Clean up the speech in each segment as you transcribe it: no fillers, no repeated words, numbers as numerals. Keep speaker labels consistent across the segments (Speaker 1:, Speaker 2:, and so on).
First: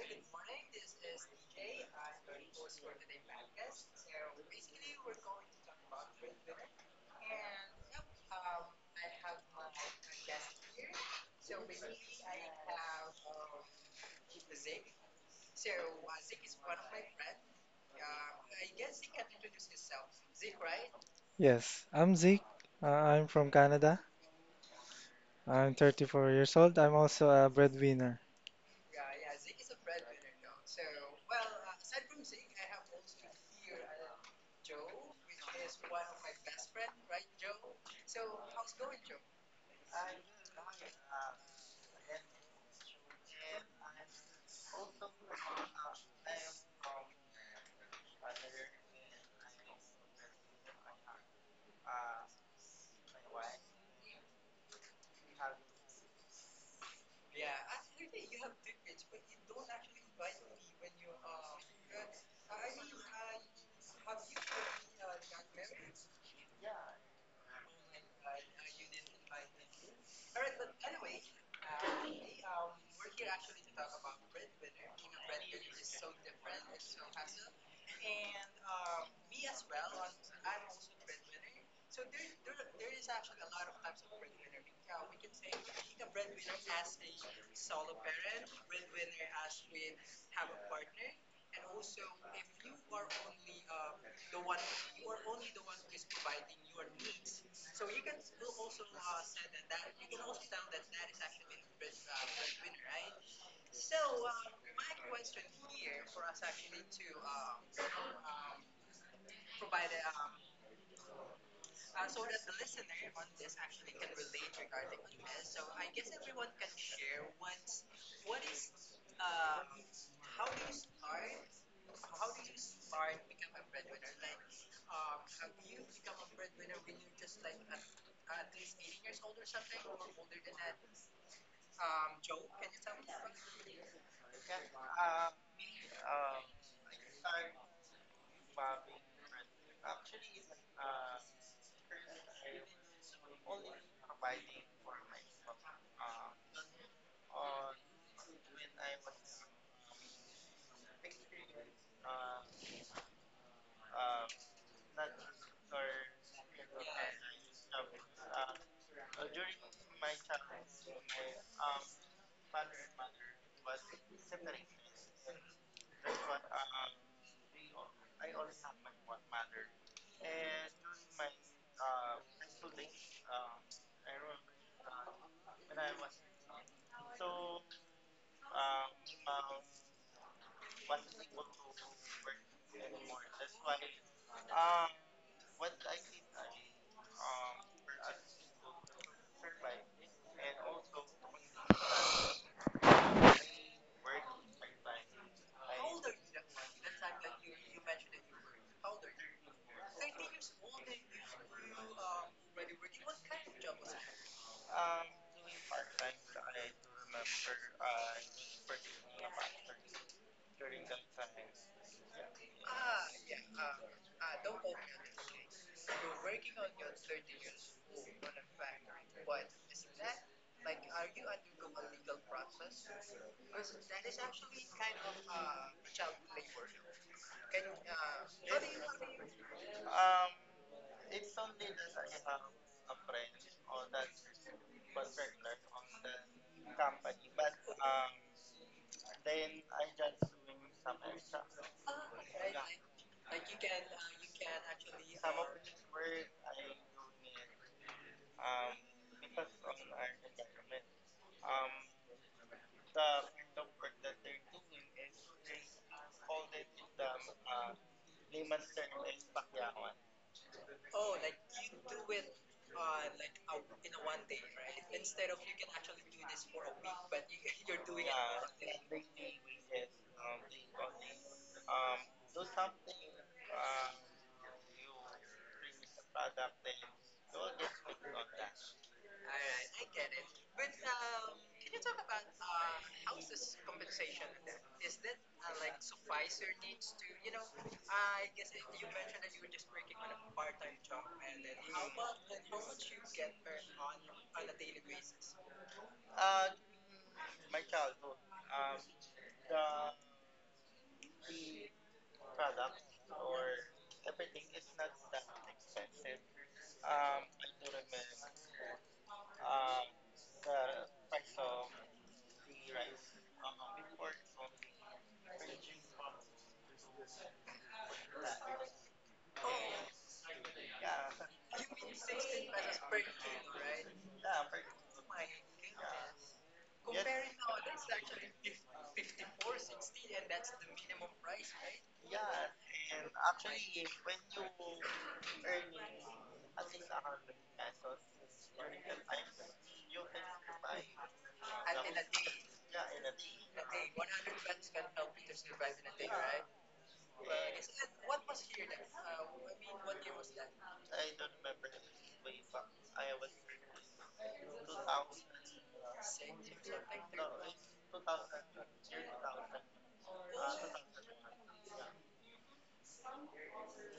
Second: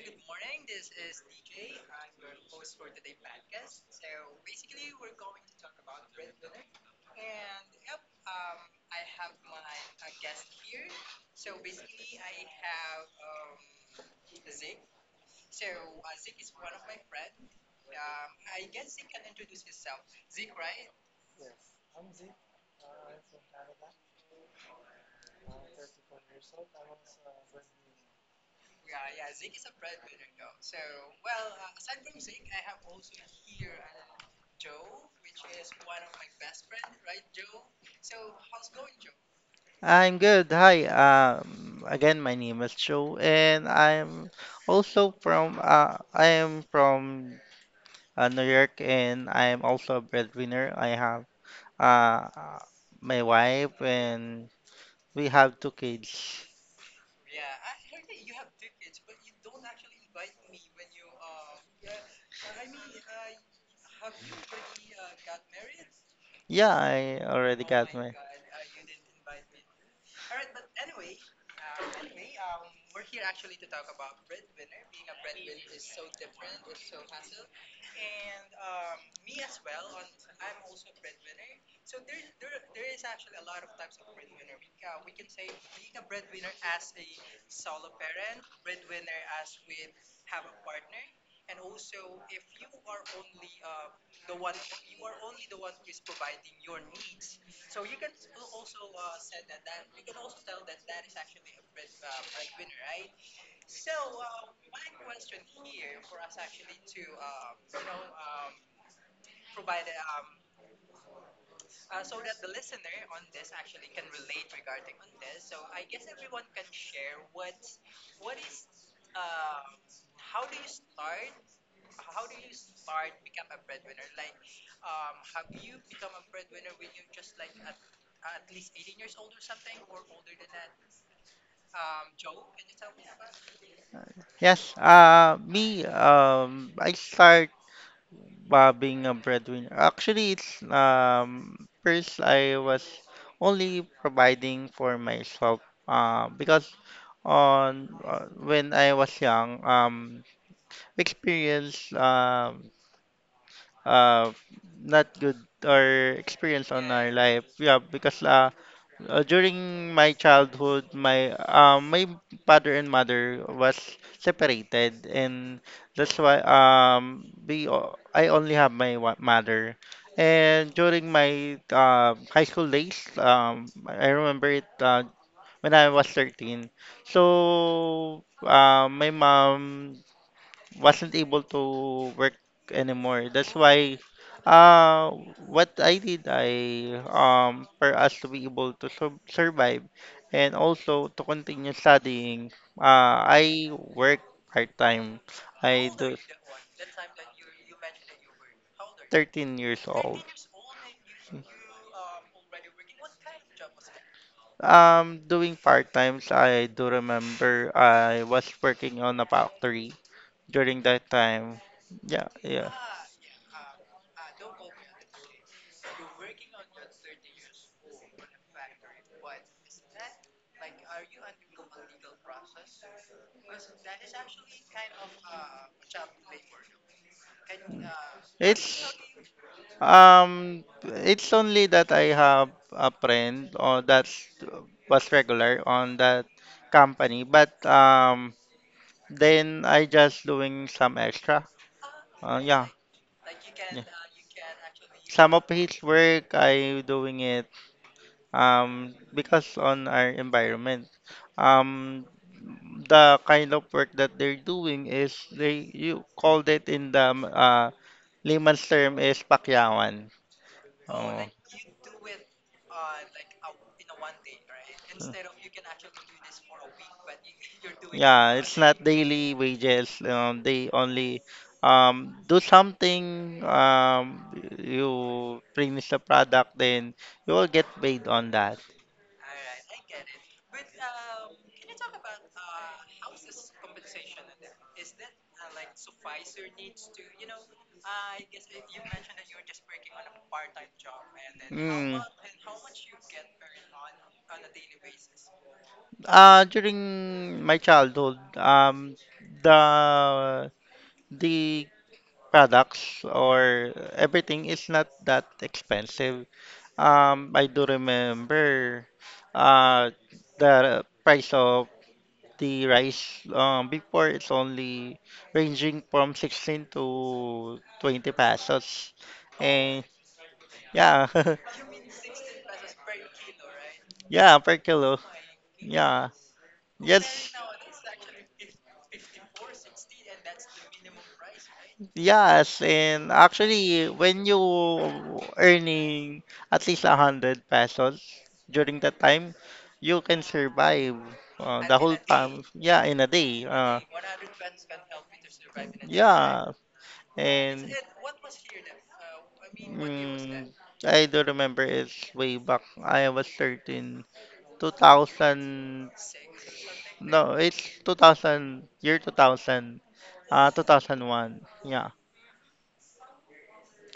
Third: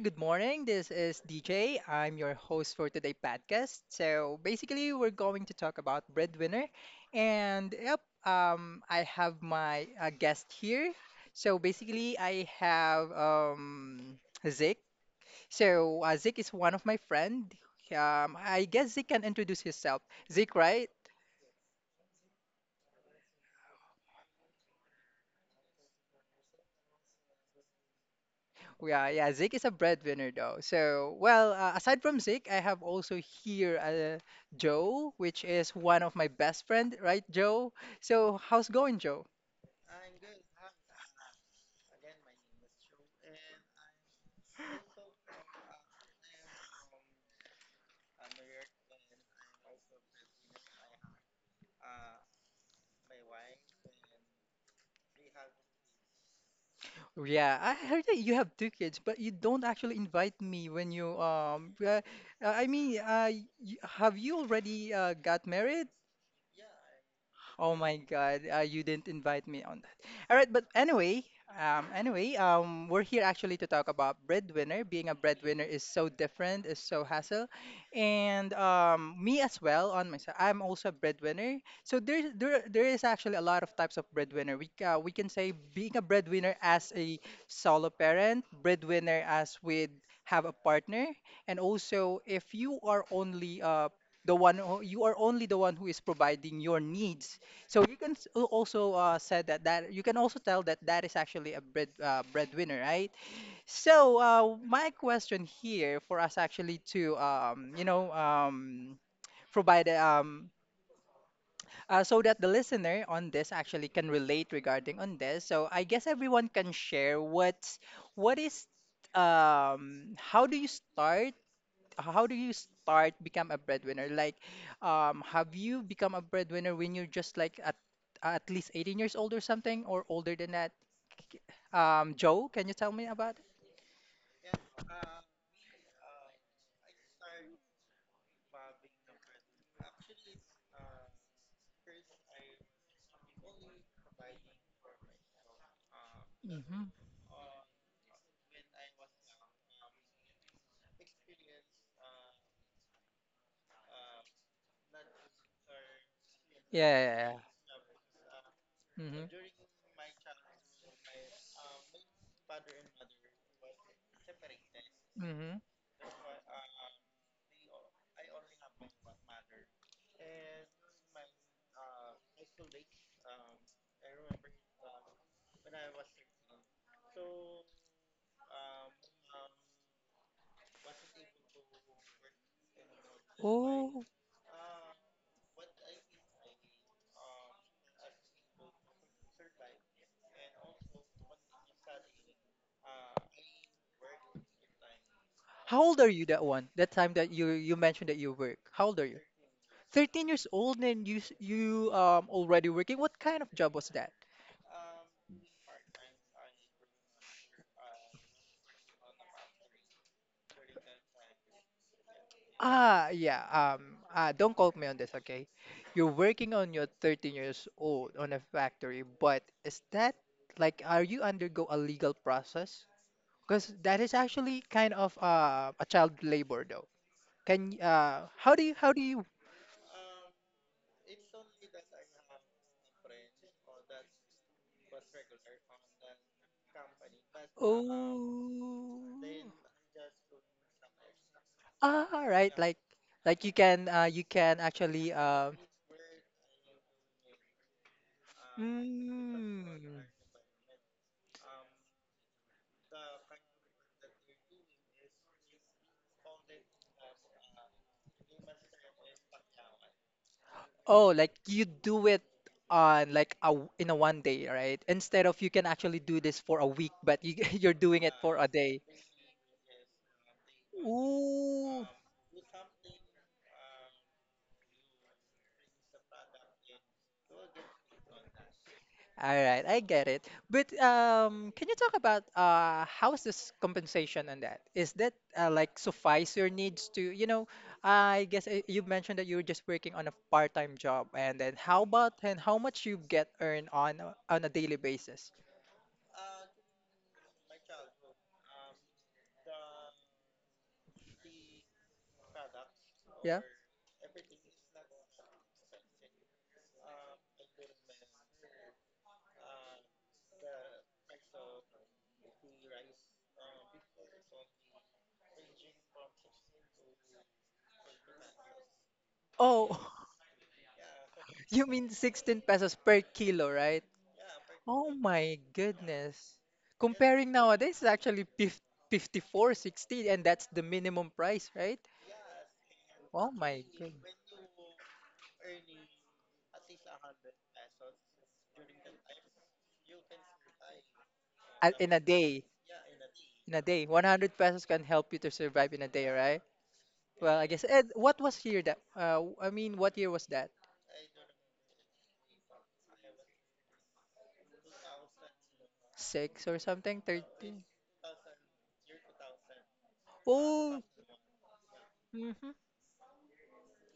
Speaker 1: good morning. This is DJ. I'm your host for today's podcast. So, basically, we're going to talk about breadwinner, and yep, I have my guest here. So, basically, I have Zeke. So, Zeke is one of my friend. I guess Zeke can introduce himself. Zeke, right?
Speaker 2: Yes, I'm Zeke. Uh, I'm from Canada. I'm 34 years old. I'm also a breadwinner.
Speaker 1: Yeah, yeah. Zeke is a breadwinner though. So, well, aside from Zeke, I have also here Joe, which is one of my best friend, right, Joe? So, how's going, Joe?
Speaker 3: I'm good. Hi. Again, my name is Joe, and I'm also from I am from New York, and I am also a breadwinner. I have uh, my wife, and we have two kids.
Speaker 1: Yeah, I heard that you have two kids, but you don't actually invite me when you. I mean, y have you already got married?
Speaker 3: Yeah, I already
Speaker 1: Oh
Speaker 3: got
Speaker 1: my
Speaker 3: my.
Speaker 1: God, you didn't invite me on that. All right, but anyway, we're here actually to talk about breadwinner. Being a breadwinner is so different, is so hassle, and me as well on myself. I'm also a breadwinner, so there is actually a lot of types of breadwinner. We can say being a breadwinner as a solo parent, breadwinner as with have a partner, and also if you are only the one who, you are only the one who is providing your needs so you can also said that that you can also tell that that is actually a breadwinner, right? So my question here for us actually to provide so that the listener on this actually can relate regarding on this. So I guess everyone can share what is um, how do you start how do you start become a breadwinner? Like, have you become a breadwinner when you're just like at least 18 years old or something, or older than that? K- Joe, can you tell me about it?
Speaker 3: Yes. Me. I start. Being a breadwinner. Actually, it's first I was only providing for myself because
Speaker 1: Mm-hmm.
Speaker 3: on when I was young, experience uh, not good or experience on our
Speaker 1: Yeah.
Speaker 3: life, yeah, because
Speaker 1: Mm-hmm.
Speaker 3: during my childhood, my father and mother was separated,
Speaker 1: Mm-hmm.
Speaker 3: and that's why I only have my mother. And during my high school days, I remember it, when I was 13. So my mom wasn't able to work anymore. That's why,
Speaker 1: Oh,
Speaker 3: uh what I did, I for us to be able to survive and also to continue studying, I work part-time.
Speaker 1: how
Speaker 3: I
Speaker 1: old are
Speaker 3: do
Speaker 1: you that one? That time that you mentioned that you work. How old are you?
Speaker 3: 13 years old.
Speaker 1: 13 years old and you already working. What kind of job was that?
Speaker 3: Doing part-times, I do remember I was working on a factory during that time. Yeah, yeah.
Speaker 1: Ah, yeah. Don't quote me on this, okay? You're working on your 13 years old on a factory, but is that like, are you undergo a legal process? Because that is actually kind of a child labor, though. Can how do
Speaker 3: It's
Speaker 1: you?
Speaker 3: Um, it's only that I have a friend or that's was regular on that company, but
Speaker 1: Oh,
Speaker 3: then I just doing some extra.
Speaker 1: ah, right.
Speaker 3: Yeah,
Speaker 1: Like,
Speaker 3: yeah.
Speaker 1: you can actually
Speaker 3: Some of his work I doing it, because
Speaker 1: mm,
Speaker 3: on our environment. Um, the kind of work that they're doing is they you called it in the layman's term is pakyawan.
Speaker 1: oh,
Speaker 3: Oh.
Speaker 1: like you do it on like a in a one day, right? Instead of you can actually do this for a week, but you you're doing it for
Speaker 3: Yeah,
Speaker 1: a
Speaker 3: it's not
Speaker 1: day.
Speaker 3: daily wages. They only
Speaker 1: Ooh.
Speaker 3: do something. You finish the product, then you will get paid on that.
Speaker 1: All right, I get it. But can you talk about how is this compensation on that? Is that like suffice your needs to, I guess you mentioned that you were just working on a part-time job, and then how
Speaker 3: Mm.
Speaker 1: about and how much you get earned on on a daily basis?
Speaker 3: During my childhood, the the products
Speaker 1: Yeah.
Speaker 3: or everything is not that expensive. I do remember, uh, the price of the rice, before, it's only ranging from 16 to 20 pesos. And
Speaker 1: Oh,
Speaker 3: yeah,
Speaker 1: you mean 16 pesos per kilo, right?
Speaker 3: yeah, per
Speaker 1: Oh
Speaker 3: kilo.
Speaker 1: my
Speaker 3: Yeah,
Speaker 1: goodness. Comparing
Speaker 3: yes.
Speaker 1: nowadays is actually 54, 60, and that's the minimum price, right?
Speaker 3: Yes, and
Speaker 1: Oh my
Speaker 3: actually,
Speaker 1: goodness!
Speaker 3: when you earning at least 100 pesos during that time, you can survive
Speaker 1: Uh,
Speaker 3: the
Speaker 1: In
Speaker 3: whole
Speaker 1: a
Speaker 3: time.
Speaker 1: day,
Speaker 3: Yeah, in a day.
Speaker 1: in a day, 100 pesos can help you to survive in a day, right?
Speaker 3: Yeah,
Speaker 1: Well, I guess.
Speaker 3: and
Speaker 1: And what was year that? I mean, what year was
Speaker 3: mm,
Speaker 1: that?
Speaker 3: I don't remember. It's way back. I was 13. 2000.
Speaker 1: Six or something?
Speaker 3: No, it's
Speaker 1: 13?
Speaker 3: 2000. Year 2000.
Speaker 1: Oh,
Speaker 3: 2001. Yeah.
Speaker 1: mhm.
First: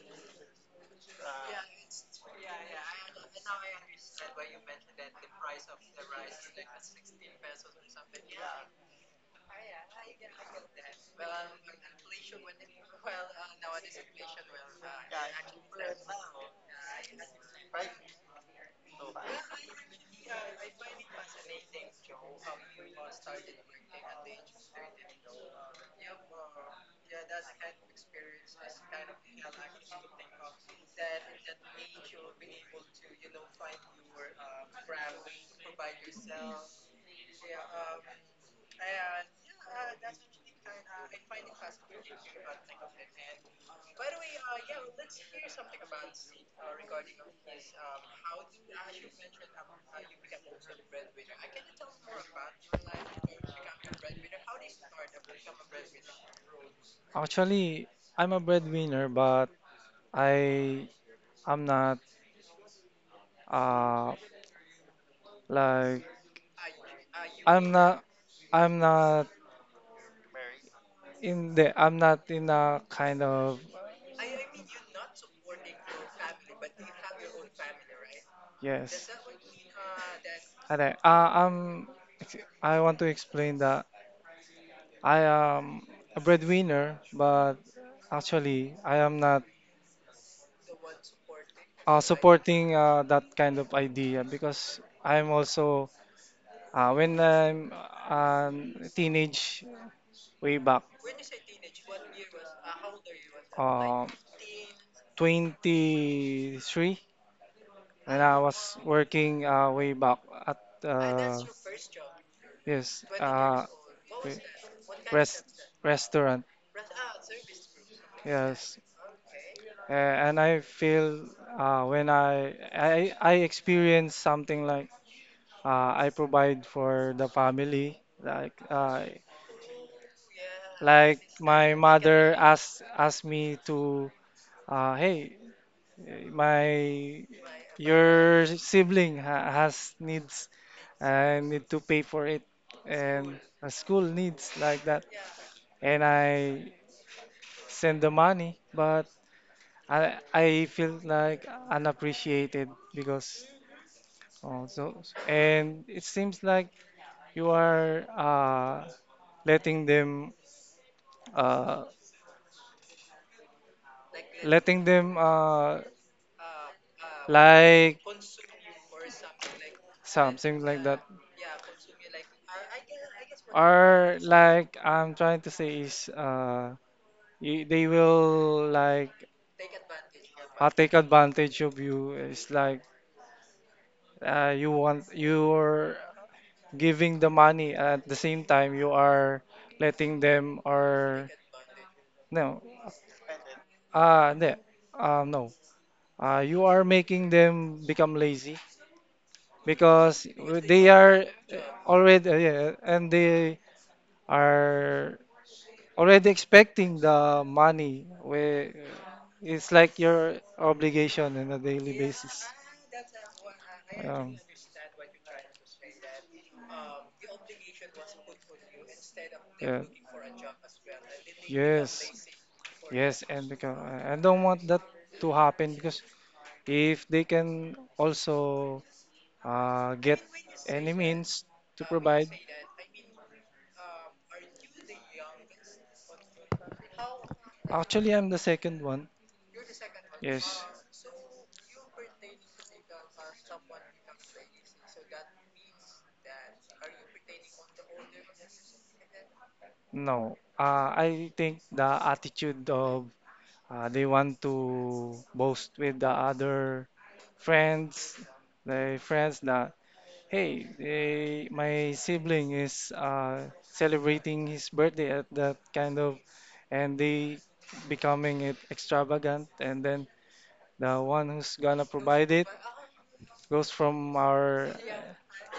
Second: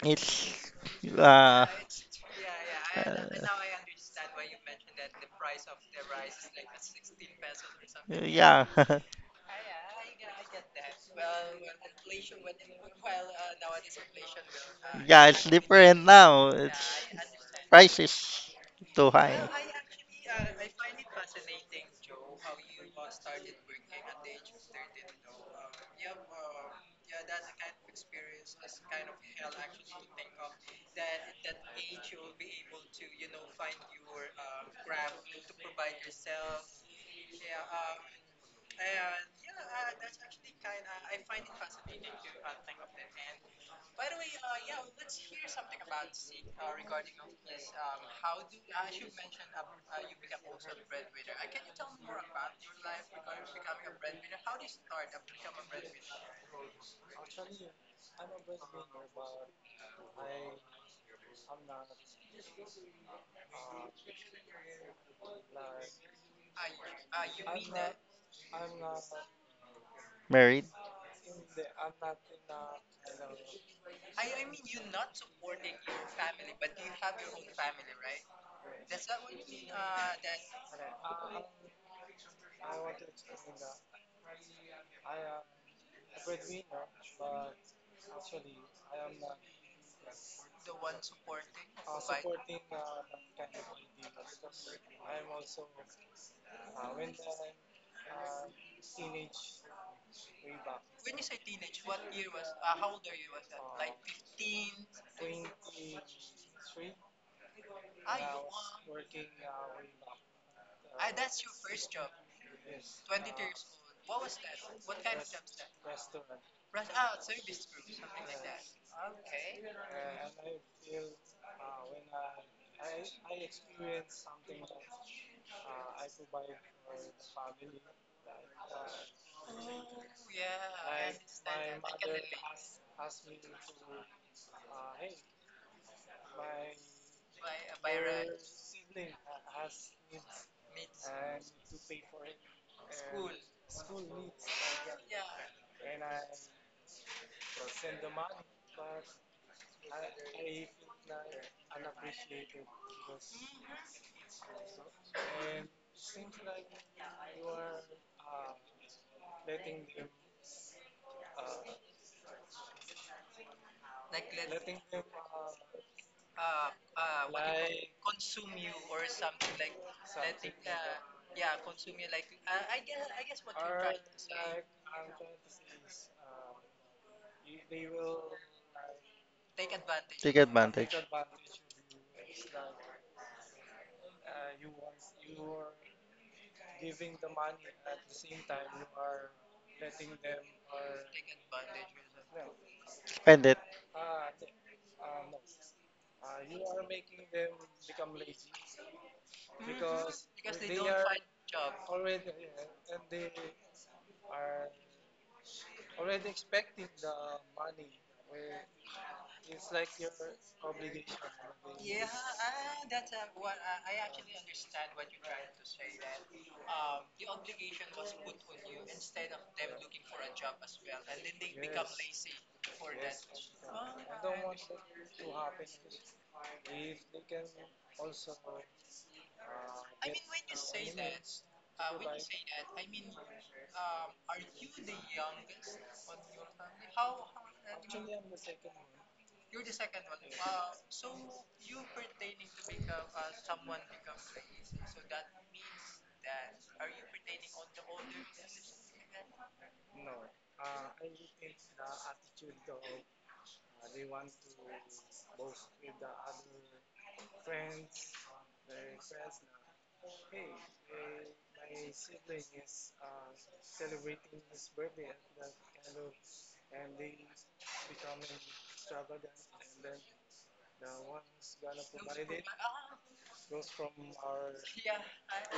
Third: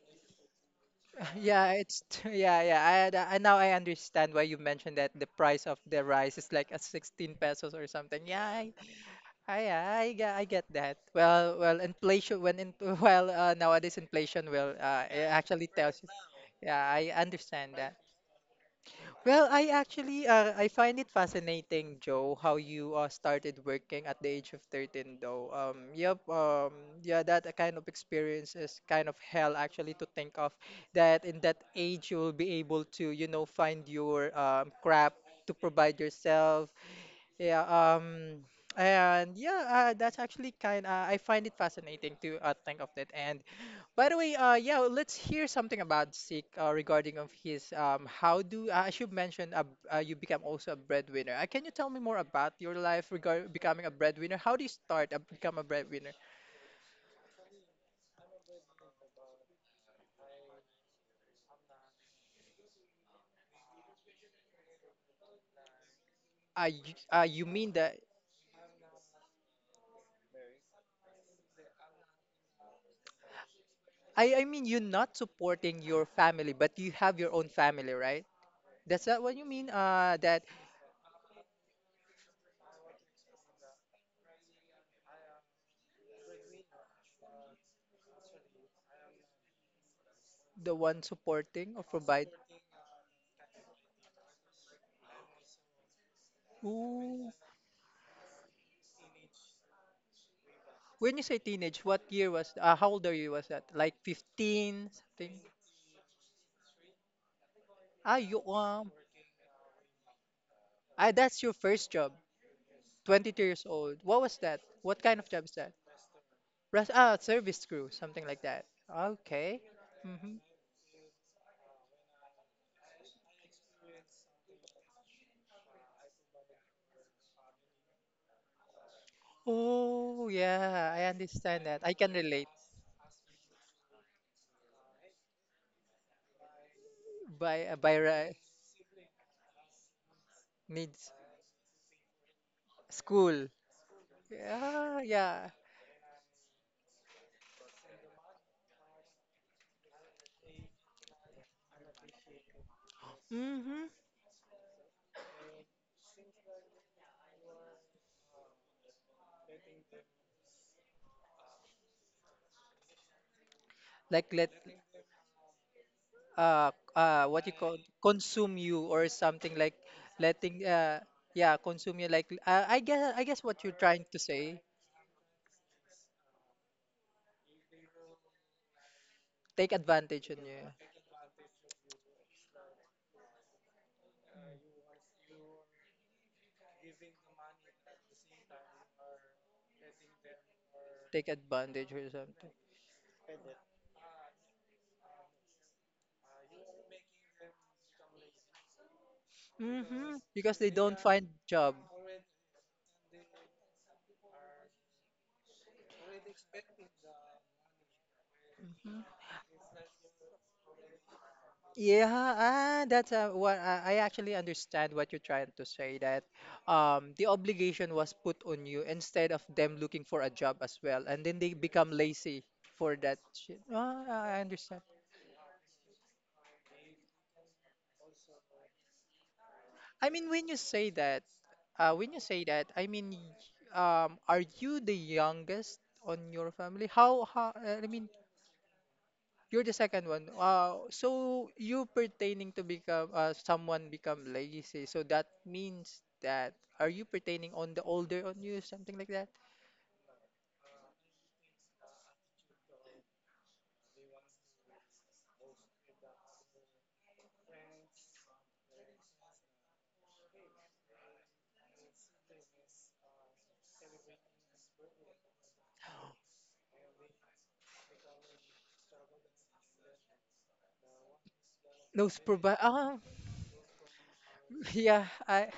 Speaker 3: It's uh, uh,
Speaker 1: Yeah, yeah, yeah. I now I understand why you mentioned that the price of the rice is like a 16 pesos or something. Yeah,
Speaker 3: yeah.
Speaker 1: I I get I get that. Well, well, inflation when in well nowadays inflation will
Speaker 3: Yeah,
Speaker 1: it
Speaker 3: it's
Speaker 1: actually tells
Speaker 3: different
Speaker 1: you.
Speaker 3: now.
Speaker 1: Yeah,
Speaker 3: It's
Speaker 1: I understand that.
Speaker 3: price is too
Speaker 1: Well,
Speaker 3: high.
Speaker 1: I actually I find it fascinating, Joe, how you started working at the age of 13 though. Yep, yeah, that kind of experience is kind of hell actually to think of that in that age you will be able to, find your craft to provide yourself yeah, and yeah, that's actually kind. I find it fascinating to think of that. And by the way, yeah, let's hear something about Zeke regarding of his. How do As you mentioned, you become also a breadwinner. Can you tell me more about your life regard becoming a breadwinner? How do you start become a breadwinner?
Speaker 2: Actually, I'm a breadwinner, but I I'm not uh like
Speaker 1: You
Speaker 2: I'm
Speaker 1: mean that?
Speaker 2: not
Speaker 3: Married,
Speaker 2: in the I'm not in a kind of
Speaker 1: I mean you're not supporting your family, but you have your own family, right? That's
Speaker 2: yes. Are-
Speaker 1: that what you mean? That
Speaker 2: Uh, i I want to explain that I am a breadwinner, but actually I am not
Speaker 1: the one supporting or provide.
Speaker 2: supporting that kind of idea because I'm also when
Speaker 1: Ooh.
Speaker 2: I'm teenage way back
Speaker 1: When you say teenage, what year was how old are you was that? Like
Speaker 2: uh,
Speaker 1: 15 something?
Speaker 2: 23
Speaker 1: Ah,
Speaker 2: and I
Speaker 1: you
Speaker 2: was working way back at
Speaker 1: ah
Speaker 2: uh,
Speaker 1: that's your first job.
Speaker 2: yes
Speaker 1: 22 years old. What was
Speaker 2: re-
Speaker 1: that? What kind of job
Speaker 2: rest
Speaker 1: is that?
Speaker 2: restaurant
Speaker 1: Res ah service crew, something like that.
Speaker 2: yes,
Speaker 1: Okay. Mm-hmm.
Speaker 2: And I feel when I experience something like I provide for the family.
Speaker 1: Oh, yeah, I
Speaker 2: Like
Speaker 1: understand
Speaker 2: my
Speaker 1: that. I can
Speaker 2: mother
Speaker 1: relate.
Speaker 2: asked me to, hey, my
Speaker 1: By right
Speaker 2: your sibling ha has needs.
Speaker 1: needs
Speaker 2: I need to pay for it and
Speaker 1: school.
Speaker 2: a school needs like
Speaker 1: Yeah,
Speaker 2: that,
Speaker 1: yeah.
Speaker 2: and I send the money, but I feel like unappreciated because
Speaker 1: Mm-hmm.
Speaker 2: oh, so and it seems like you are letting them uh,
Speaker 1: Like let
Speaker 2: letting them
Speaker 1: uh what you call
Speaker 2: like
Speaker 1: consume you or something like
Speaker 2: something
Speaker 1: letting
Speaker 2: like that
Speaker 1: yeah consume you like I guess what you're trying
Speaker 2: or
Speaker 1: to say
Speaker 2: like I'm trying to say is they will like
Speaker 1: take advantage
Speaker 3: take
Speaker 1: on you
Speaker 2: take
Speaker 3: advantage,
Speaker 2: advantage of you. It's like you want you're giving the money, at the same time you are letting them or
Speaker 1: take advantage or something.
Speaker 2: no
Speaker 3: spend it.
Speaker 2: uh no, no. You are making them become lazy
Speaker 1: Mm-hmm.
Speaker 2: because
Speaker 1: Because they
Speaker 2: they
Speaker 1: don't
Speaker 2: are
Speaker 1: find
Speaker 2: uh,
Speaker 1: job.
Speaker 2: already yeah, and they are already expecting the money, where
Speaker 1: Mhm.
Speaker 2: it's like your obligation on a daily
Speaker 1: Yeah,
Speaker 2: basis.
Speaker 1: ah, that's what I actually
Speaker 2: um,
Speaker 1: understand what you're trying to say that the obligation was put on you instead of them
Speaker 2: yeah.
Speaker 1: looking for a job as well and then they become
Speaker 2: Yes,
Speaker 1: lazy for
Speaker 2: yes,
Speaker 1: that
Speaker 2: and
Speaker 1: shit.
Speaker 2: because
Speaker 1: Ah,
Speaker 2: I
Speaker 1: I
Speaker 2: don't want that
Speaker 1: understand.
Speaker 2: to happen because if they can also
Speaker 1: I
Speaker 2: get
Speaker 1: mean, when you say
Speaker 2: any
Speaker 1: that,
Speaker 2: means to provide.
Speaker 1: I mean, are you the youngest on your family? I mean,
Speaker 2: Actually, I'm the second one.
Speaker 1: you're the second one.
Speaker 2: Yes.
Speaker 1: So you pertaining to become, someone become lazy. So that means that, are you pertaining on the older on you, something like that?
Speaker 2: No. I think the attitude of they want to boast with the other friends, the friends that, hey, they, my sibling is celebrating his birthday at that kind of, and they becoming it extravagant, and then the one who's gonna
Speaker 1: No
Speaker 2: provide it
Speaker 1: supervi- Ah,
Speaker 2: goes from our
Speaker 1: yeah.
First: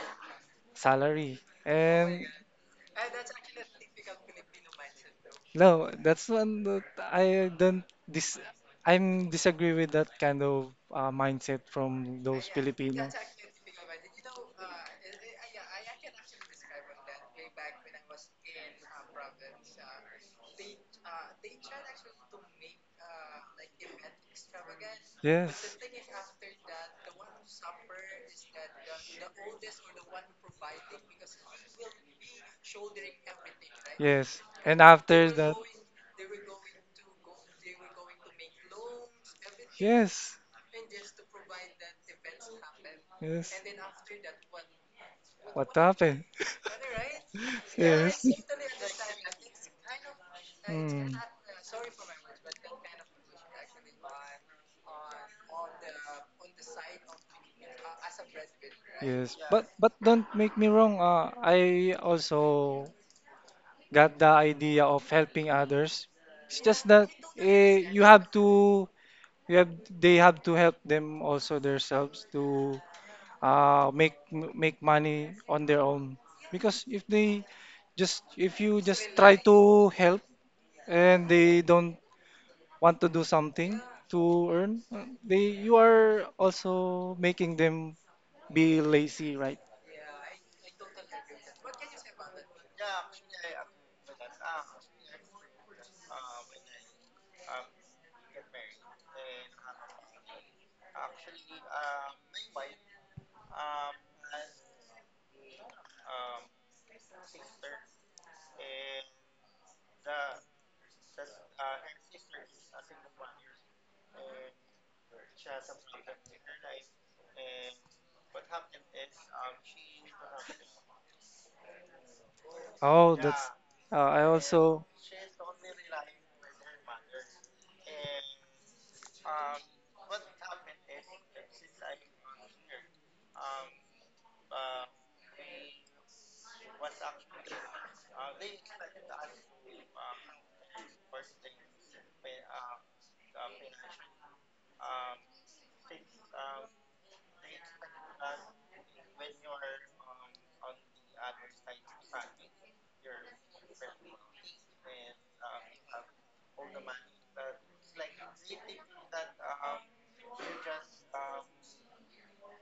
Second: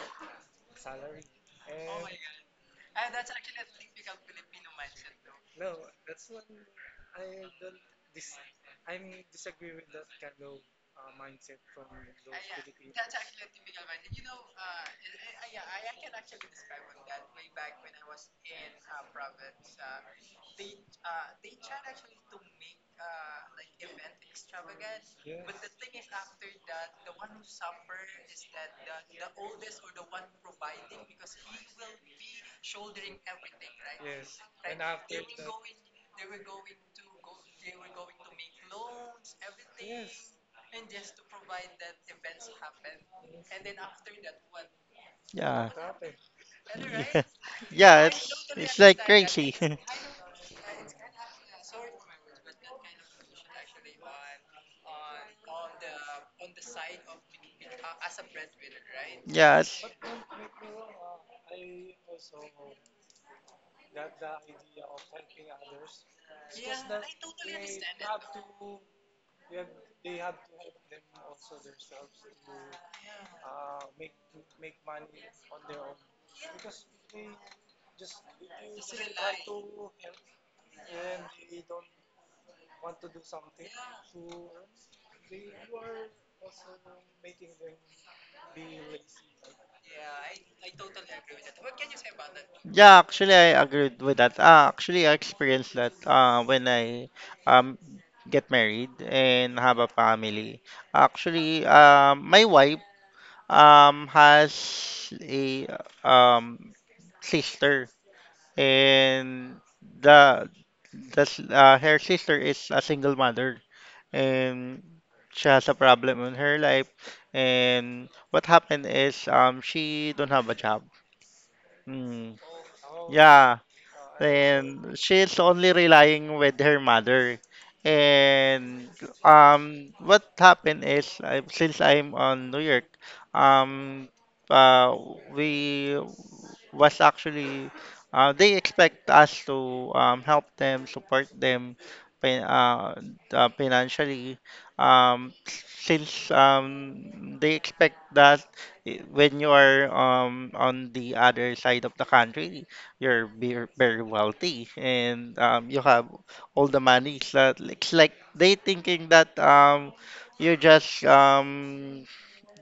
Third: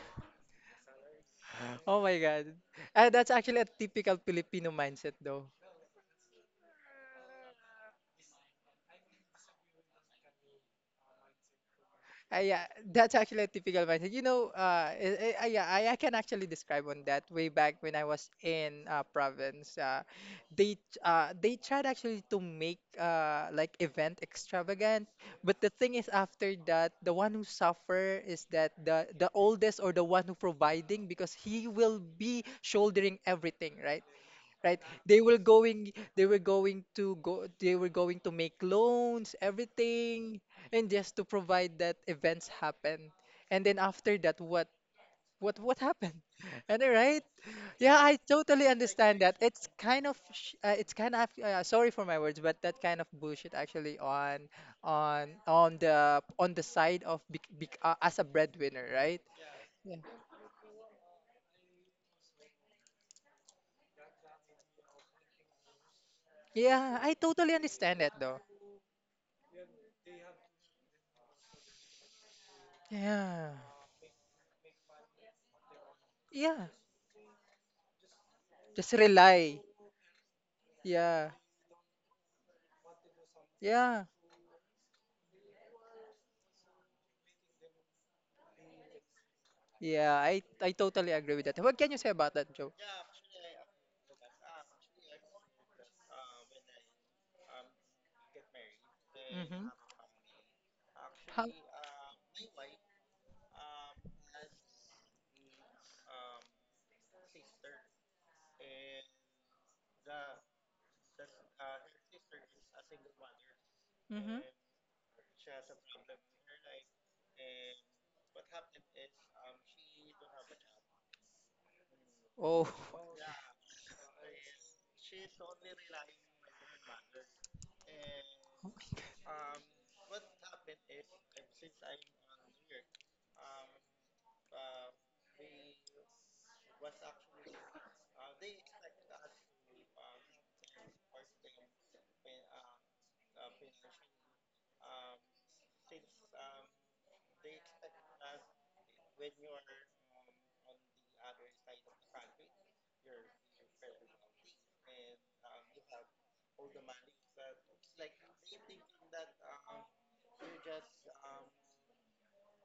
Speaker 2: salary.
Speaker 1: oh my
Speaker 2: And
Speaker 1: God. That's actually a typical Filipino mindset, though.
Speaker 2: no, that's one that I don't dis I'm disagree with that kind of mindset from those
Speaker 1: Yeah,
Speaker 2: Filipino.
Speaker 1: that's actually a typical mindset. You know, yeah, I can actually describe on that way back when I was in province. They they tried actually to make like event extravagant, but the
Speaker 2: Yes.
Speaker 1: thing is after that, the one who suffer is that the oldest or the one who providing because he will be shouldering everything, right?
Speaker 2: Yes. And
Speaker 1: Right?
Speaker 2: after that,
Speaker 1: They were going to make loans,
Speaker 2: yes.
Speaker 1: everything, and just to provide that events happen.
Speaker 2: Yes.
Speaker 1: And then after that,
Speaker 3: Yeah.
Speaker 2: What
Speaker 1: what happened?
Speaker 2: happened?
Speaker 1: Am I right?
Speaker 3: Yeah.
Speaker 1: Yeah,
Speaker 3: Yeah,
Speaker 1: I
Speaker 2: Yes.
Speaker 3: it's
Speaker 1: totally
Speaker 3: it's like
Speaker 1: understand that.
Speaker 3: crazy.
Speaker 1: It's kind of, it's
Speaker 2: Mm.
Speaker 1: kind of, sorry for my words, but that kind of bullshit actually on the side of bec bec as a breadwinner, right?
Speaker 2: Yes,
Speaker 3: Yeah, it's-
Speaker 2: but
Speaker 1: Yeah.
Speaker 2: don't make me wrong. I also got the idea of helping others. It's just
Speaker 1: Yeah,
Speaker 2: that
Speaker 1: I totally
Speaker 2: eh,
Speaker 1: understand
Speaker 2: you
Speaker 1: that
Speaker 2: have
Speaker 1: though.
Speaker 2: to, you have, they have to help them also themselves to
Speaker 1: Yeah.
Speaker 2: make money on their own,
Speaker 1: Yeah.
Speaker 2: because if they just if you
Speaker 1: Just
Speaker 2: just try
Speaker 1: rely.
Speaker 2: to help and
Speaker 1: Yeah.
Speaker 2: they don't want to do something
Speaker 1: Yeah.
Speaker 2: to earn they, you are also making them be lazy, right?
Speaker 1: Yeah. I totally agree with that. What can you say about that, Joe?
Speaker 3: yeah, actually I agreed with that. Actually I experienced that when I um get married and
Speaker 1: Mm-hmm.
Speaker 3: have a family.
Speaker 1: How?
Speaker 3: Actually, my wife has a um sister, and the her sister is a single mother.
Speaker 1: Mm-hmm.
Speaker 3: And she has a problem in her life. And what happened is, she don't have a job. Mm.
Speaker 1: Oh,
Speaker 2: Oh, that's
Speaker 3: Yeah,
Speaker 2: I also
Speaker 3: and she's only relying with her mother. And what happened is, since I'm on New York, um uh, we was actually, they expect us to help them, support them fin- uh, financially. Since, they expect that, when you are, on the other side of the country, you're very, very wealthy, and you have all the money. So it's like they thinking that, you're just,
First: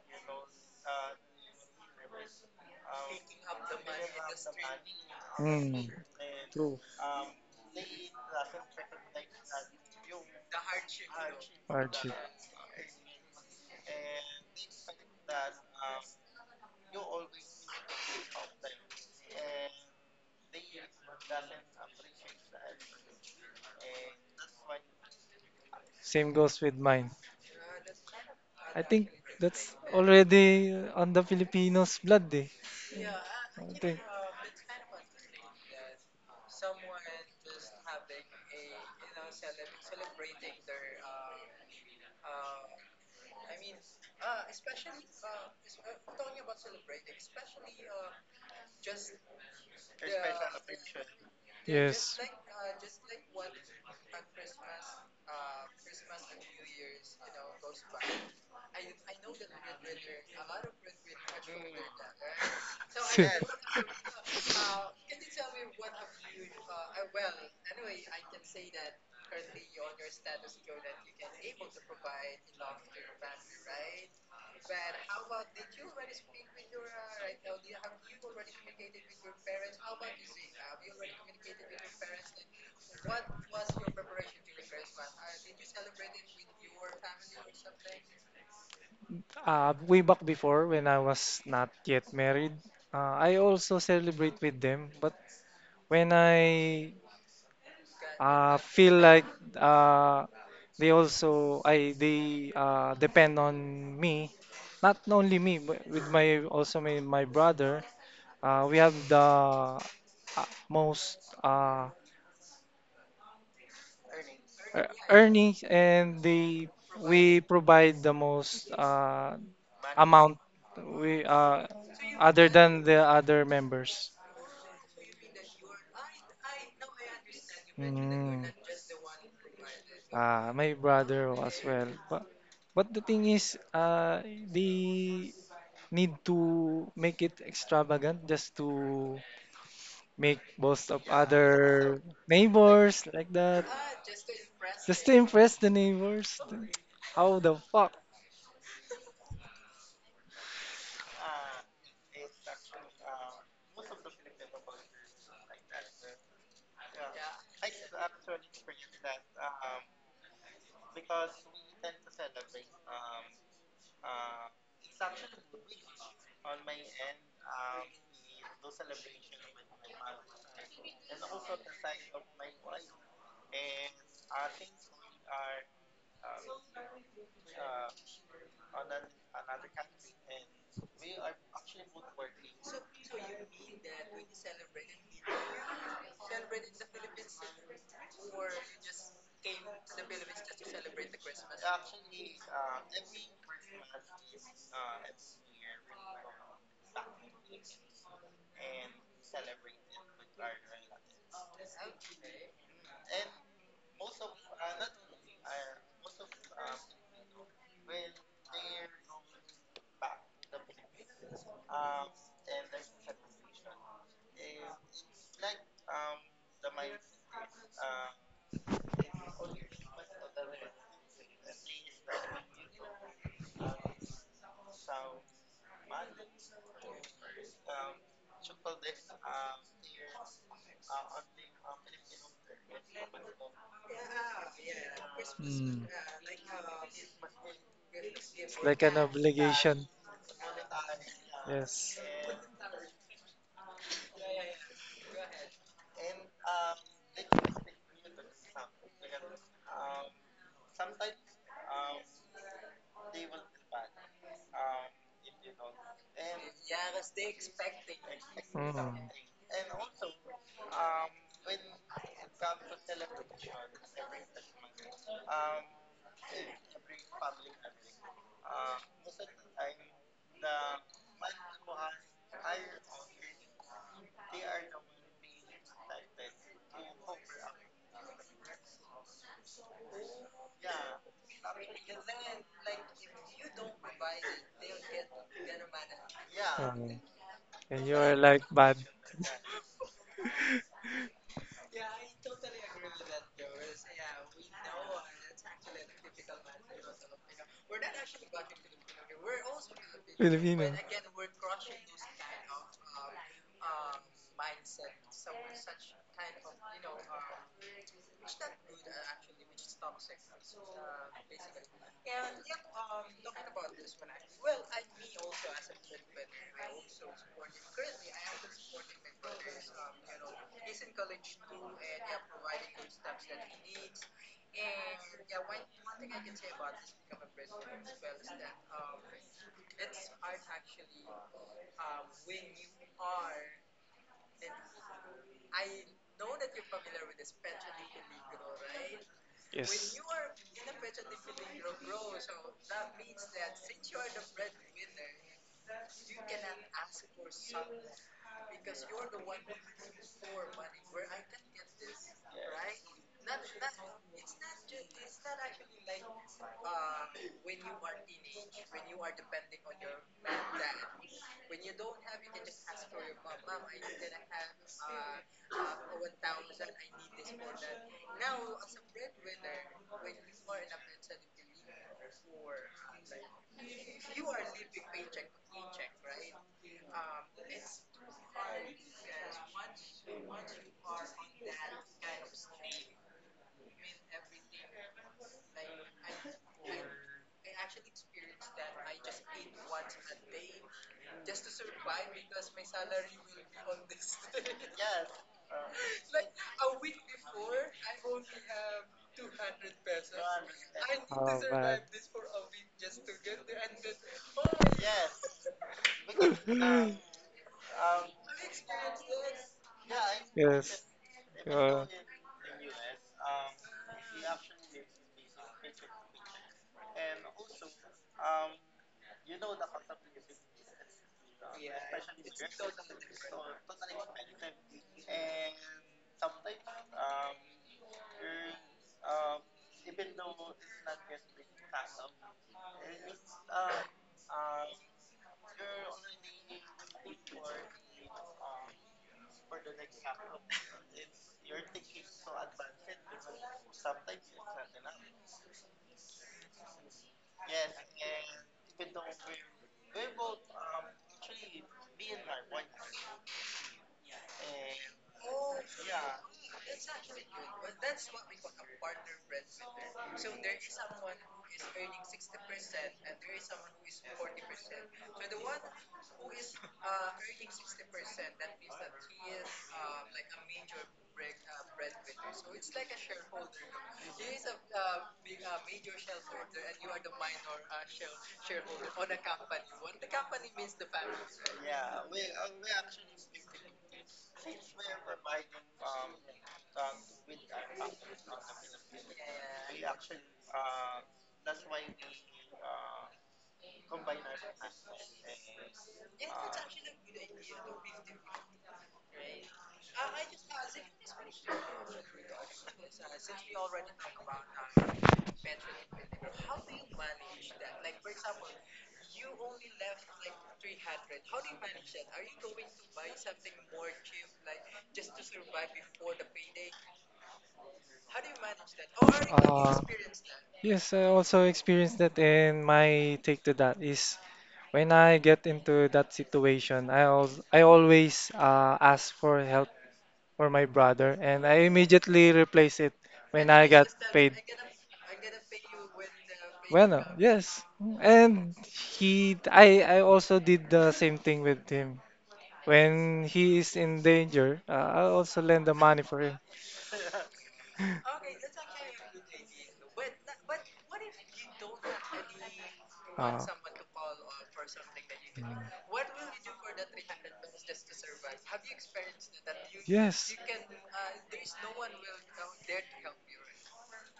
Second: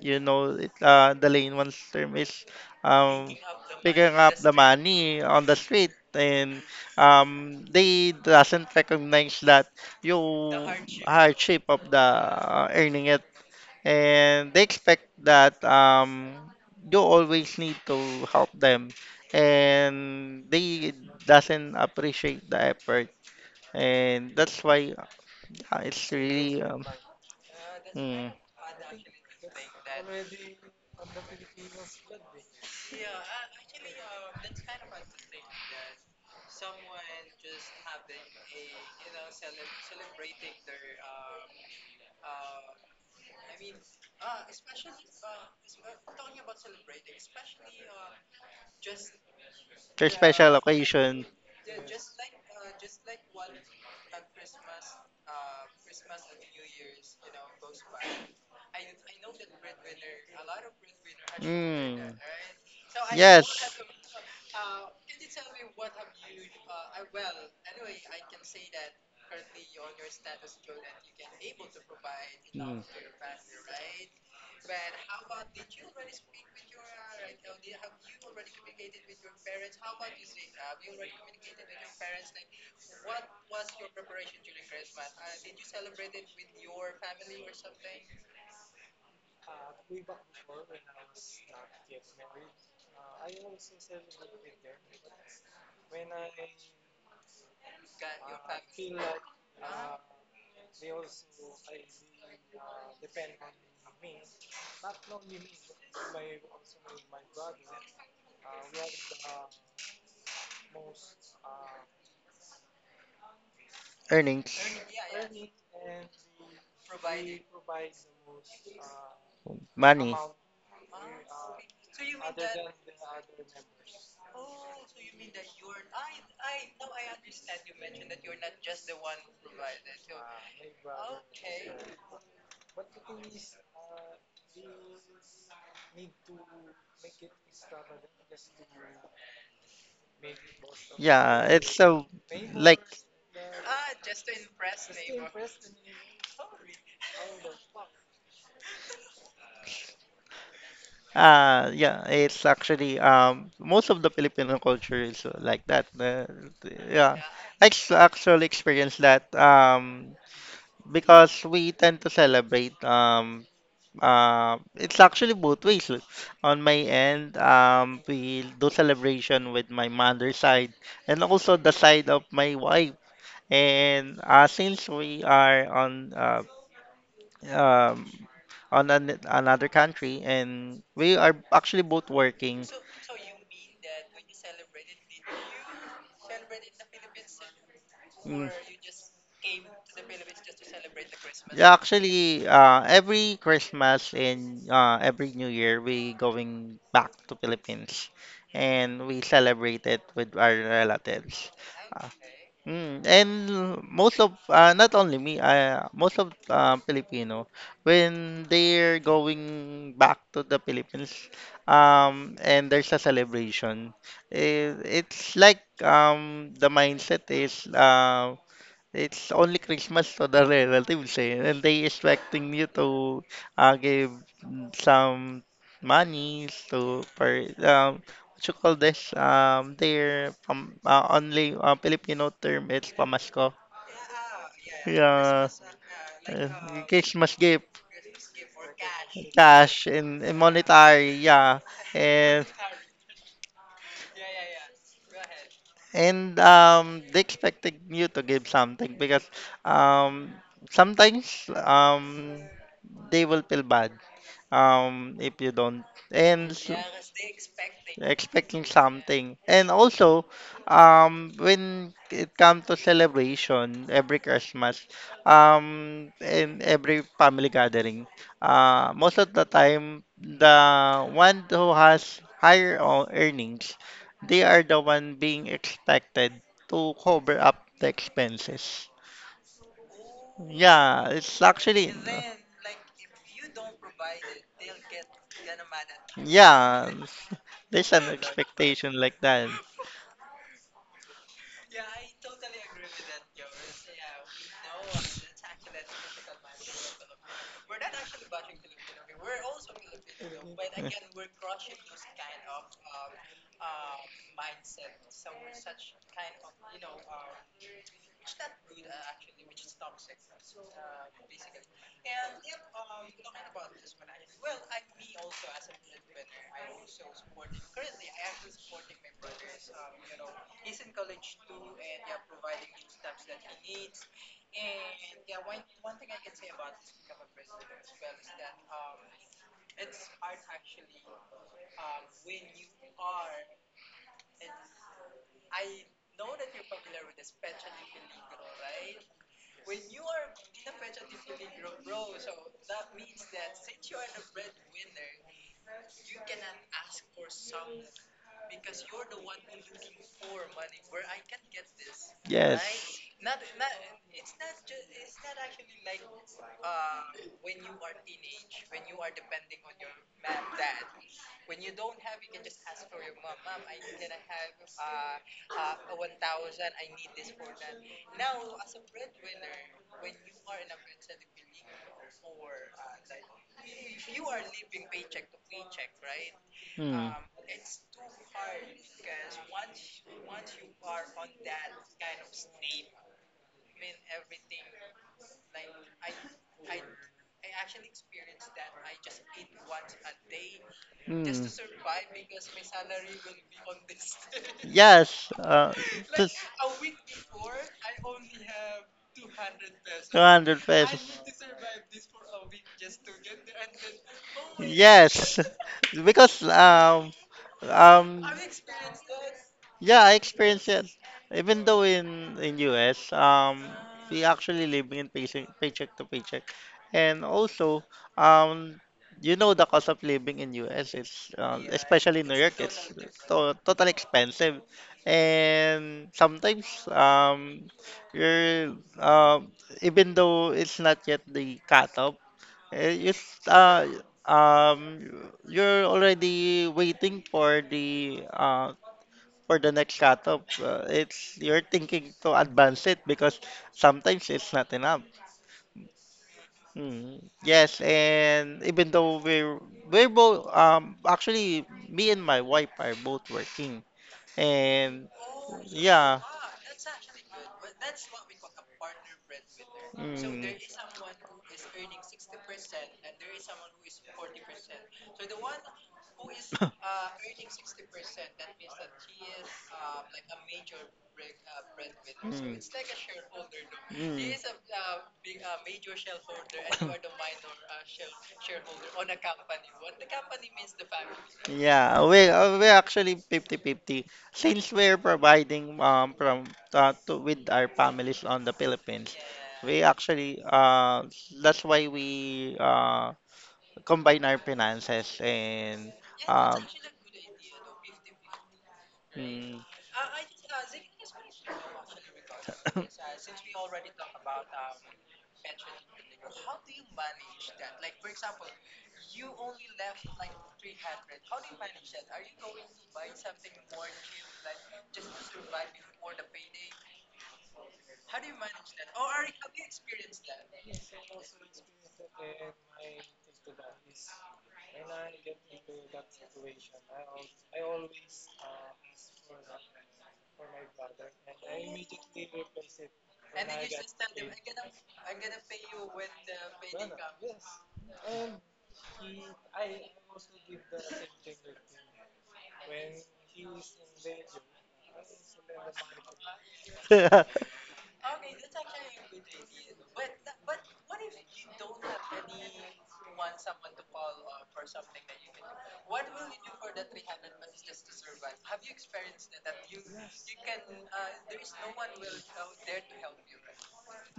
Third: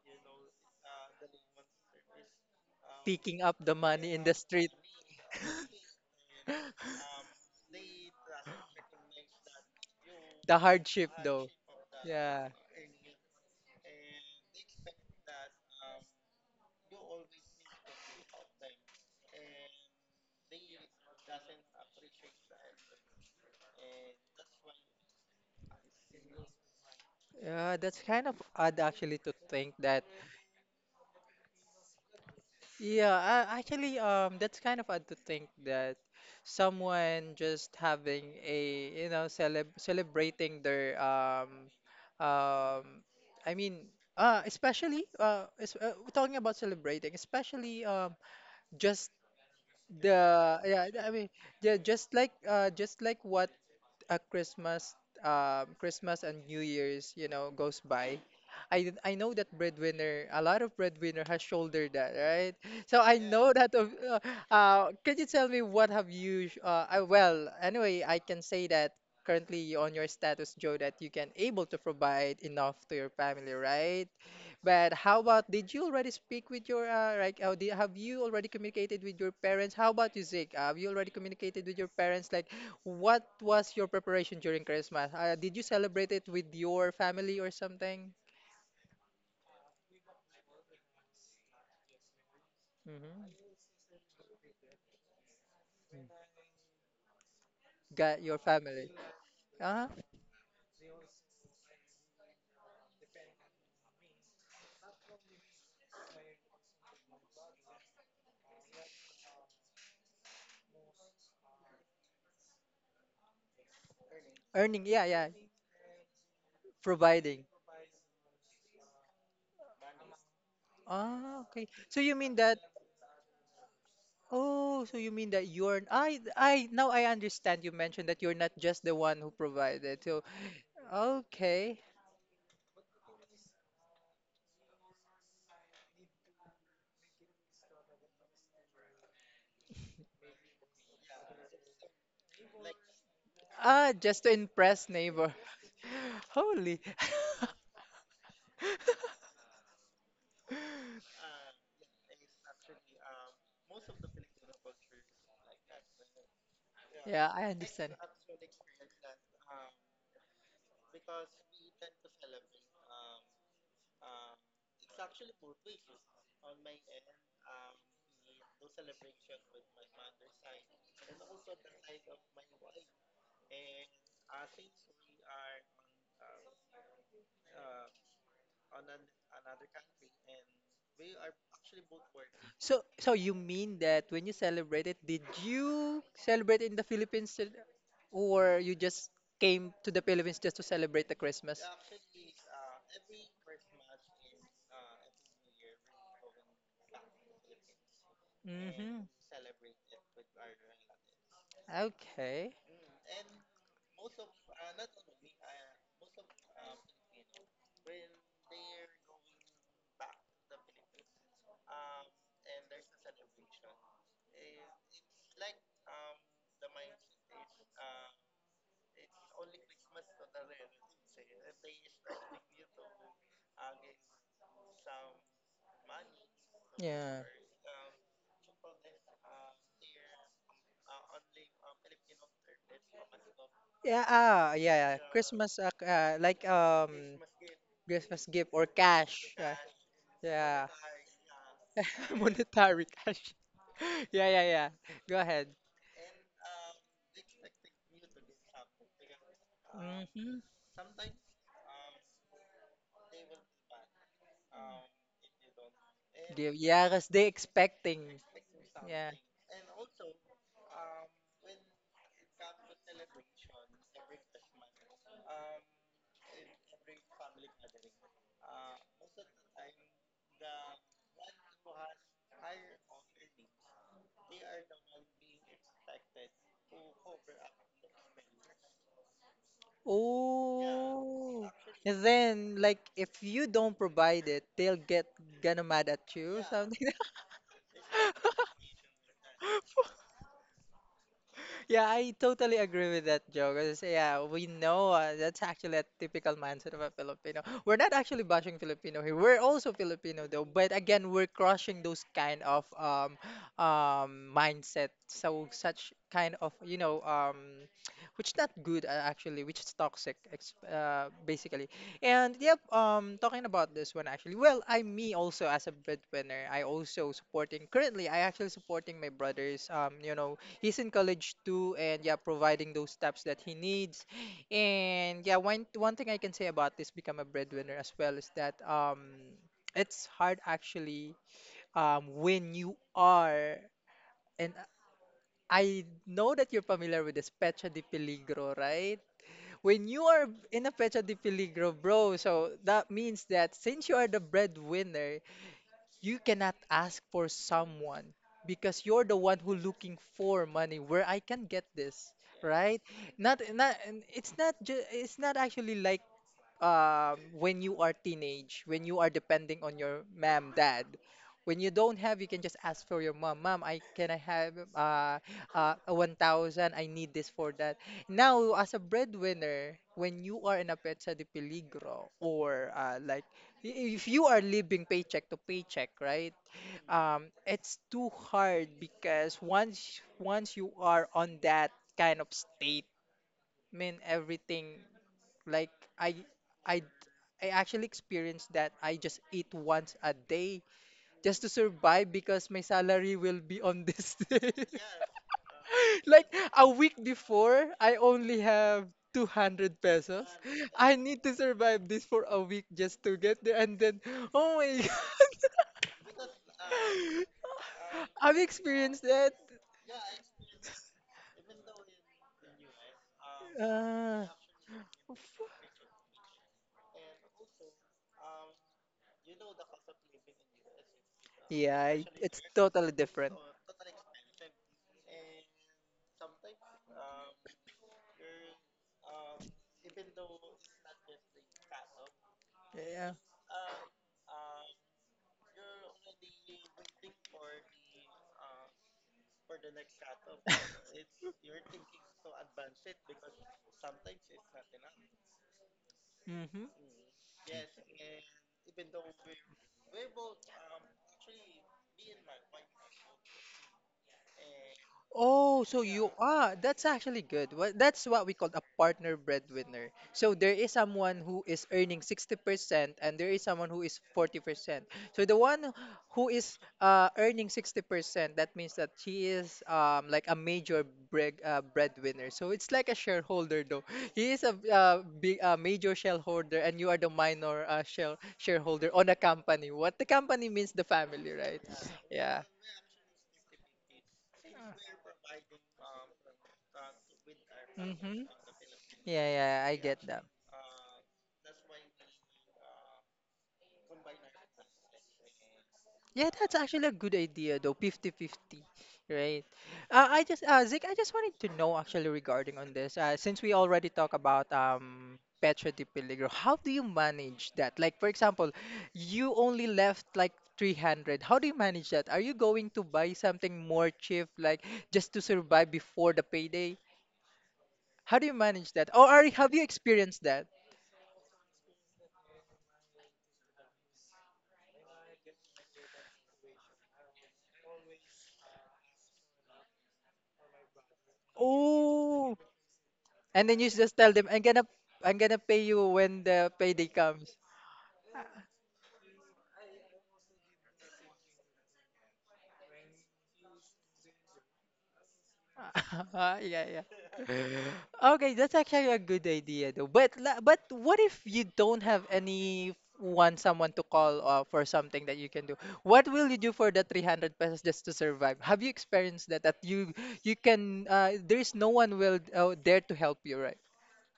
Speaker 3: you know it, the lane one's term is, um,
Speaker 1: picking up the money
Speaker 3: picking
Speaker 1: in the
Speaker 3: up the
Speaker 1: street.
Speaker 3: money on the
Speaker 2: mm,
Speaker 3: street, and
Speaker 2: true.
Speaker 3: they doesn't recognize that you
Speaker 1: The hardship, though.
Speaker 3: hardship of the
Speaker 2: Hardship
Speaker 1: Yeah.
Speaker 3: earning it, and they expect that, you always need to help them, and they doesn't appreciate the effort, and that's why, it's
Speaker 2: same goes
Speaker 3: really,
Speaker 2: with mine.
Speaker 1: Yeah, that's kind
Speaker 3: mm,
Speaker 1: of odd
Speaker 2: I think
Speaker 1: actually to
Speaker 2: that's
Speaker 1: think that.
Speaker 2: already on the Filipinos blood, eh.
Speaker 1: Yeah,
Speaker 2: I
Speaker 1: actually,
Speaker 2: think
Speaker 1: that's kind of odd to think that someone just having a, celebrating their, um, I mean, especially, es we're talking about celebrating, especially, just
Speaker 3: for special
Speaker 1: yeah, I
Speaker 3: occasion.
Speaker 1: mean, yeah,
Speaker 2: yes.
Speaker 1: just like what Christmas, Christmas and New Year's, goes by, I know that breadwinner, a lot of breadwinner has shouldered
Speaker 3: Mm.
Speaker 1: that, right? So I
Speaker 2: See,
Speaker 1: know that.
Speaker 3: Yes.
Speaker 1: Can you tell me what have you? Well, anyway, I can say that currently on your status, Joe, that you can able to provide enough
Speaker 3: Mm.
Speaker 1: to your family, right? But how about did you already speak with your like have you already communicated with your parents? How about you, Zeke? Have you already communicated with your parents? Like, what was your preparation during Christmas? Did you celebrate it with your family or something?
Speaker 2: way back before, when I was not yet married, I
Speaker 1: Mm-hmm.
Speaker 2: also celebrate with them. But when I
Speaker 1: Got your family.
Speaker 2: feel like
Speaker 1: Uh-huh.
Speaker 2: uh, they also, I they depend on me, not only me, but with my also my brother. We have the most uh,
Speaker 3: Earnings.
Speaker 1: Earning, yeah, yeah.
Speaker 2: earnings, and they we
Speaker 1: Providing.
Speaker 2: provide the most
Speaker 3: Money.
Speaker 2: amount we
Speaker 1: Ah, okay. So you mean
Speaker 2: other
Speaker 1: that?
Speaker 2: than the other members.
Speaker 1: Oh, so you mean that you're? I now I understand. You mentioned that you're
Speaker 2: Mm.
Speaker 1: not just the one who provided. So
Speaker 2: Ah, my brother as
Speaker 1: okay.
Speaker 2: well. But the thing is, they need to make it extravagant just to make most of
Speaker 3: Yeah, it's
Speaker 2: other
Speaker 3: a like
Speaker 2: neighbors like that,
Speaker 1: Ah, just to impress
Speaker 2: just to
Speaker 1: neighbor.
Speaker 2: impress the neighbors.
Speaker 1: Holy.
Speaker 2: How the fuck?
Speaker 3: yeah, it's actually most of the Filipino culture is like that. Yeah.
Speaker 1: Yeah, I understand.
Speaker 3: Actually experienced that because we tend to celebrate it's actually both ways. On my end, we do celebration with my mother's side and also the side of my wife. And since we are on, um, on an, another country, and we are actually both working.
Speaker 1: So, so you mean that when you celebrated, did you celebrate in the Philippines too,
Speaker 3: Mm.
Speaker 1: or you just came to the Philippines just to celebrate the Christmas?
Speaker 3: Yeah, actually, every Christmas and every New Year, we going back to Philippines,
Speaker 1: Mm-hmm.
Speaker 3: and we celebrate it with our relatives. Uh,
Speaker 1: Okay.
Speaker 3: Okay. And most of, not only me, most of Filipino, when they're going back to the Philippines, and there's a celebration, it's like, the mindset is. It's only Christmas to the relatives, eh, and they expecting you to give some money to
Speaker 1: Yeah.
Speaker 3: per, what you call this, their pam only Filipino term it's pamasko.
Speaker 1: Yeah, ah, yeah, yeah.
Speaker 3: Yeah,
Speaker 1: Christmas,
Speaker 2: Mm.
Speaker 3: Christmas gift,
Speaker 1: Christmas gift or
Speaker 2: Like an
Speaker 1: cash. Yeah.
Speaker 2: obligation.
Speaker 3: cash , and
Speaker 1: Yeah.
Speaker 3: monetary. Yeah,
Speaker 2: Yes.
Speaker 3: and.
Speaker 1: Monetary cash. Yeah, yeah, yeah. Go ahead.
Speaker 3: And they expected you to give something because, um,
Speaker 1: Mm-hmm.
Speaker 3: sometimes, they will feel bad if you don't and
Speaker 1: Give.
Speaker 3: s-
Speaker 1: Yeah, because they expecting.
Speaker 3: expecting
Speaker 2: Mm.
Speaker 1: Yeah.
Speaker 3: something, and also when it comes to celebration every Christmas, and every family gathering, most of the time the one who has higher earnings, they are the one being expected to cover up the expenses. Yeah, it's
Speaker 1: Oh.
Speaker 3: actually
Speaker 1: And then, like, if you don't provide it, they'll get gonna mad at you or something.
Speaker 3: yeah,
Speaker 2: Um, and
Speaker 3: there's
Speaker 2: you
Speaker 3: an
Speaker 2: are like bad
Speaker 3: expectation like that.
Speaker 1: Yeah, I totally agree with that, Joe. 'Cause, yeah, we know that's actually a typical mindset of a Filipino. We're not actually bashing Filipino here. We're also Filipino though,
Speaker 2: Filipino.
Speaker 1: but again, we're crushing those kind of mindset. So such kind of which not good actually, which is toxic basically. And yep, talking about this one actually. Well, I me also as a breadwinner, I also supporting currently. I actually supporting my brothers. You know he's in college too, and yeah, providing those steps that he needs. And yeah, one thing I can say about this become a breadwinner as well is that it's hard actually when you are, and I know that you're familiar with this pecha de peligro, right? When
Speaker 2: Yes.
Speaker 1: you are in a pecha de peligro, bro, so that means that since you are the breadwinner, you cannot ask for someone because you're the one who looking for money, where I can get this, right?
Speaker 3: Yes.
Speaker 1: Not and it's not ju- it's not actually like when you are teenage, when you are depending on your mom, dad. When you don't have, you can just ask for your mom. Mom, I can I have 1,000? I need this for that. Now, as a breadwinner, when you are in a petsa de peligro or like if you are living paycheck to paycheck, right?
Speaker 3: Hmm. Hmm.
Speaker 1: It's too hard because once you are on that kind of state, I mean everything, like I. I I actually experienced that I just eat once a day just to survive because my salary will be on this day.
Speaker 3: Yes,
Speaker 1: Like
Speaker 3: just
Speaker 1: a week before, I only have 200 pesos.
Speaker 3: 200
Speaker 1: I
Speaker 3: pesos.
Speaker 1: need to
Speaker 2: Oh, bad.
Speaker 1: survive this for a week just to get there. And then, oh my God,
Speaker 3: Yes, because um
Speaker 1: I've experienced that.
Speaker 3: yeah, I experienced
Speaker 2: Yes.
Speaker 3: it. Even though
Speaker 2: Uh,
Speaker 3: in US, we
Speaker 1: Uh,
Speaker 3: actually living in paycheck to paycheck, and also, um, you know, the cost of living in US is,
Speaker 1: yeah,
Speaker 3: especially in New
Speaker 1: it's
Speaker 3: York, it's
Speaker 1: totally different.
Speaker 3: to totally expensive, and sometimes, you're, even though it's not yet the cut. Eh,
Speaker 1: Yeah.
Speaker 3: You, s- uh, um, you're already waiting for the, for the next cutoff. It's you're thinking to advance it because sometimes it's not enough.
Speaker 1: Mm-hmm.
Speaker 3: Mm. Yes, and even though we're both, actually me and my wife are both working, and
Speaker 1: Oh, so you
Speaker 3: yeah.
Speaker 1: are. That's actually good. Well, that's what we call a partner breadwinner. So
Speaker 3: Mm.
Speaker 1: there is someone who is earning 60%, and there is someone who is 40%. So the one who is earning 60%, that means that she is like a major breadwinner. So
Speaker 3: Mm.
Speaker 1: it's like a shareholder though. He
Speaker 3: Mm.
Speaker 1: is a, big, a major shareholder, and you are the minor shareholder on a company. What the company means, the family, right?
Speaker 3: Yeah, we
Speaker 1: Yeah.
Speaker 3: uh, we actually fifty-fifty. Since we're providing from, to with our
Speaker 1: Hmm.
Speaker 3: families on the Philippines.
Speaker 1: Yeah, yeah, I
Speaker 3: We
Speaker 1: get that.
Speaker 3: actually That's why we combine our finances, and
Speaker 1: Yeah, that's
Speaker 3: um
Speaker 1: actually a good idea though, 50-50, right?
Speaker 3: mm,
Speaker 1: I just Zeke, I just wanted to know actually regarding on this. Since we already talk about Petra de Peligro, how do you manage that? Like for example, you only left like 300. How do you manage that? Are you going to buy something more cheap like just to survive before the payday? How do you manage that? Have you
Speaker 2: uh,
Speaker 1: experienced that?
Speaker 2: Yes, I also experienced that, and my take to that is when I get into that situation, I always ask for help for my brother, and I immediately
Speaker 1: Oh,
Speaker 2: replace it
Speaker 1: and
Speaker 2: when
Speaker 1: then
Speaker 2: I
Speaker 1: you
Speaker 2: got
Speaker 1: just tell them,
Speaker 2: paid.
Speaker 1: I'm gonna pay you when the payday
Speaker 2: Bueno,
Speaker 1: comes.
Speaker 2: yes, and he, I also did the same thing with him. When he is in danger, I also lend the money for him.
Speaker 1: Yeah, yeah. Okay, that's actually a good idea though. But what if you don't have any one
Speaker 2: Uh,
Speaker 1: someone to call off for something that you can do?
Speaker 2: mm.
Speaker 1: What will you do for the 300 pesos just to survive? Have you experienced that that
Speaker 2: Yes.
Speaker 1: you can there is no one will there to help you, right?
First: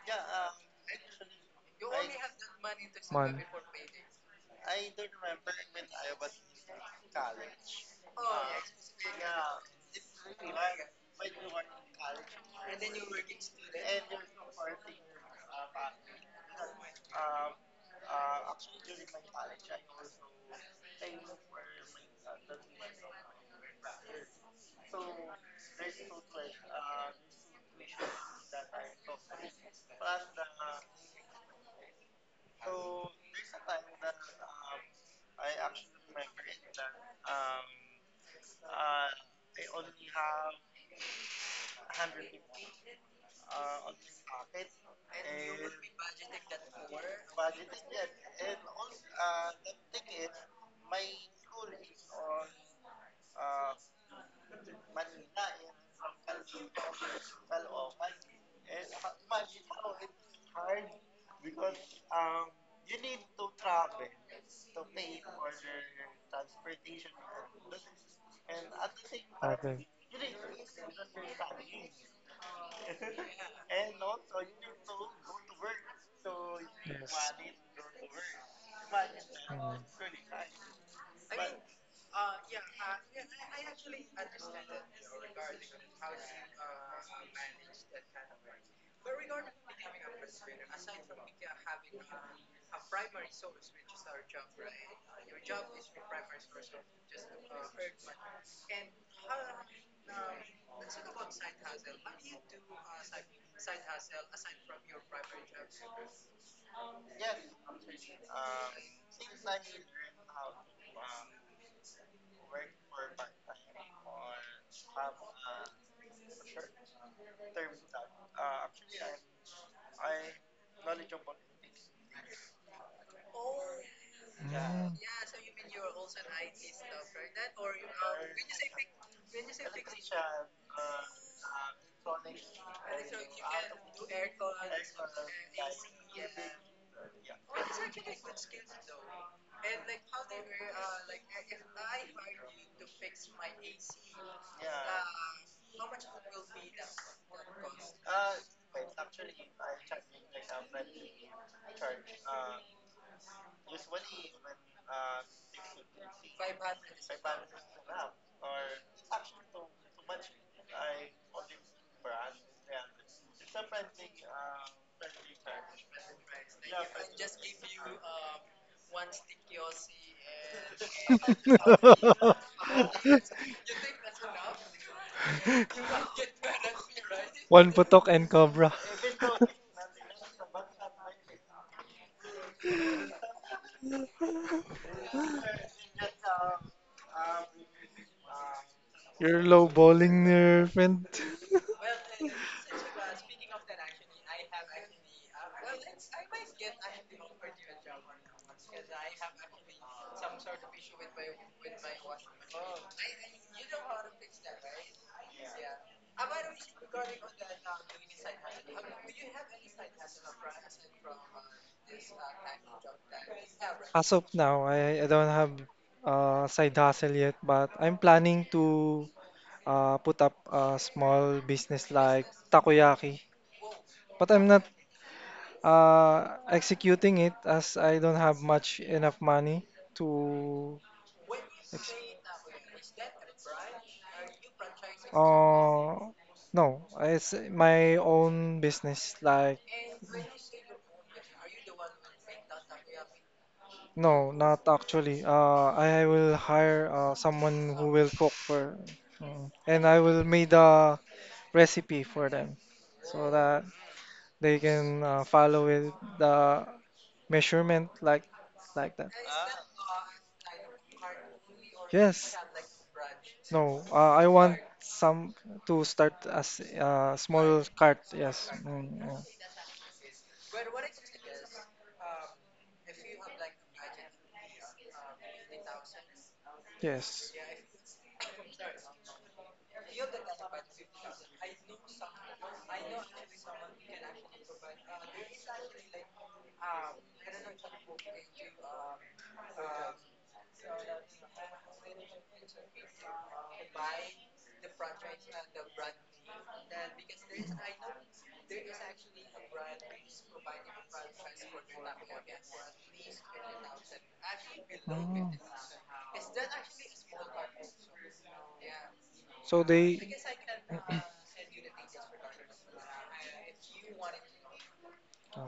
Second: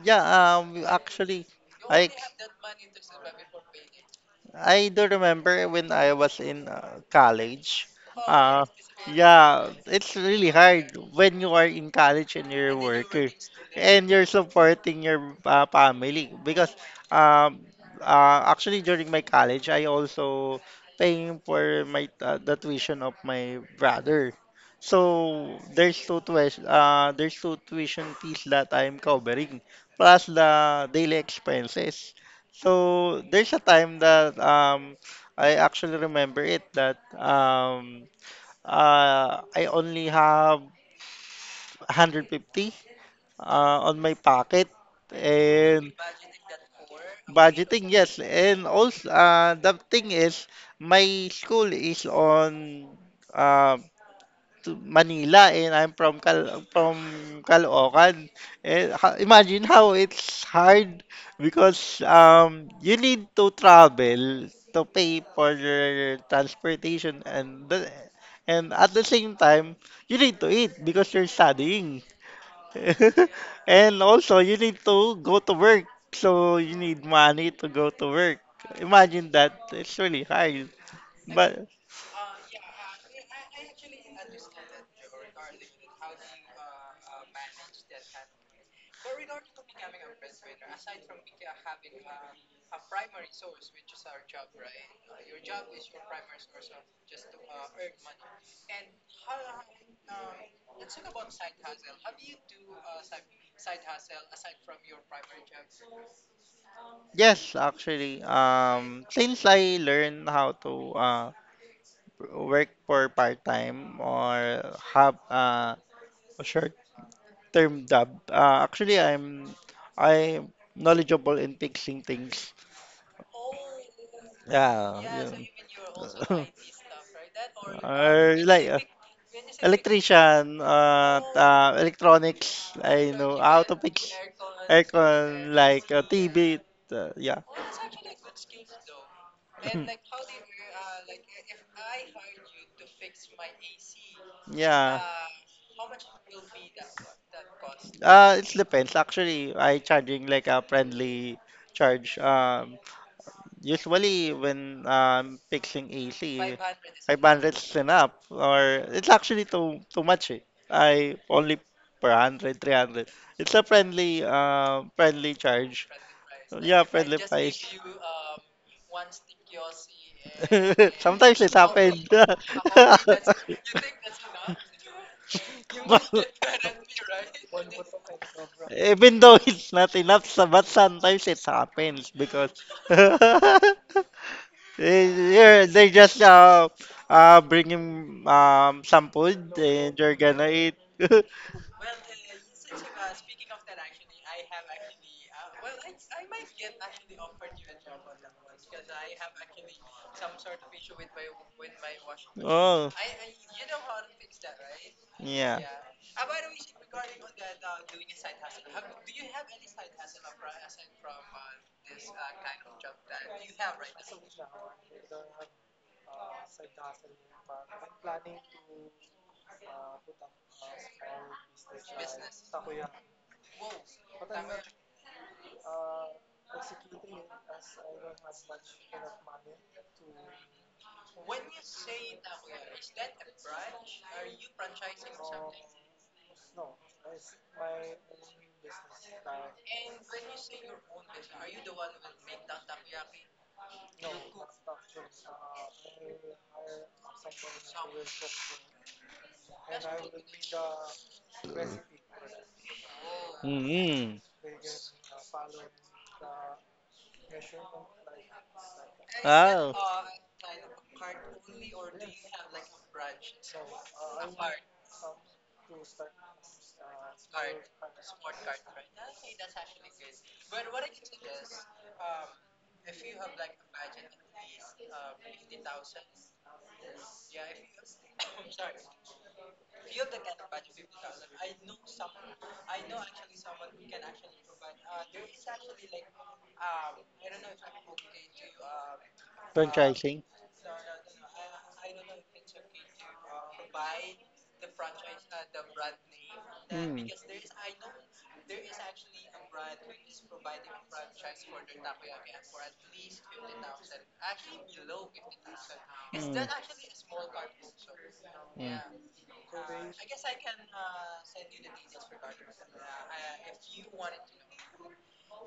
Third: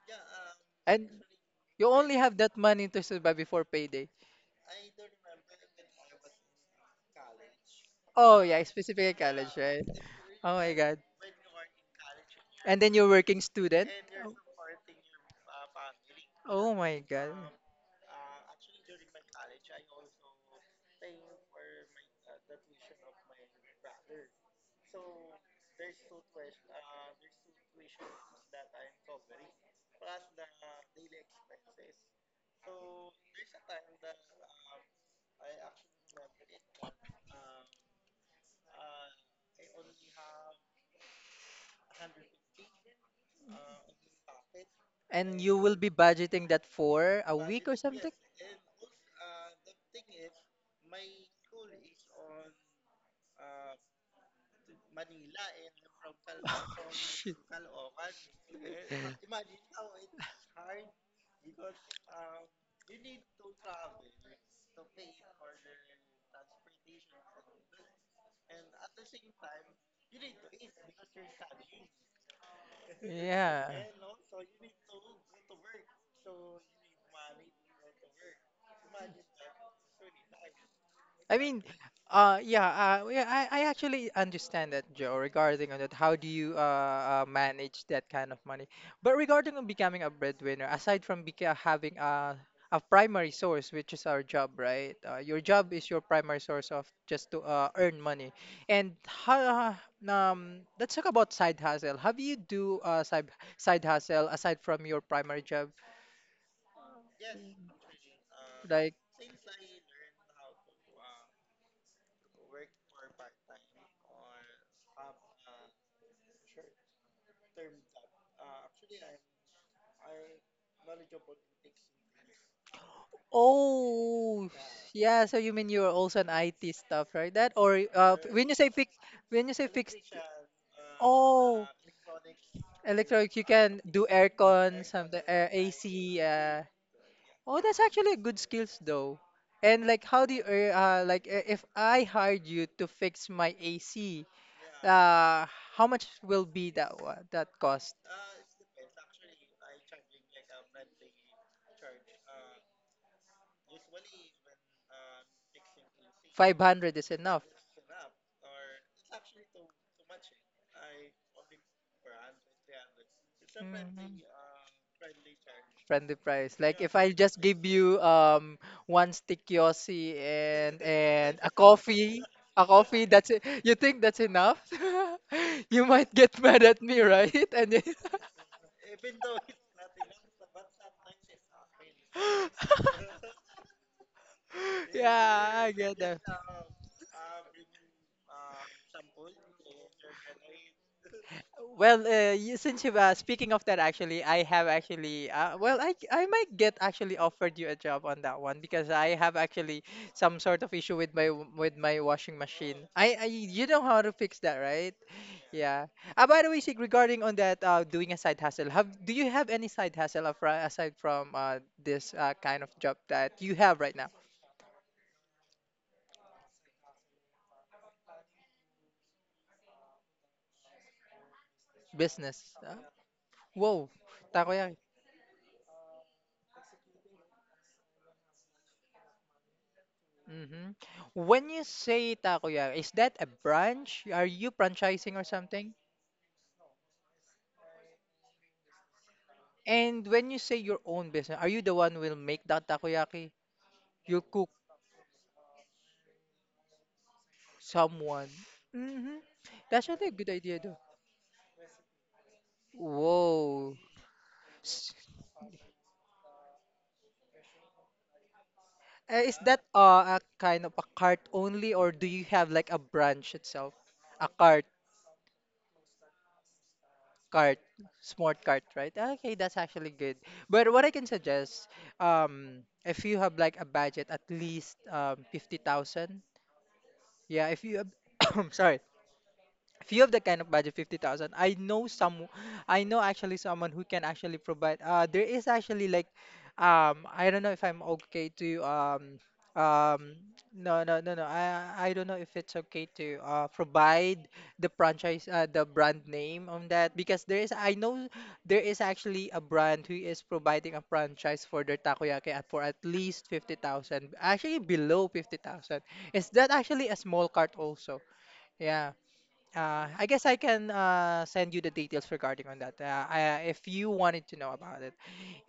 Speaker 3: yeah,
Speaker 1: And
Speaker 3: actually
Speaker 1: you
Speaker 3: I
Speaker 1: only have that money to survive
Speaker 2: Money.
Speaker 1: before payday.
Speaker 3: I do remember when I was in college.
Speaker 1: Oh yeah,
Speaker 3: Uh,
Speaker 1: specifically college,
Speaker 3: yeah,
Speaker 1: right?
Speaker 3: it's really
Speaker 1: Oh my
Speaker 3: hard
Speaker 1: God.
Speaker 3: when you are in college and you're a
Speaker 1: And then you're
Speaker 3: worker,
Speaker 1: working student.
Speaker 3: and you're
Speaker 1: Oh,
Speaker 3: supporting your family, because,
Speaker 1: oh my God.
Speaker 3: um, actually during my college, I also paying for my the tuition of my brother. So there's two tuition fees that I'm covering, plus the daily expenses. So there's a time that, I actually remember it, that I only have 150 on my pocket,
Speaker 1: And you will
Speaker 3: and
Speaker 1: be budgeting that for a week or
Speaker 3: budgeting,
Speaker 1: something?
Speaker 3: yes, and also, the thing is, my school is on, um to Manila, and I'm from
Speaker 1: Shit.
Speaker 3: Caloocan. And imagine how it's hard, because you need to travel, to pay for your transportation and at the same
Speaker 2: I
Speaker 3: time
Speaker 2: think.
Speaker 3: you need to eat because you're
Speaker 2: Yes.
Speaker 3: studying.
Speaker 1: Yeah.
Speaker 3: And also you need to go to work. So you need money to go to work. Imagine that. It's really hard.
Speaker 1: I mean,
Speaker 3: But
Speaker 1: yeah, I actually understand that, Joe, regarding on that. How do you manage that kind of money? But regarding on becoming a breadwinner, aside from beca having a primary source, which is our job, right? Your job is your primary source of just to earn money. And how, let's talk about side hustle. Have you do side hustle aside from your primary job?
Speaker 3: Yes, actually.
Speaker 1: Like,
Speaker 3: Since I learned how to work for part-time, or have a short-term job, actually I'm knowledgeable in fixing things.
Speaker 1: oh,
Speaker 2: Mm.
Speaker 3: Yeah.
Speaker 1: yeah,
Speaker 3: Yeah.
Speaker 1: so you mean you're also an IT stuff, right? That or
Speaker 3: Or
Speaker 1: when you
Speaker 3: like,
Speaker 1: say fix, when you say fixed,
Speaker 3: electrician,
Speaker 1: oh,
Speaker 3: electronics. I
Speaker 1: electronic,
Speaker 3: know
Speaker 1: you
Speaker 3: how to
Speaker 1: can do
Speaker 3: fix
Speaker 1: aircon, something, air
Speaker 3: aircon, like
Speaker 1: AC.
Speaker 3: TV. Yeah.
Speaker 1: Oh, that's actually a good skills though. And like, how do you, like, if I hired you to fix my AC,
Speaker 3: Yeah.
Speaker 1: uh, how much will be that one, that cost?
Speaker 3: It depends. Actually, I charging like a friendly charge. Usually when fixing AC,
Speaker 1: 500 is enough.
Speaker 3: 500 is enough, or it's actually too much. Eh. I only per hundred, 300. It's a
Speaker 1: Mhm.
Speaker 3: friendly charge.
Speaker 1: Friendly price. Like
Speaker 3: Yeah,
Speaker 1: if I
Speaker 3: friendly
Speaker 1: just
Speaker 3: price.
Speaker 1: give you one stickiosi and and
Speaker 3: Sometimes it happens.
Speaker 1: a coffee,
Speaker 2: Mm.
Speaker 1: that's it. You think that's enough? You might get mad at me, right?
Speaker 2: One
Speaker 1: And then-
Speaker 2: putok and cobra.
Speaker 3: Even though it's not enough, but sometimes it happens because
Speaker 1: yeah, I
Speaker 3: they
Speaker 1: get that.
Speaker 3: just bring him some
Speaker 2: You're
Speaker 3: food and you're
Speaker 2: lowballing
Speaker 3: gonna
Speaker 2: your
Speaker 3: eat.
Speaker 2: friend.
Speaker 1: Well, since you've speaking of that, actually, I have actually, well, I might get actually offered you a job on that one because I have actually some sort of issue with my washing machine.
Speaker 3: Oh,
Speaker 1: I, you know how to fix that, right?
Speaker 3: yeah.
Speaker 1: Yeah. By the way, Sig, regarding on that, doing a side hustle, have do you have any side hustle aside from this kind of job that you have right
Speaker 2: As
Speaker 1: now?
Speaker 2: of now, I don't have side hustle yet, but I'm planning to put up a small business like
Speaker 1: Business.
Speaker 2: takoyaki.
Speaker 1: Whoa,
Speaker 2: But I'm not
Speaker 1: takoyaki.
Speaker 2: executing it as I don't have much enough money
Speaker 1: Hmm.
Speaker 2: to.
Speaker 1: When you
Speaker 2: Ex
Speaker 1: say Takoyaki, is that a branch? Are you franchising or something?
Speaker 2: uh, no, it's my own business like.
Speaker 1: And when you say your own business, are you the one who will make that takoyaki? You
Speaker 2: No,
Speaker 1: cook
Speaker 2: not actually. I will hire someone who will
Speaker 1: someone.
Speaker 2: cook for,
Speaker 1: Mm-hmm.
Speaker 2: mm, and
Speaker 1: That's
Speaker 2: I
Speaker 1: actually a
Speaker 2: will
Speaker 1: good
Speaker 2: make
Speaker 1: idea though.
Speaker 2: the recipe for them so that
Speaker 1: Whoa.
Speaker 3: Mm-hmm.
Speaker 2: they
Speaker 1: S-
Speaker 2: can follow with the measurement like that.
Speaker 1: Is that
Speaker 3: Oh,
Speaker 1: a kind of a cart only, or do you
Speaker 2: Yes.
Speaker 1: have like a branch itself?
Speaker 2: No, I
Speaker 1: A
Speaker 2: want
Speaker 1: cart.
Speaker 2: some to start as a
Speaker 1: Cart,
Speaker 2: small cart.
Speaker 1: smart
Speaker 2: Yes.
Speaker 1: cart, right?
Speaker 2: Mm,
Speaker 1: Ah,
Speaker 2: mm.
Speaker 1: okay, that's actually good. But what I can suggest, if you have like a budget at least 50,000,
Speaker 2: Yes.
Speaker 1: yeah, if you have, sorry, few of the kind of budget 50,000. I know some, I know actually someone who can actually provide, there is actually like I don't know if I'm okay to um
Speaker 3: franchising.
Speaker 1: no, no, no, no, I don't know if it's okay to provide the franchise, the brand name on that because there is, I know, there is actually a brand who is providing a franchise for their takoyaki at for at least 50,000, actually below
Speaker 2: Mm.
Speaker 1: 50,000. Is that actually a small cart also? Yeah,
Speaker 2: So they
Speaker 1: I guess I can send you the details regarding on that. If you wanted to know about it.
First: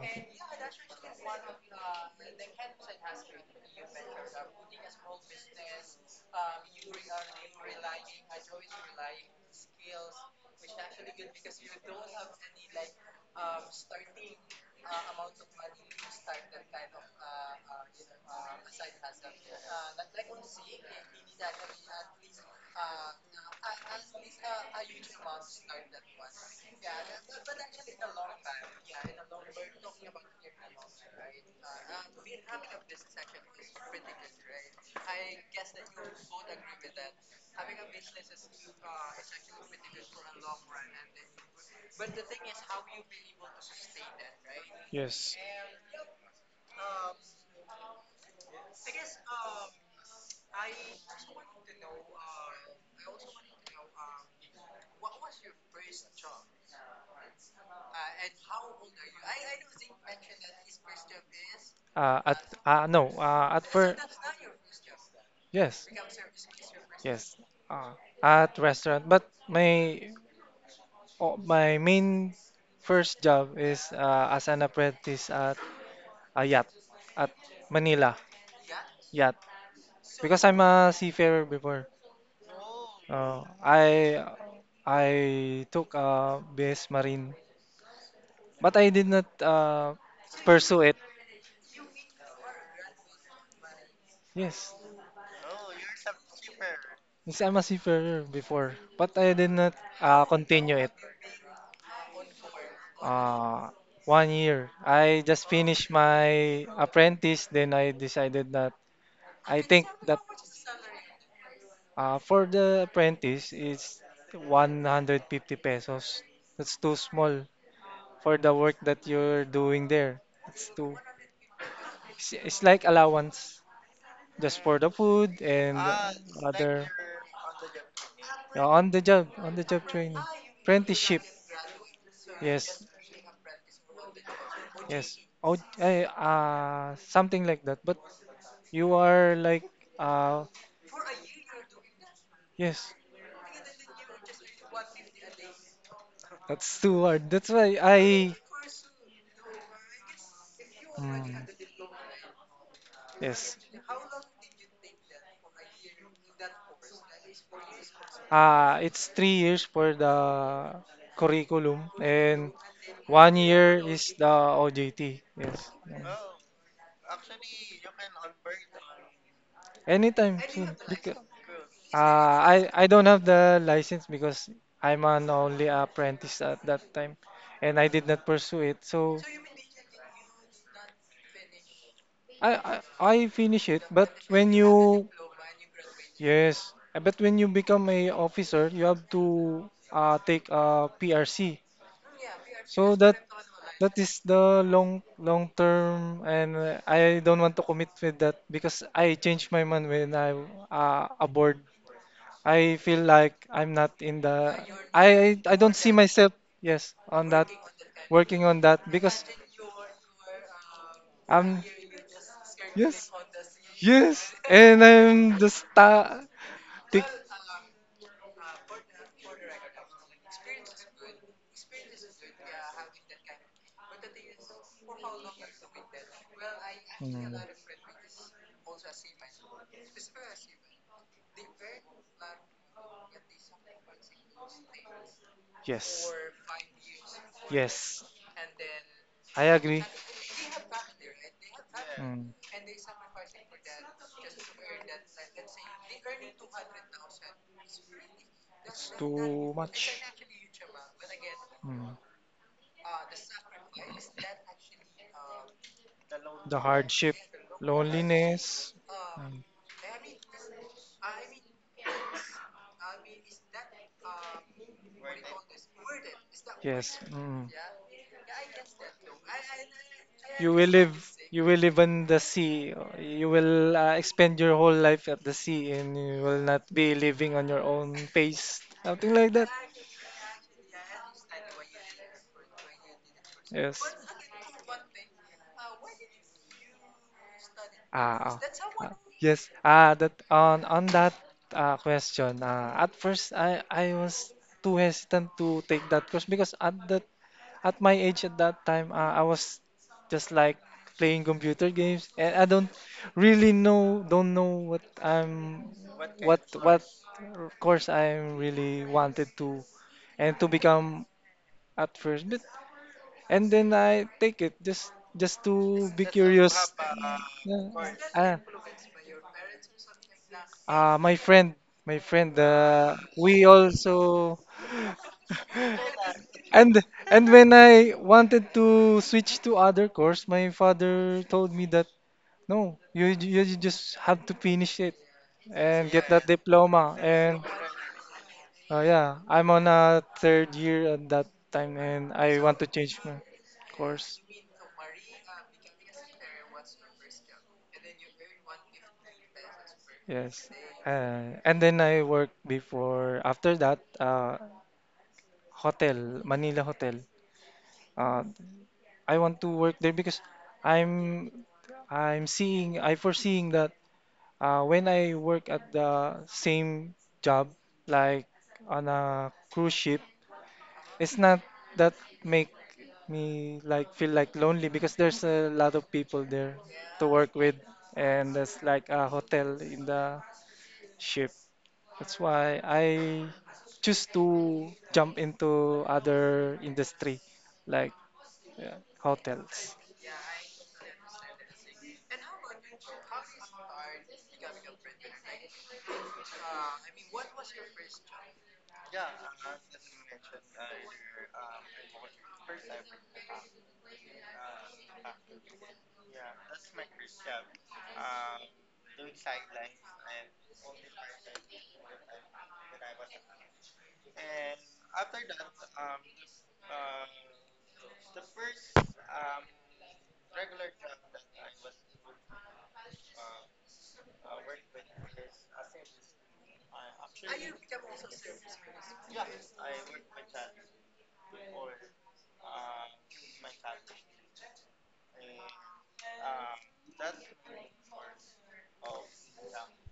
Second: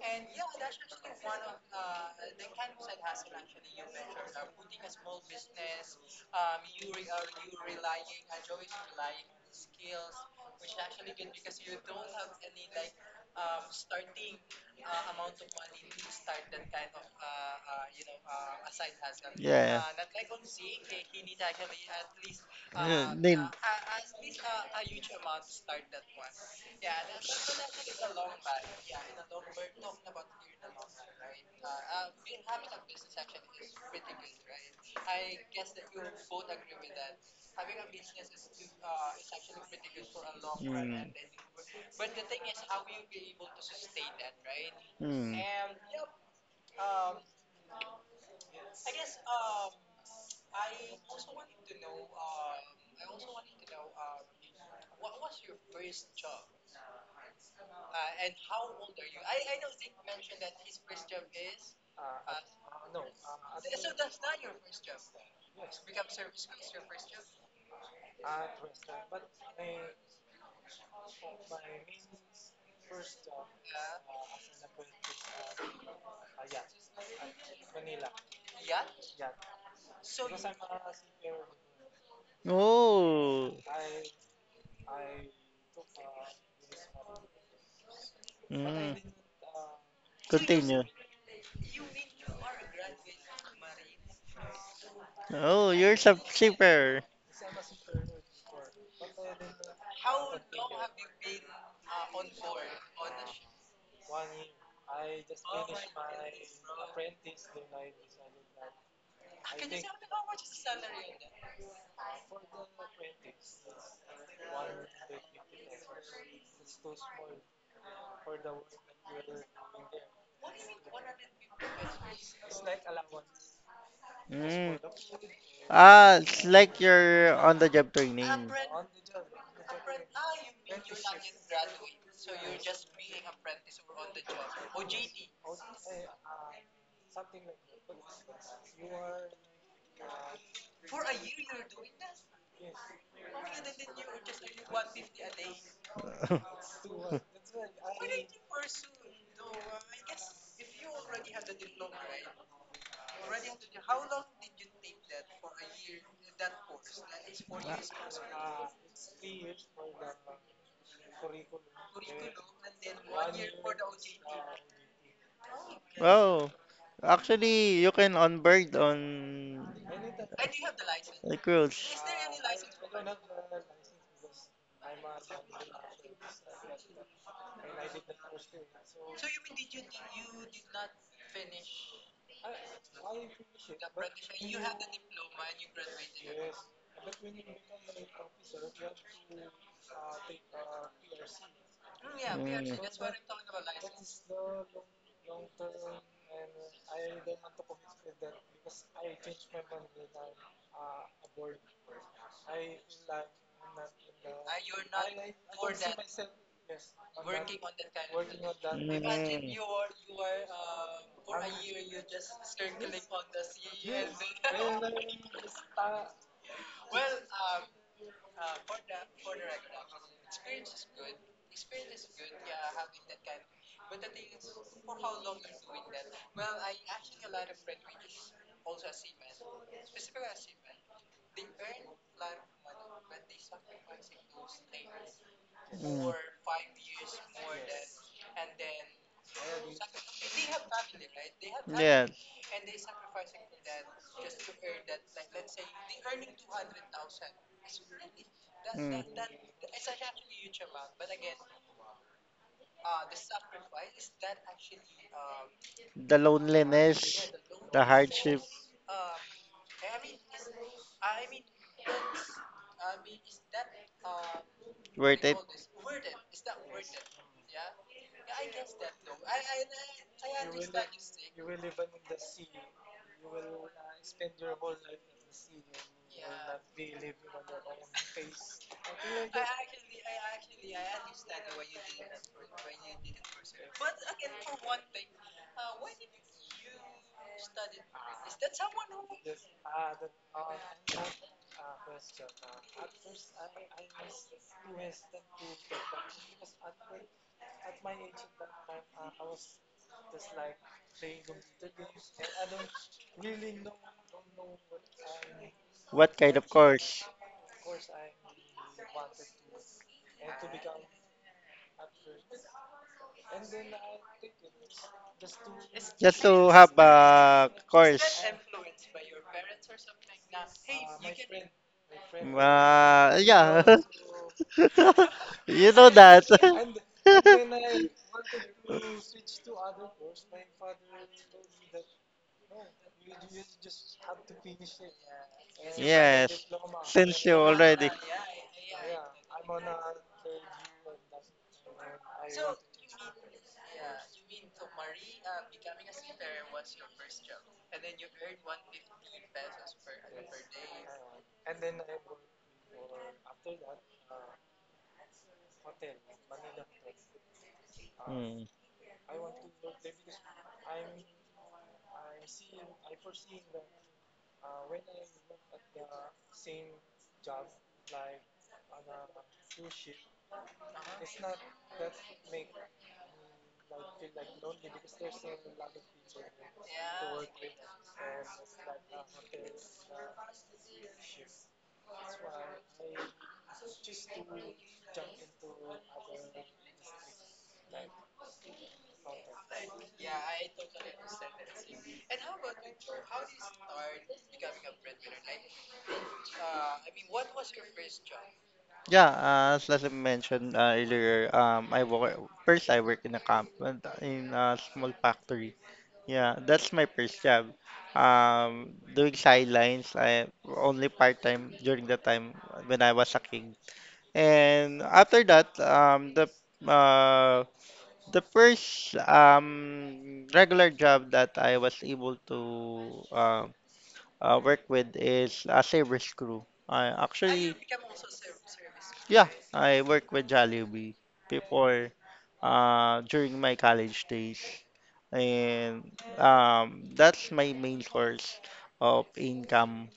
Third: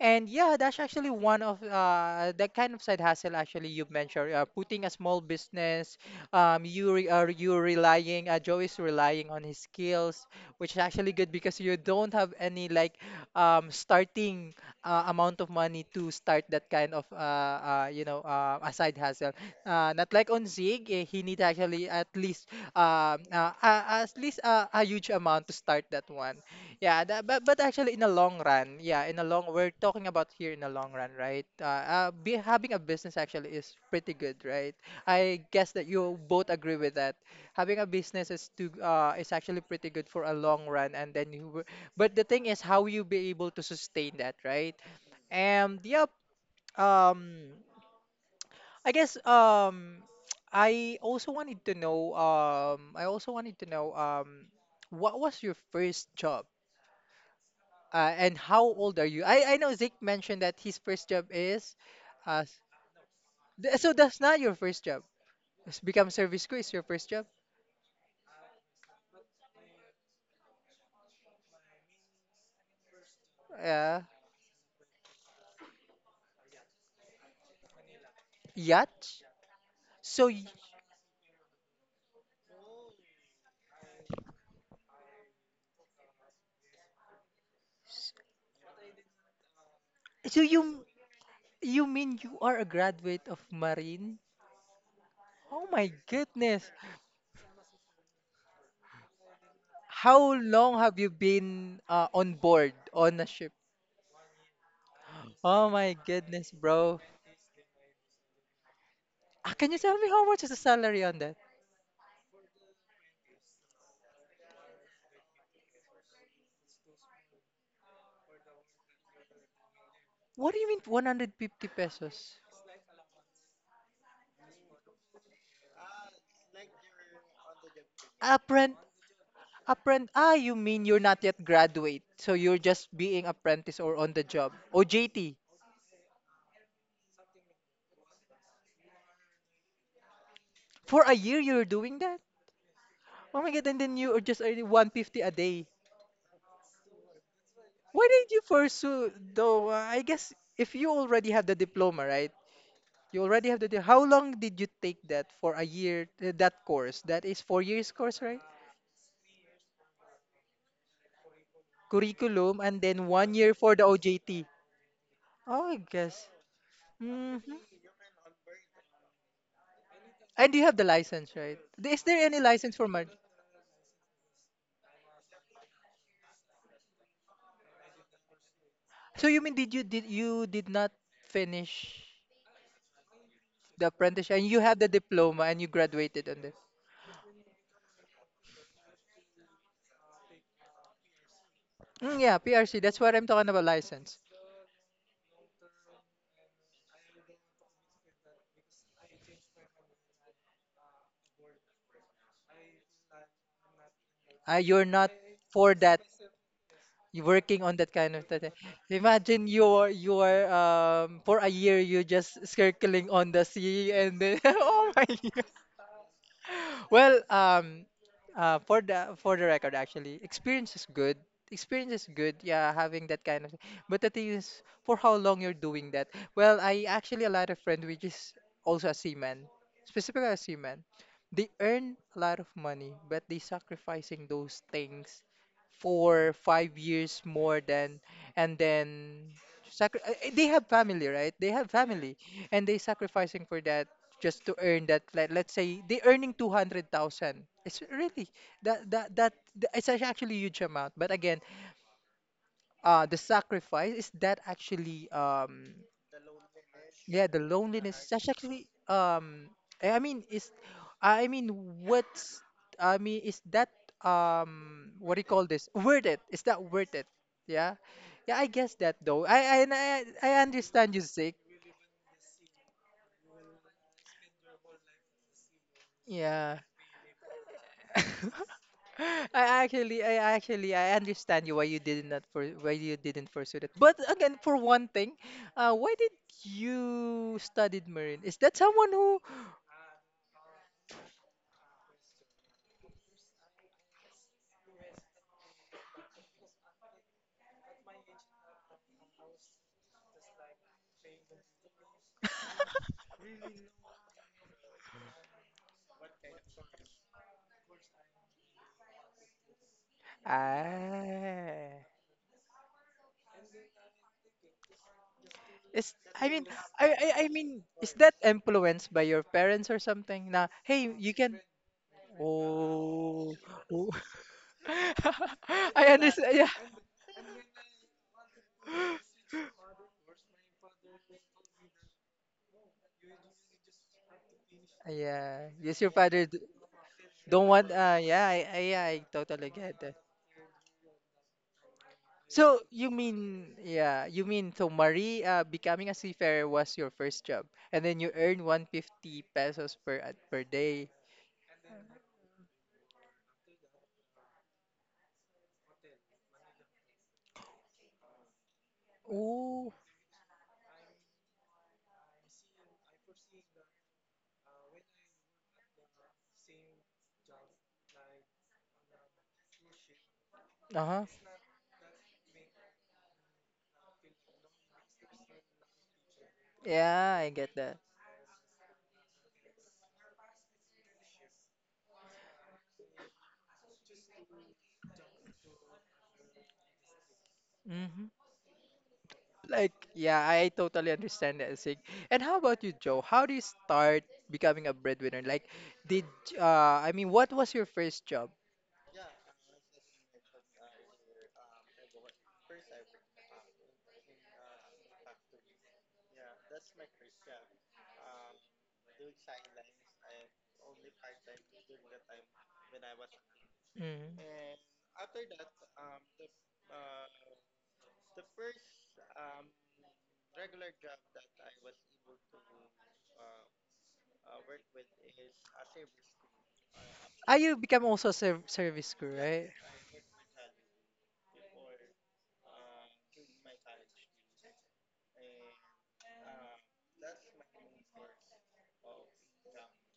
Speaker 1: And yeah, that's actually one of the kind of side hustle actually you mentioned, putting a small business, you relying, Joe is relying on his skills, which is actually good because you don't have any like starting amount of money to start that kind of you know a side hustle. Not like on Zig, eh, he need actually at least a huge amount to start that one. Yeah, that, but actually, in a long run, yeah, in a long, we're talking about here in a long run, right? Having a business actually is pretty good, right? I guess that you both agree with that. Having a business is to is actually pretty good for a long run, and then but the thing is, how you be able to sustain that, right?
Speaker 3: Mm.
Speaker 2: Yes.
Speaker 1: And yep, um, I guess I also wanted to know I also wanted to know what was your first job? And how old are you? I know Zeke mentioned that his first job is, uh,
Speaker 2: At
Speaker 1: s-
Speaker 2: no. At
Speaker 1: so
Speaker 2: first,
Speaker 1: that's not your first job. It's
Speaker 2: yes,
Speaker 1: become service crew is your first job.
Speaker 2: yes. At restaurant, but my oh, my main first job is
Speaker 1: Uh,
Speaker 2: as an apprentice at a yacht at Manila
Speaker 1: Yacht.
Speaker 2: yacht,
Speaker 1: So, y-
Speaker 2: because I'm a seafarer before. Uh,
Speaker 3: Oh.
Speaker 2: I I took BS Marine, but I
Speaker 3: Mm.
Speaker 2: did not
Speaker 1: so you
Speaker 3: Continue.
Speaker 2: pursue it.
Speaker 1: you mean you are a graduate of Marine?
Speaker 2: Yes,
Speaker 1: Oh
Speaker 3: Oh,
Speaker 1: my
Speaker 3: you're a
Speaker 1: goodness!
Speaker 3: shipper.
Speaker 2: yes, I'm a seafarer before, but I did not
Speaker 1: How long
Speaker 2: continue it.
Speaker 1: have you been on board on a ship?
Speaker 2: Uh, 1 year. I just
Speaker 1: Oh
Speaker 2: finished
Speaker 1: my goodness,
Speaker 2: my
Speaker 1: bro.
Speaker 2: apprentice, then I decided that
Speaker 1: Ah,
Speaker 2: I
Speaker 1: can you
Speaker 2: think
Speaker 1: tell me how much is the salary on that?
Speaker 2: for the apprentice it's 150 pesos. That's too small for the work that you're doing there.
Speaker 1: What do you
Speaker 2: It's
Speaker 1: mean
Speaker 2: too.
Speaker 1: 150 pesos?
Speaker 2: It's like allowance just
Speaker 3: Mm.
Speaker 2: for the food and
Speaker 3: Ah, it's like
Speaker 2: other.
Speaker 3: you're on the job training.
Speaker 2: Yeah,
Speaker 1: Apprent
Speaker 2: on the job training,
Speaker 1: Ah, you mean you're not
Speaker 2: apprenticeship.
Speaker 1: yet graduate, so you're
Speaker 2: Yes,
Speaker 1: just being apprentice or on the job.
Speaker 2: yes.
Speaker 1: OJT
Speaker 2: Oh, eh, something like that. But you are like, uh,
Speaker 1: for a year you're doing that?
Speaker 2: yes,
Speaker 1: Oh my God, and then you are just earning 150 a day.
Speaker 2: that's too hard. That's why
Speaker 1: Why did
Speaker 2: I,
Speaker 1: you pursue, though, I guess if you already have the
Speaker 2: mm,
Speaker 1: diploma, right? You already have
Speaker 2: yes,
Speaker 1: how long did you take that for a year, that course? That is 4 years course, right?
Speaker 2: it's 3 years for the curriculum and
Speaker 1: Curriculum, and then one
Speaker 2: one
Speaker 1: year for the
Speaker 2: year is the
Speaker 1: OJT.
Speaker 2: OJT.
Speaker 1: Oh,
Speaker 2: Yes.
Speaker 1: I
Speaker 2: Mm.
Speaker 1: guess.
Speaker 3: Oh,
Speaker 1: Hmm.
Speaker 3: actually, you can onboard on
Speaker 2: Anytime
Speaker 1: And you have
Speaker 2: soon.
Speaker 1: the
Speaker 2: Because
Speaker 1: license,
Speaker 3: the
Speaker 1: right?
Speaker 3: cruise.
Speaker 1: Is there any license for
Speaker 2: I
Speaker 1: March?
Speaker 2: don't have the license because I'm an only apprentice at that time and I did not pursue it. So.
Speaker 1: So you mean did you did not finish
Speaker 2: I, I finish
Speaker 1: the
Speaker 2: it, but
Speaker 1: apprenticeship, and you
Speaker 2: when
Speaker 1: have the
Speaker 2: you
Speaker 1: diploma and you graduated on this?
Speaker 2: yes, but when you become a officer, you have to take a PRC.
Speaker 1: Mm, yeah, PRC. That's
Speaker 2: So
Speaker 3: Mm.
Speaker 1: what
Speaker 2: that
Speaker 1: I'm talking about
Speaker 2: that
Speaker 1: license.
Speaker 2: is the long term, and I don't want to commit with that because I change my mind when I'm aboard. I feel like I'm not in the
Speaker 1: You're not
Speaker 2: I
Speaker 1: for
Speaker 2: don't see
Speaker 1: that.
Speaker 2: myself yes
Speaker 1: You're
Speaker 2: on that
Speaker 1: working on that kind of thing.
Speaker 2: working on that because
Speaker 1: Imagine you're for a
Speaker 2: I'm
Speaker 1: year you're just circling
Speaker 2: yes.
Speaker 1: on the sea and
Speaker 2: Yes.
Speaker 1: then
Speaker 2: And
Speaker 1: oh my
Speaker 2: I'm
Speaker 1: God.
Speaker 2: the star. Pick.
Speaker 1: Well, um, for the record, actually, experience is good. Experience is good. Yeah, having that kind of. But the thing is, for how long you're doing that? Well, I actually a
Speaker 2: Mm,
Speaker 1: lot of friend which is also a seaman, specifically a seaman. They earn a lot of money, but they sacrificing those things
Speaker 3: Mm. Mm.
Speaker 2: yes.
Speaker 1: for 5 years more than,
Speaker 2: Yes.
Speaker 1: and then
Speaker 2: I agree.
Speaker 1: they have family, right? They have
Speaker 3: Yeah.
Speaker 1: family,
Speaker 2: Mm,
Speaker 1: and they sacrificing for that just to earn that, like let's say they earning 200,000. It's really that
Speaker 2: it's
Speaker 3: Mm.
Speaker 1: that that
Speaker 2: too
Speaker 1: th- it's ac-
Speaker 2: much.
Speaker 1: actually huge amount, but again
Speaker 2: Mm,
Speaker 1: the sacrifice is that actually
Speaker 3: The
Speaker 2: the hardship,
Speaker 1: yeah,
Speaker 3: loneliness,
Speaker 1: the
Speaker 3: the
Speaker 1: loneliness, that's
Speaker 3: hardship,
Speaker 1: actually
Speaker 2: loneliness. Mm,
Speaker 1: I mean is I mean what's I mean is that what do
Speaker 3: worth
Speaker 1: you
Speaker 3: it.
Speaker 1: call this, worth it, is that worth
Speaker 2: yes.
Speaker 1: it?
Speaker 2: Mm.
Speaker 1: Yeah, yeah, I guess that, though. I
Speaker 2: You will
Speaker 1: understand
Speaker 2: live.
Speaker 1: you, sick.
Speaker 2: You will live on the sea. You will expend your whole life at the sea, and you will
Speaker 1: Yeah.
Speaker 2: not be living on your own pace. Something like that.
Speaker 1: I actually, I understand you why you did not, for why you didn't pursue that.
Speaker 2: Yes.
Speaker 1: But again, for one thing, why did you studied marine? Is
Speaker 2: Ah, oh,
Speaker 1: that someone
Speaker 2: ah,
Speaker 1: who?
Speaker 2: yes. Ah, that on that question. At first, I was too hesitant to take that course because at that at my age at that time, I was just like playing computer games, and I don't really know don't know what I'm
Speaker 3: What kind
Speaker 2: what
Speaker 3: of course?
Speaker 2: course? Course I really wanted to and to become
Speaker 1: Ah,
Speaker 2: at first. But and then I take it just
Speaker 1: is,
Speaker 2: to be
Speaker 3: Just
Speaker 1: I mean,
Speaker 3: to
Speaker 2: curious.
Speaker 3: have
Speaker 1: I, I I
Speaker 3: a
Speaker 1: mean, is
Speaker 2: Yeah.
Speaker 1: that
Speaker 3: course.
Speaker 2: Ah,
Speaker 1: influenced by your parents or something? Now, hey,
Speaker 2: ah,
Speaker 1: you can.
Speaker 2: my friend.
Speaker 1: Oh,
Speaker 2: We
Speaker 3: Yeah.
Speaker 1: oh.
Speaker 2: also
Speaker 3: You know
Speaker 1: I
Speaker 3: that.
Speaker 1: understand. Yeah,
Speaker 2: and and when I wanted to switch to other course, my father told me that no, you just have to finish it
Speaker 1: yeah. Yes, your
Speaker 2: and get
Speaker 1: father
Speaker 2: that
Speaker 1: d-
Speaker 3: Yes.
Speaker 2: diploma.
Speaker 3: Since you
Speaker 2: And
Speaker 1: don't want.
Speaker 3: already.
Speaker 1: Yeah, yeah,
Speaker 2: oh
Speaker 1: I
Speaker 2: yeah,
Speaker 1: totally
Speaker 2: I'm on
Speaker 1: get that.
Speaker 2: a third year at that time, and I
Speaker 1: So
Speaker 2: want to
Speaker 1: you
Speaker 2: change my
Speaker 1: mean, yeah,
Speaker 2: course.
Speaker 1: you mean, so Marie, becoming a seafarer was your first job, and then you earn 150 pesos per at per
Speaker 2: Yes.
Speaker 1: day.
Speaker 2: And then I worked before, after that, hotel, Manila hotel. Uh,
Speaker 3: Hmm.
Speaker 2: I want to
Speaker 1: Ooh,
Speaker 2: work there because I'm I'm seeing, I foreseeing that when I work at the same job, like on a cruise ship,
Speaker 1: uh-huh.
Speaker 2: it's not that make me like feel like lonely because there's a lot of people there to
Speaker 1: Yeah, I
Speaker 2: work
Speaker 1: get
Speaker 2: with,
Speaker 1: that.
Speaker 2: and there's like a hotel in the ship. That's why I choose to jump into other industry like
Speaker 1: Hmm. Like,
Speaker 2: hotels.
Speaker 1: yeah, I totally understand that, Sig. And how about you, Joe? How do you start becoming a breadwinner? Like, did I mean, what was your first job?
Speaker 3: Yeah, as I mentioned earlier, I work first. I work in a comp in a small factory. Yeah, that's my first job. Doing sidelines, I only part time during the time when I was a kid.
Speaker 1: Mm.
Speaker 3: And after that, uh, the first, regular job that I was able to, work with is as a service crew. I
Speaker 1: Ah,
Speaker 3: actually.
Speaker 1: you become also a service crew,
Speaker 3: Yeah,
Speaker 1: right?
Speaker 3: I work with Jollibee before, during my college days, and, that's my main source of income.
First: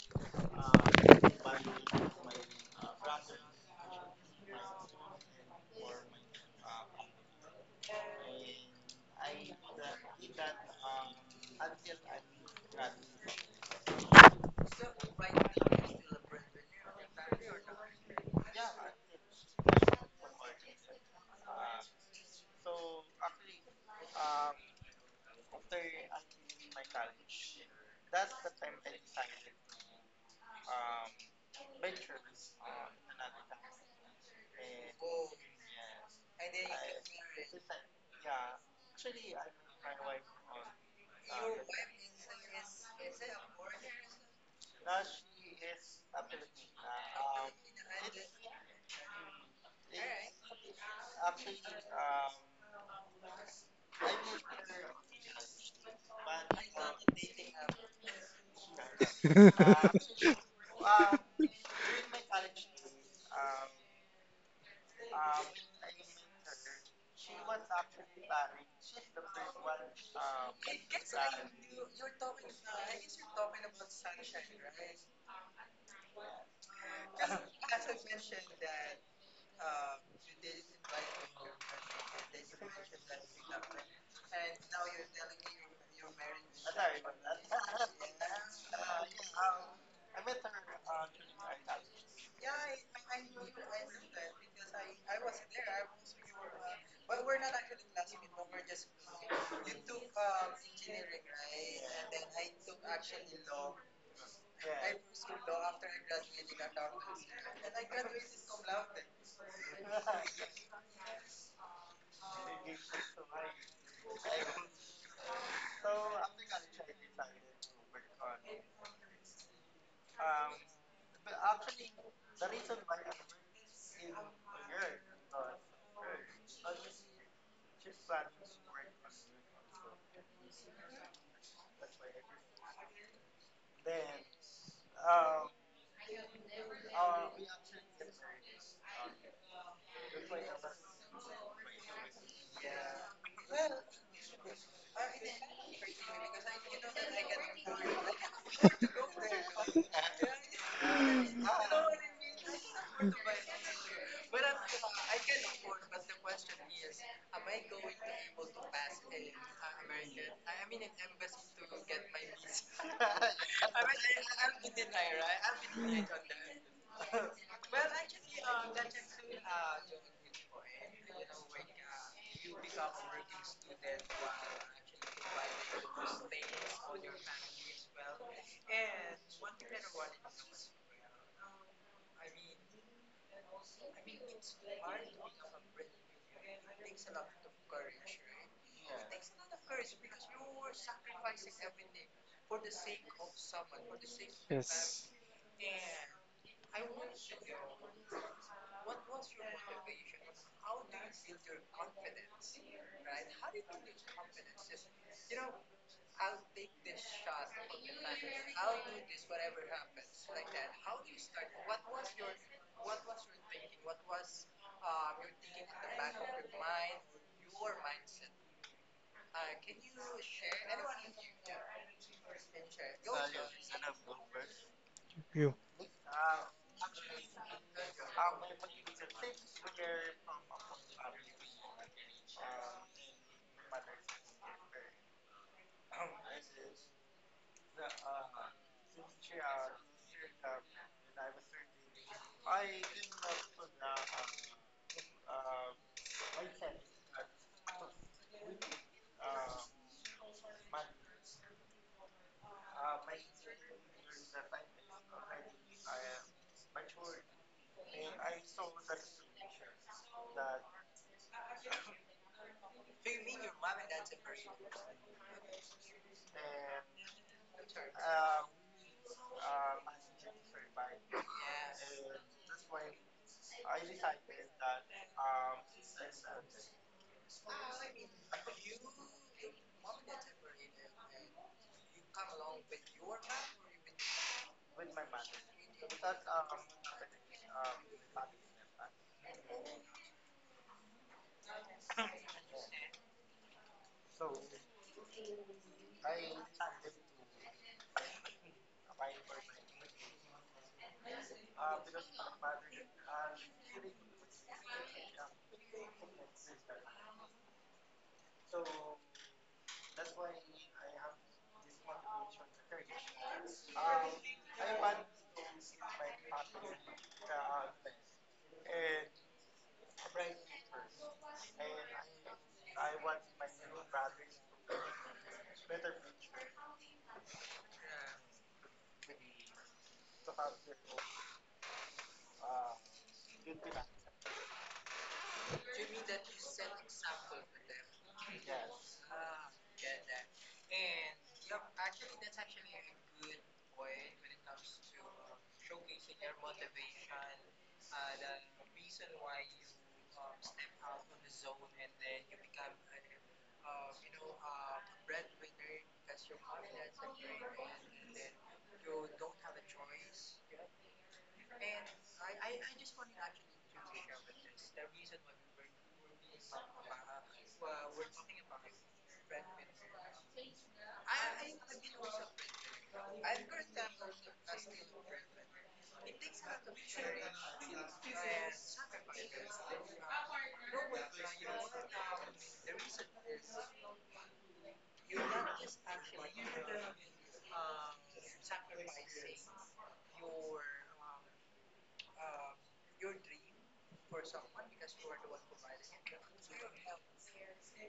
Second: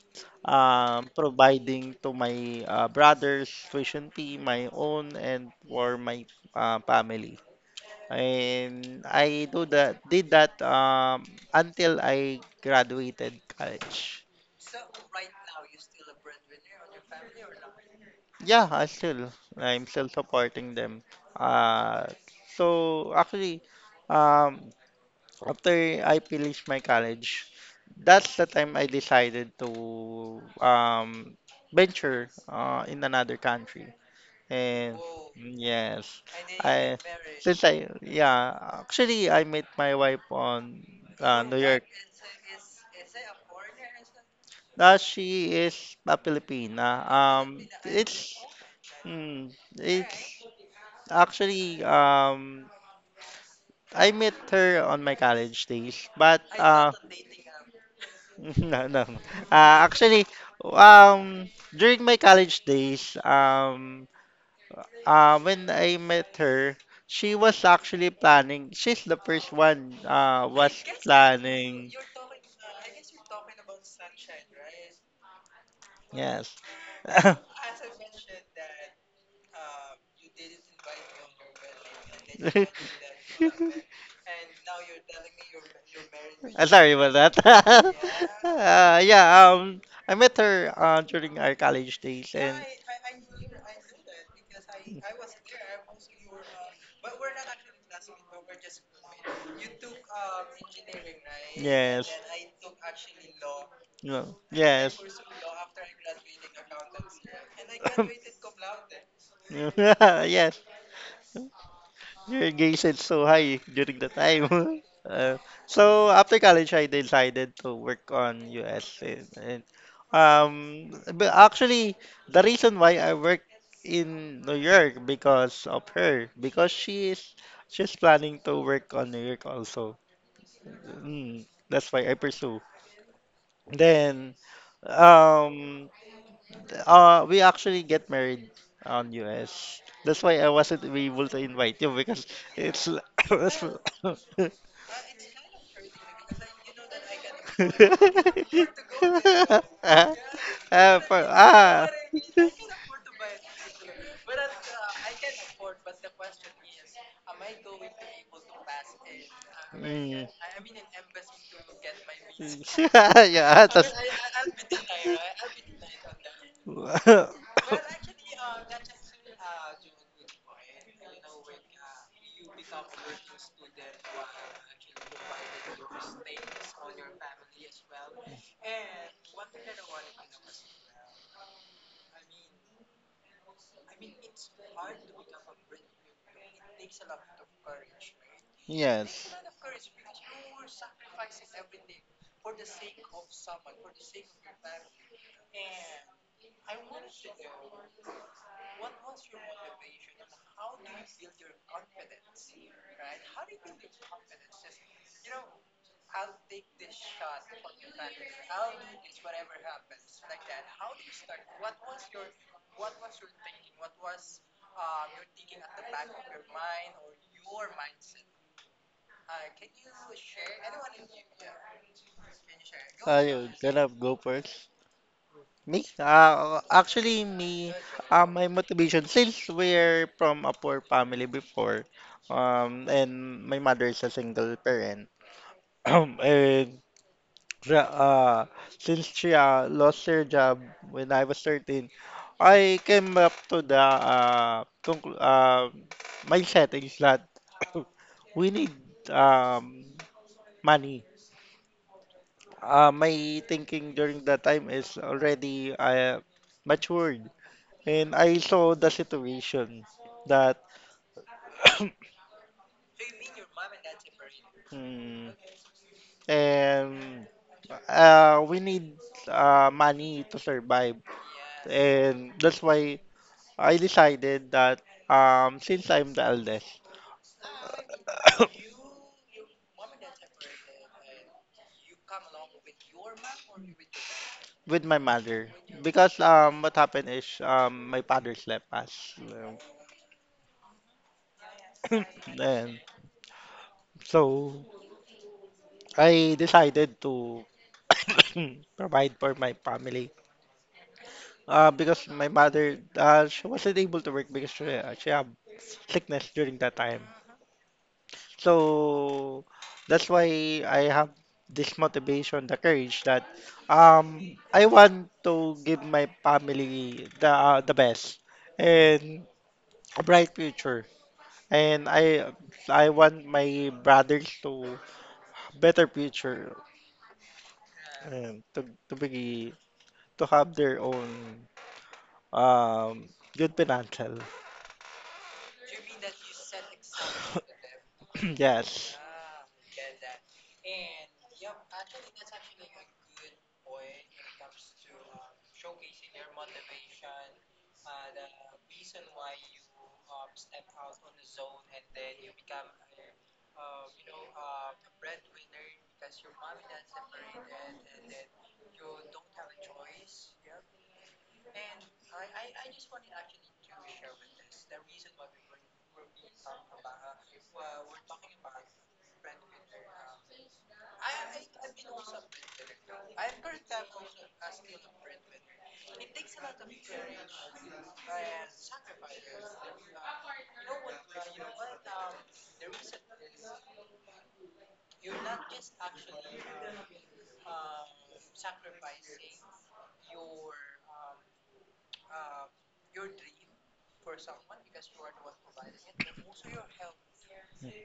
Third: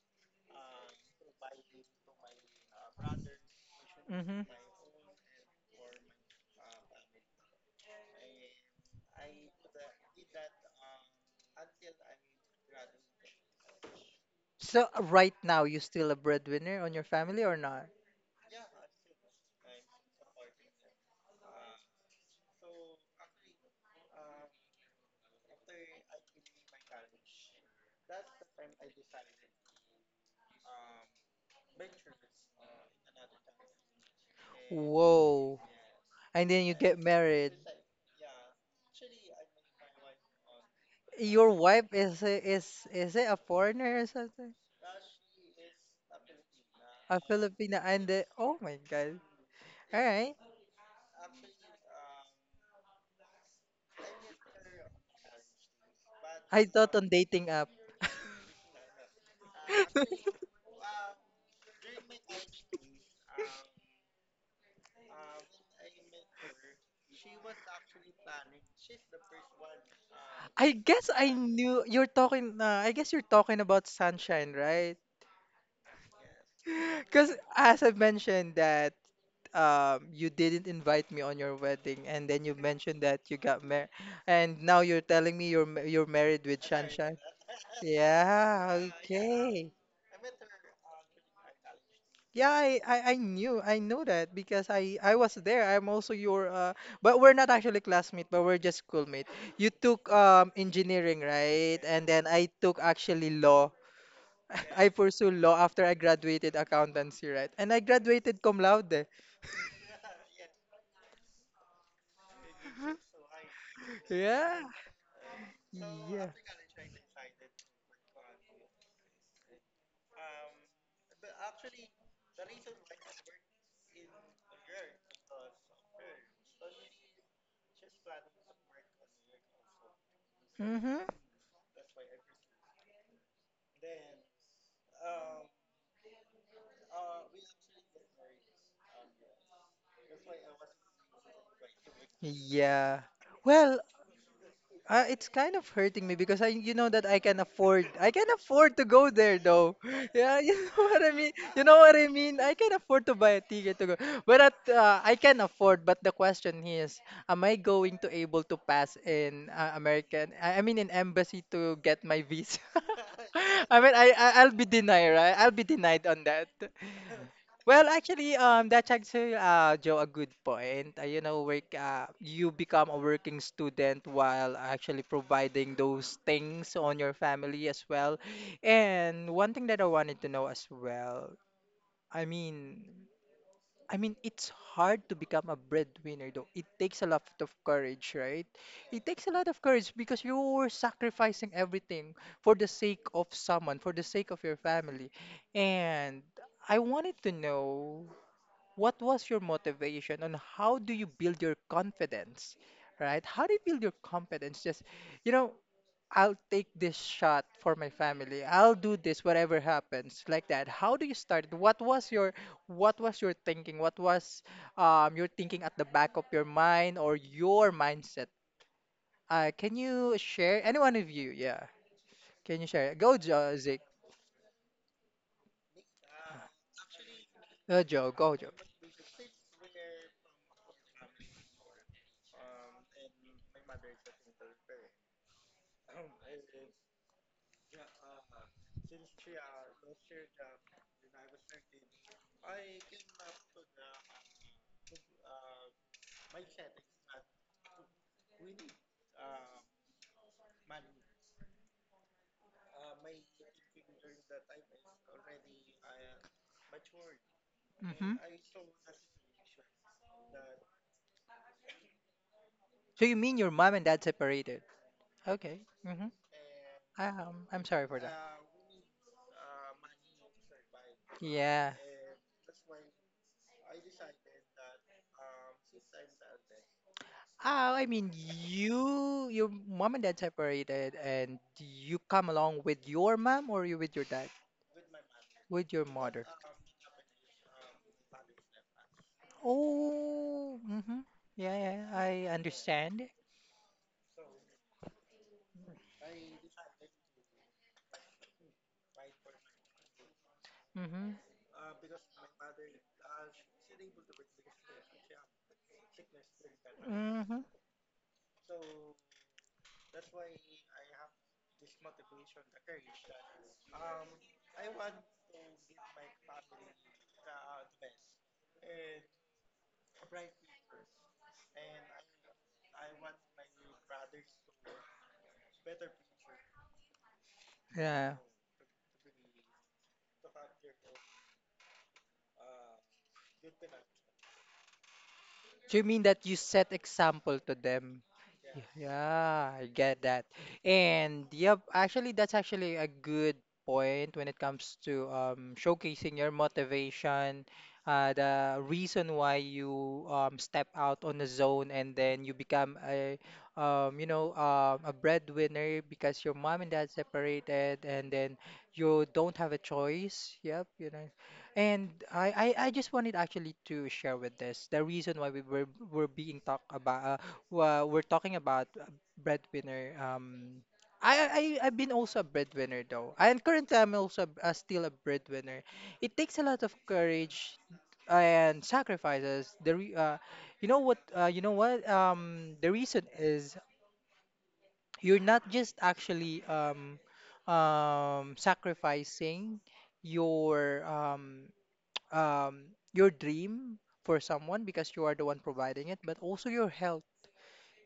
Speaker 3: Providing to my, brothers, tuition fee,
Speaker 1: Mm-hmm.
Speaker 3: my own, and for my family. And did that, until I graduated college.
Speaker 1: So right now, you still a breadwinner on your family or not?
Speaker 3: Yeah, I'm still supporting them. Uh, so actually, um, after I finished my college, that's the time I decided to, venture in another country. And
Speaker 1: Whoa.
Speaker 3: yes,
Speaker 1: And then you get
Speaker 3: I
Speaker 1: married.
Speaker 3: since I yeah, actually I met my wife on
Speaker 1: Your
Speaker 3: New York.
Speaker 1: wife is a, is is it a foreigner or something?
Speaker 3: She is a Filipina.
Speaker 1: A Filipina, and the, oh my God.
Speaker 3: Mm,
Speaker 1: All right.
Speaker 3: it's actually, I met her on my college days, but
Speaker 1: I thought on dating app.
Speaker 3: no, no. Um, during my college days, when I met her, she was actually planning. She's the first one.
Speaker 1: I
Speaker 3: Was
Speaker 1: guess I knew
Speaker 3: planning.
Speaker 1: you're talking. I guess you're talking about sunshine, right?
Speaker 3: Yes.
Speaker 1: Because as I mentioned that you didn't invite me on your wedding, and then you mentioned that you got married, and now you're telling me you're married with
Speaker 3: Sorry about
Speaker 1: sunshine.
Speaker 3: that.
Speaker 1: Yeah,
Speaker 3: uh, yeah,
Speaker 1: okay.
Speaker 3: um, I met her during our college days,
Speaker 1: Yeah,
Speaker 3: and
Speaker 1: I knew, I knew that, because I was there. I'm also your uh, but we're not actually classmate, but we're just schoolmate. You took engineering, right? And
Speaker 3: yes,
Speaker 1: then I took actually law.
Speaker 3: no,
Speaker 1: I
Speaker 3: yes,
Speaker 1: pursue law after I graduated accountancy, right? And I graduated cum laude.
Speaker 3: yes, your engagement is so high during the time.
Speaker 1: Yeah.
Speaker 3: Uh, so
Speaker 1: Yeah.
Speaker 3: after college, I decided to work on US and but actually the reason why I work in New York because of her, because she is, she's planning to work on New York also.
Speaker 1: Mm-hmm.
Speaker 3: That's why I pursue. Then um we actually get married on US. That's why I wasn't able to invite you because it's
Speaker 1: Yeah.
Speaker 3: l- it's
Speaker 1: Well,
Speaker 3: l-
Speaker 1: It's kind of hurting me because I, you know, that I can afford to go there, though.
Speaker 3: Ah,
Speaker 1: Yeah, you know
Speaker 3: ah,
Speaker 1: what I
Speaker 3: for-
Speaker 1: mean. You know
Speaker 3: ah.
Speaker 1: what I mean. I can afford to buy a ticket to go, but I can afford. But the question is, am I going to able to pass in
Speaker 3: Mm.
Speaker 1: American? I mean, in embassy to get my visa.
Speaker 3: yeah,
Speaker 1: I mean,
Speaker 3: that's
Speaker 1: I'll be denied, right? I'll be denied on that. Well, actually, that's actually, Joe, a good point. You know, work, you become a working student while actually providing those things on your family as well. And one thing that I wanted to know as well, I mean, I mean, it's hard to become a breadwinner, though. It takes a lot of courage, right? It takes a
Speaker 3: Yes.
Speaker 1: lot of courage because you're sacrificing everything for the sake of someone, for the sake of your
Speaker 2: Yes,
Speaker 1: family. And I wanted to know what was your motivation and how do you build your confidence, right? How do you build your confidence? Just, you know, I'll take this shot for my family. I'll do this, whatever happens, like that. How do you start? What was your thinking? What was, your thinking at the back of your mind or your mindset? Can you share? Any one of you, yeah. Can you share? Go,
Speaker 3: Ayun,
Speaker 1: Joe,
Speaker 3: can
Speaker 1: Zeke.
Speaker 3: I go first?
Speaker 2: you.
Speaker 3: Me? Me,
Speaker 1: Joe, go,
Speaker 3: my
Speaker 1: Joe.
Speaker 3: motivation, since we're from a poor family before, and my mother is a single parent, and dra- uh, since she lost her job when I was 13, I came up to the mindset is that we need um, money. My thinking during that time is already matured,
Speaker 1: Hmm.
Speaker 3: and I saw the situation that
Speaker 1: So you mean your mom and dad separated?
Speaker 3: mm,
Speaker 1: Okay. Hmm.
Speaker 3: and
Speaker 1: I'm sorry for that.
Speaker 3: we need money to survive,
Speaker 1: Yeah.
Speaker 3: and that's why I decided that um, since I'm the eldest,
Speaker 1: Oh, I mean, you, your mom and dad separated, and you come along with your mom, or you with your dad?
Speaker 3: with my mother,
Speaker 1: With your
Speaker 3: because
Speaker 1: mother.
Speaker 3: um, what happened is um, my father slept us.
Speaker 1: Oh, mm-hmm. Yeah, yeah, I
Speaker 3: And
Speaker 1: understand.
Speaker 3: so I decided to provide for my family.
Speaker 1: Mm-hmm.
Speaker 3: Because my mother, she wasn't able to work because she had sickness during that time.
Speaker 1: Mm-hmm.
Speaker 3: So that's why I have this motivation, the courage that um, I want to give my family the best and a bright future. And I want my brothers to better future
Speaker 1: Yeah.
Speaker 3: and to be to have their own um, good financial.
Speaker 1: Do you mean that you set example to them?
Speaker 3: Yes,
Speaker 1: Yeah, I get that. And yep, actually that's actually a good point when it comes to showcasing your motivation, the reason why you step out on the zone and then you become a you know a breadwinner because your mom and dad separated and then you don't have a choice. Yep, you know, and I just wanted actually to share with this the reason why we're being talk about we're talking about breadwinner. I I've been also a breadwinner though, and currently I'm also still a breadwinner. It takes a lot of courage and sacrifices. The re, you know what the reason is, you're not just actually sacrificing your um um, your dream for someone because you are the one providing it, but also your health.